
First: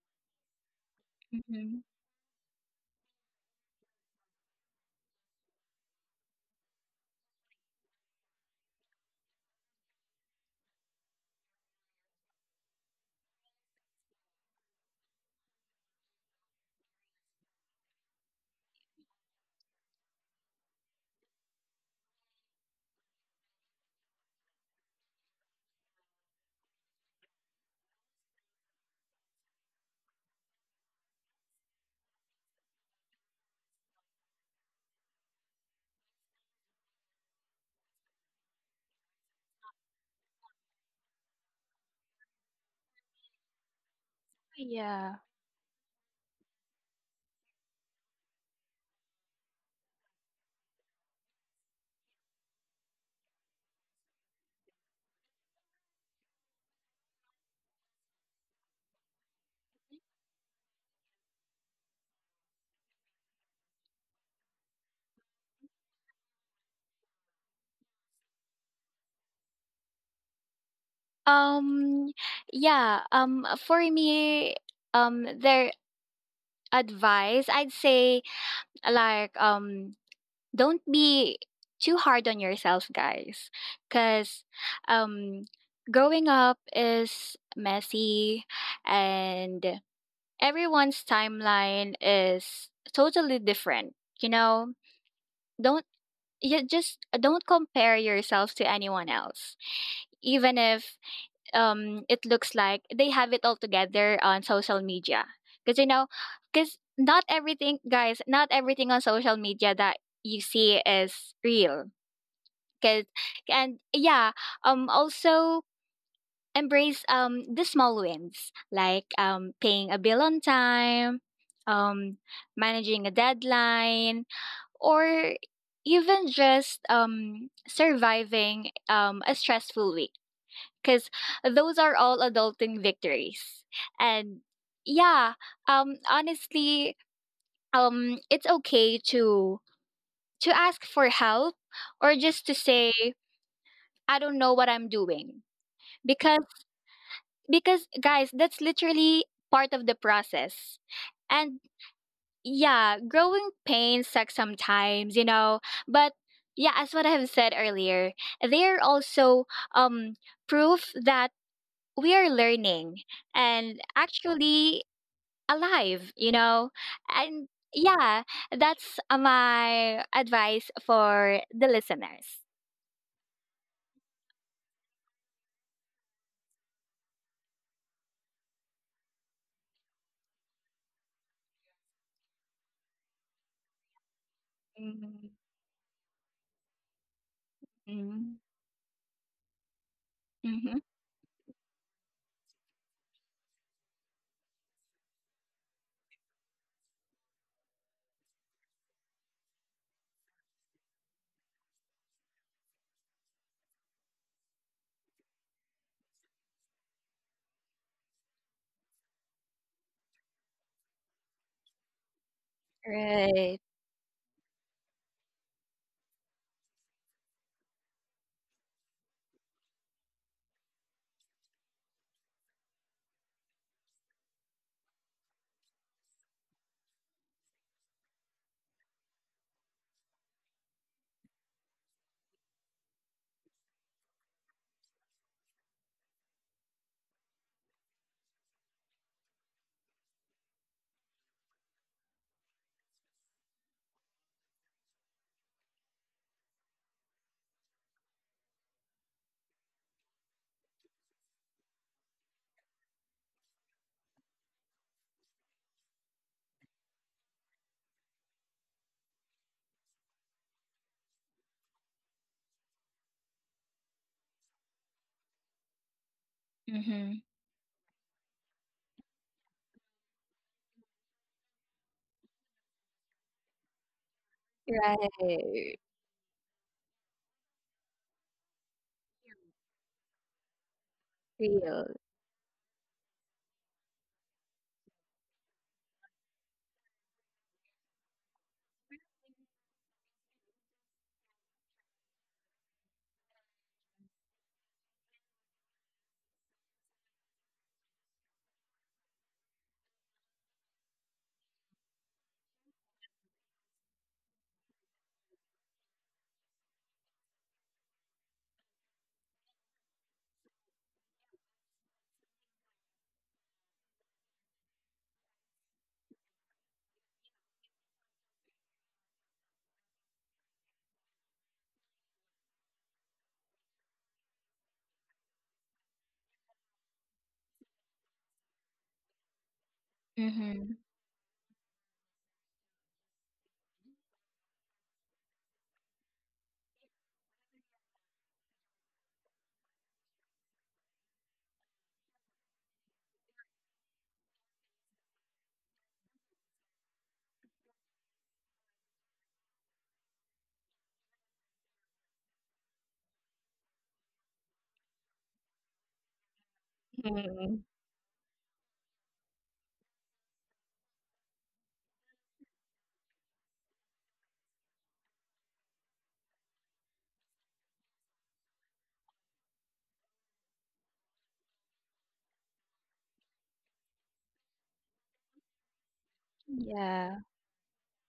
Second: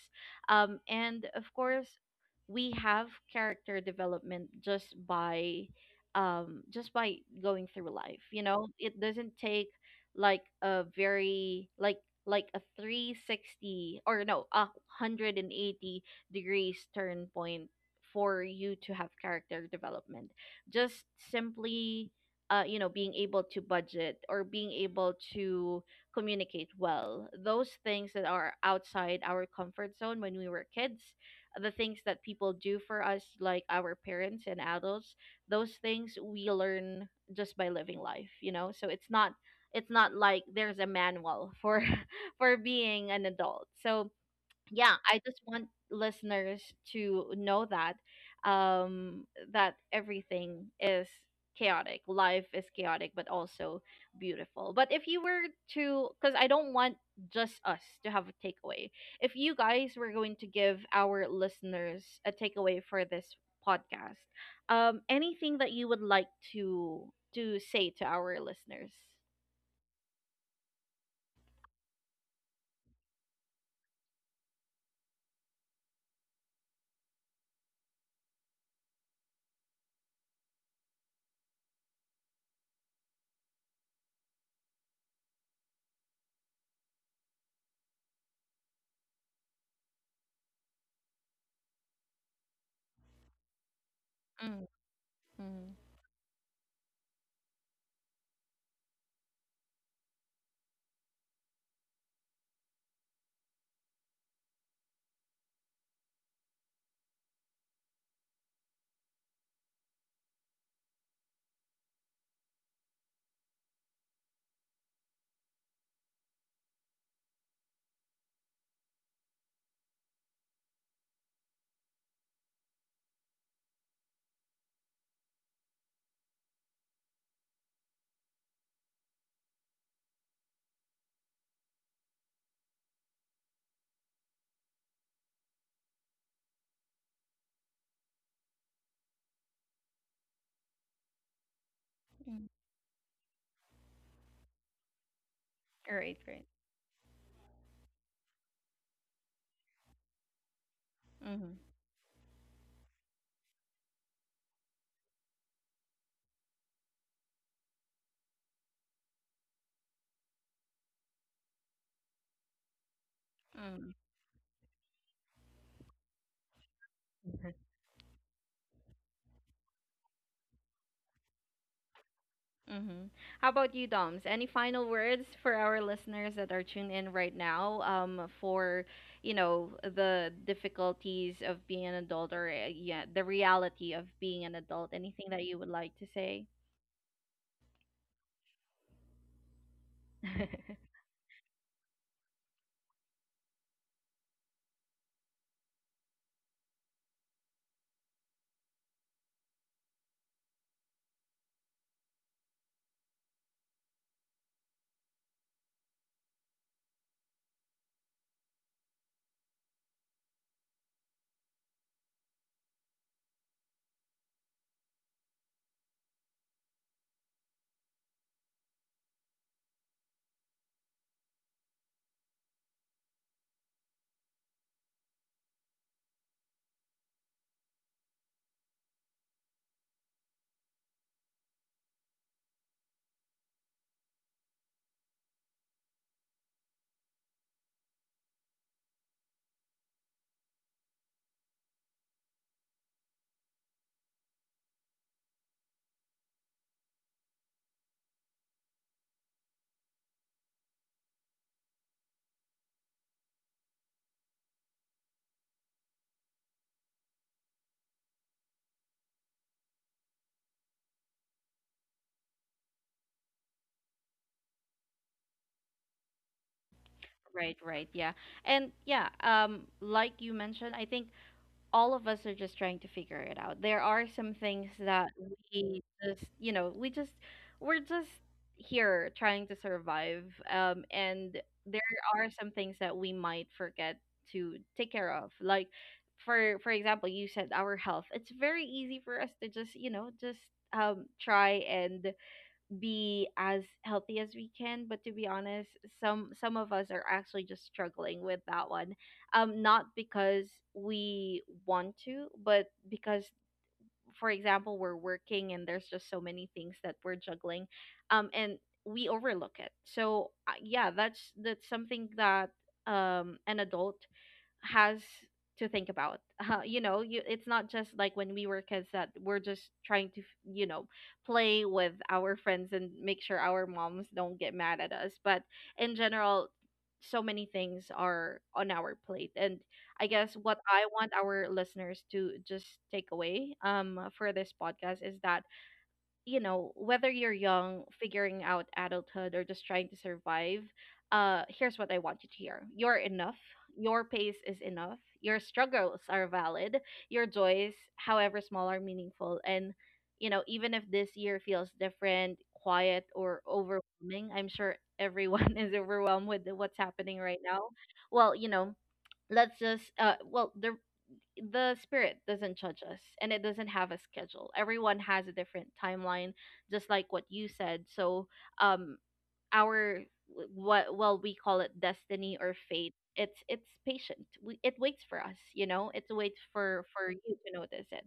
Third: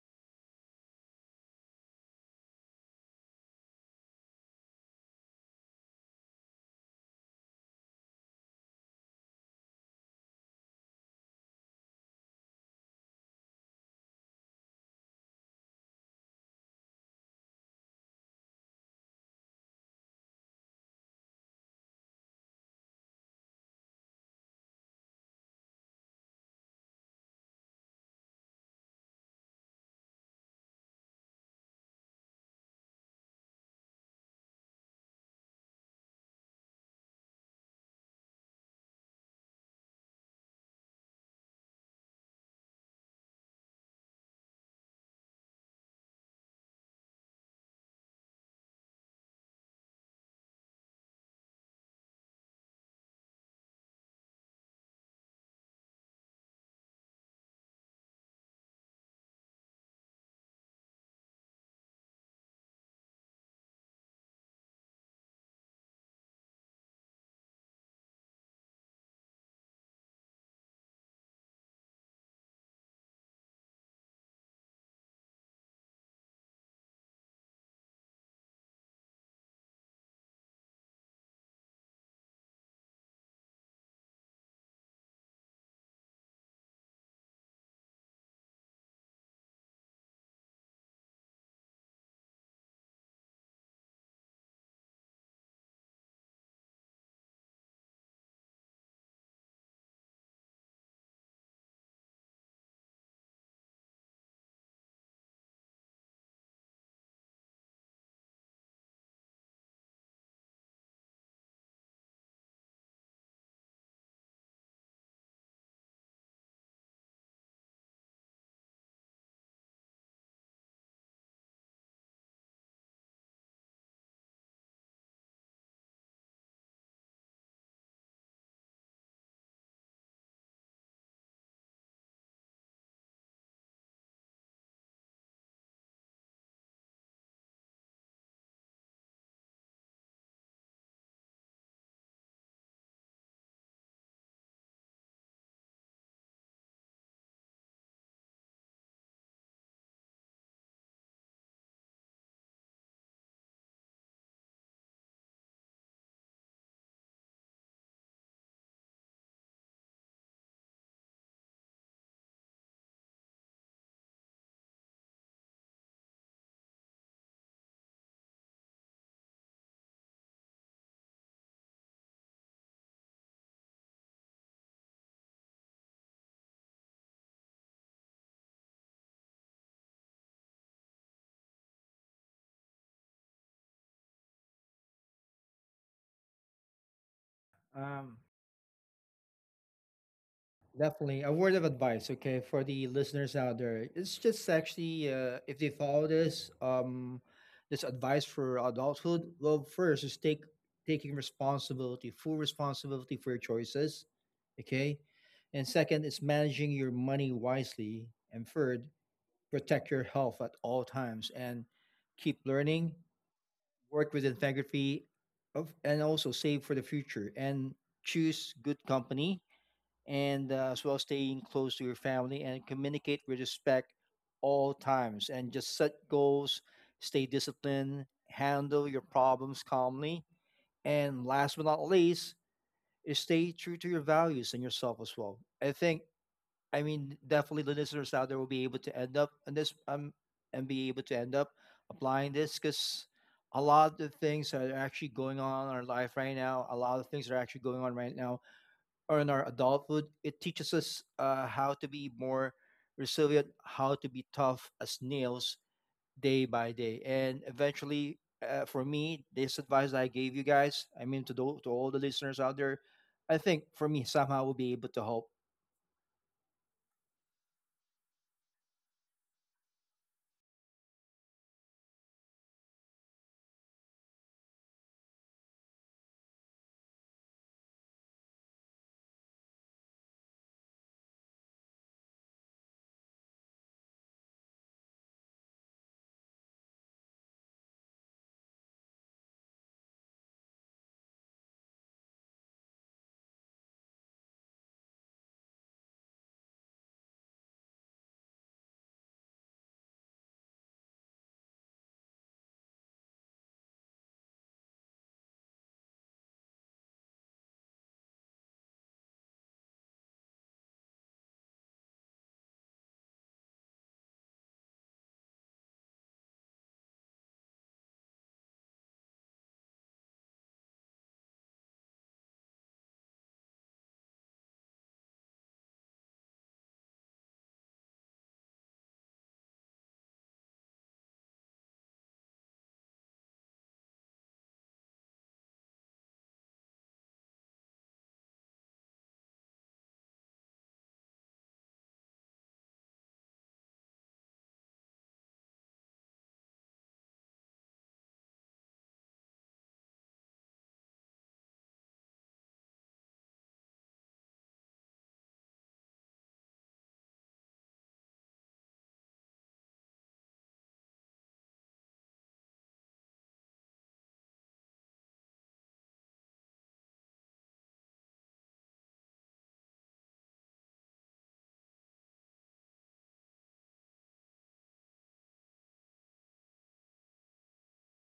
Speaker 1: And of
Speaker 3: Mm-hmm.
Speaker 1: course, we have character development just by, just by going through life. You know, it doesn't take like a very like like a 360, or no, a 180 degrees turn point for you to have character development, just simply being able to budget or being able to communicate well, those things that are outside our comfort zone when we were kids, the things that people do for us like our parents and adults, those things we learn just by living life, so it's not like there's a manual for [LAUGHS] for being an adult, so yeah,
Speaker 3: Yeah.
Speaker 1: I just want listeners to know that um that everything is chaotic, life is chaotic but also beautiful. But if you were to, because I don't want just us to have a takeaway, if you guys were going to give our listeners a takeaway for this podcast, um, anything that you would like to to say to our listeners.
Speaker 3: Um, yeah, for me, their advice, I'd say like don't be too hard on yourself, guys, because um, growing up is messy, and everyone's timeline is totally different. You
Speaker 1: Mm,
Speaker 3: know,
Speaker 1: mm,
Speaker 3: don't you just don't compare yourself to anyone else, even if it looks like they have it all together on social media. Because, you know, because not everything, guys, not everything on social media that you see is real. 'Cause And yeah, also embrace the small wins, like paying a bill on time, um managing a deadline, or even just surviving a stressful week, because those are all adulting victories. And yeah, honestly, it's okay to ask for help, or
Speaker 1: mm.
Speaker 3: just to say I don't know what I'm doing,
Speaker 1: Right,
Speaker 3: because
Speaker 1: right.
Speaker 3: because guys, that's literally part of the process. And yeah, growing pains suck sometimes, you know, but yeah, as what I have said earlier, they are also um proof that we are learning and
Speaker 1: Mm-hmm.
Speaker 3: actually alive, you know. And
Speaker 1: Mm.
Speaker 3: yeah, that's my advice for the listeners.
Speaker 1: Mm-hmm. How about you, Doms? Any final words for our listeners that are tuned in right now, for, you know, the difficulties of being an adult, or, yeah, the reality of being an adult? Anything
Speaker 3: Mhm.
Speaker 1: that you would like to say?
Speaker 2: Um,
Speaker 3: Mm-hmm.
Speaker 1: [LAUGHS]
Speaker 2: Definitely. A word of advice, okay, for the listeners out there. It's just actually, if they follow this, this advice for adulthood. Well, first is take taking responsibility, full responsibility for your choices, okay. And second is managing your money wisely. And third, protect your health at all times and keep learning,
Speaker 3: Right.
Speaker 2: work with integrity of, and also save for the future, and choose good company, and, as well, staying close to your family, and communicate with respect all times, and just set goals, stay disciplined, handle your problems calmly, and last but not least is stay true to your values and yourself as well. I think, I mean, definitely the listeners out there will be able to end up and this and be able to end up applying this, because a lot of the things that are actually going on in our life right now, a lot of things that are actually going on right now are in our adulthood. It teaches us how to be more resilient, how to be tough as nails day by day, and eventually. For me, this advice that I gave you guys, I mean to, to all the listeners out there, I think for me somehow will be able to help.
Speaker 3: Mm-hmm.
Speaker 1: Right, right, yeah. And yeah, like you mentioned, I think all of us are just trying to figure it out. There are some things that
Speaker 3: Right.
Speaker 1: we just, you know, we just, we're just here trying to survive. And there
Speaker 3: Real.
Speaker 1: are some things that we might forget to take care of. Like, for example, you said our health. It's very easy for us to just, you know, just try and be as healthy as we can, but to be honest, some of us are actually just struggling with that one, um, not because we want to, but because, for example, we're working and there's just so many things that we're juggling, um, and we overlook it. So yeah, that's something that an adult has to think about. You know, you, it's not just like when we were kids that we're just trying to, you know, play with our friends and make sure our moms don't get mad at us. But in general, so many things are on our plate. And I guess what
Speaker 3: Mhm.
Speaker 1: I want our listeners to just take away, for this podcast is that, you know, whether you're young, figuring out adulthood, or just trying to survive, here's what I want you to hear. You're enough. Your pace is enough. Your struggles are valid. Your joys, however small, are meaningful. And, you know, even if this year feels different, quiet, or overwhelming, I'm sure everyone [LAUGHS] is overwhelmed with what's happening right
Speaker 3: Mhm.
Speaker 1: now. Well, you know, let's just, well, the spirit doesn't judge us and it doesn't have a schedule. Everyone has a different timeline, just like what you said. So um, our, what, well, we call it destiny or fate, it's patient. It waits for us, you know, it waits for
Speaker 3: Yeah.
Speaker 1: you to notice it.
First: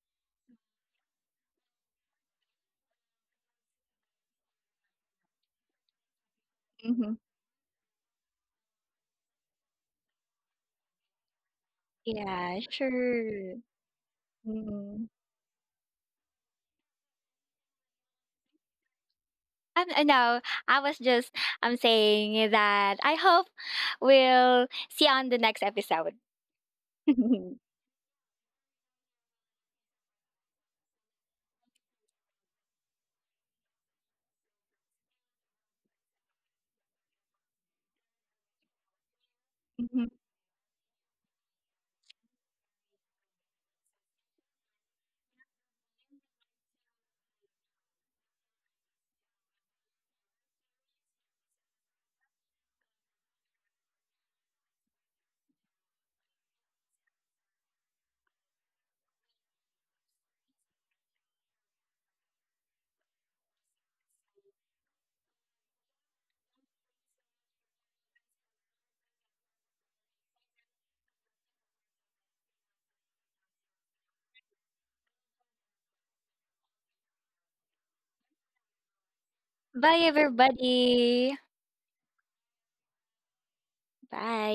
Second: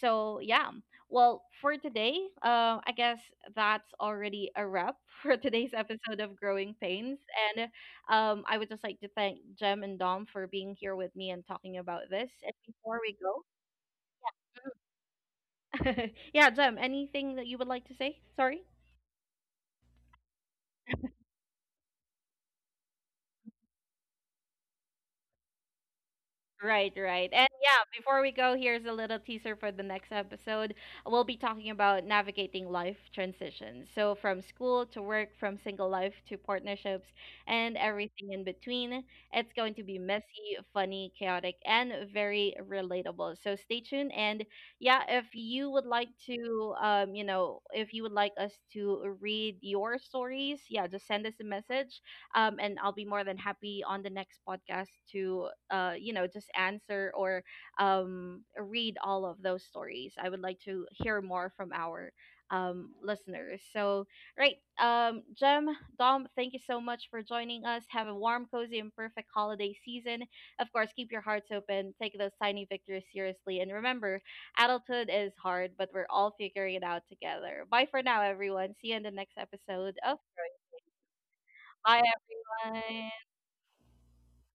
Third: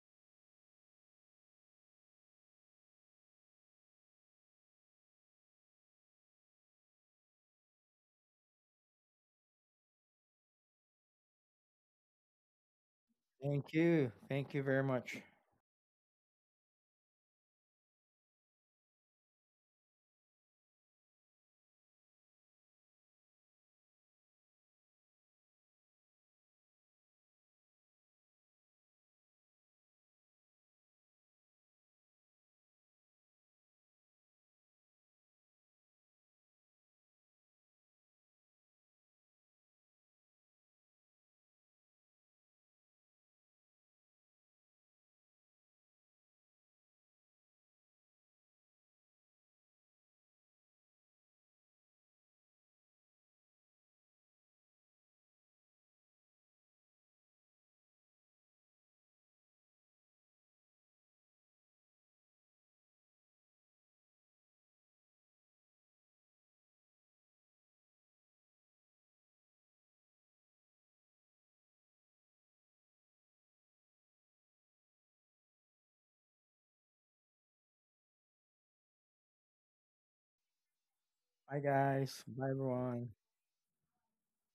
Speaker 1: So yeah, well, for today, I guess that's already a wrap [LAUGHS] for today's episode of Growing
Speaker 3: Mhm.
Speaker 1: Pains. And I would just like to thank Jem and Dom for being here with me and talking about this, and
Speaker 3: Yeah,
Speaker 1: before we go
Speaker 3: sure.
Speaker 2: Thank you. Thank you very
Speaker 3: Mhm.
Speaker 2: much.
Speaker 1: [LAUGHS] yeah, Jem, anything that you would like to say? Sorry.
Speaker 3: No, I was just, I'm saying that I hope we'll see you on the next episode.
Speaker 1: Right, right. And
Speaker 3: [LAUGHS]
Speaker 1: yeah, before we go, here's a little teaser for the next episode. We'll be talking about navigating life transitions. So, from school to work, from single life to partnerships, and everything in between. It's going to be
Speaker 3: Mhm.
Speaker 1: messy, funny, chaotic, and very relatable. So, stay tuned. And yeah, if you would like to, you know, if you would like us to read your stories, yeah, just send us a message, and I'll be more than happy on the next podcast to you know, just answer or read all of those stories. I would like to hear more from our listeners. So right, Jem, Dom, thank you so much for joining us. Have a warm, cozy, and perfect holiday season. Of course, keep your hearts open, take those tiny victories seriously, and remember, adulthood is hard, but we're all figuring it out together. Bye for now, everyone. See you in the next episode
Speaker 3: Bye
Speaker 1: of
Speaker 3: everybody.
Speaker 2: Bye,
Speaker 1: Bye,
Speaker 2: guys. Bye, everyone.
Speaker 1: everyone.
Speaker 3: Bye.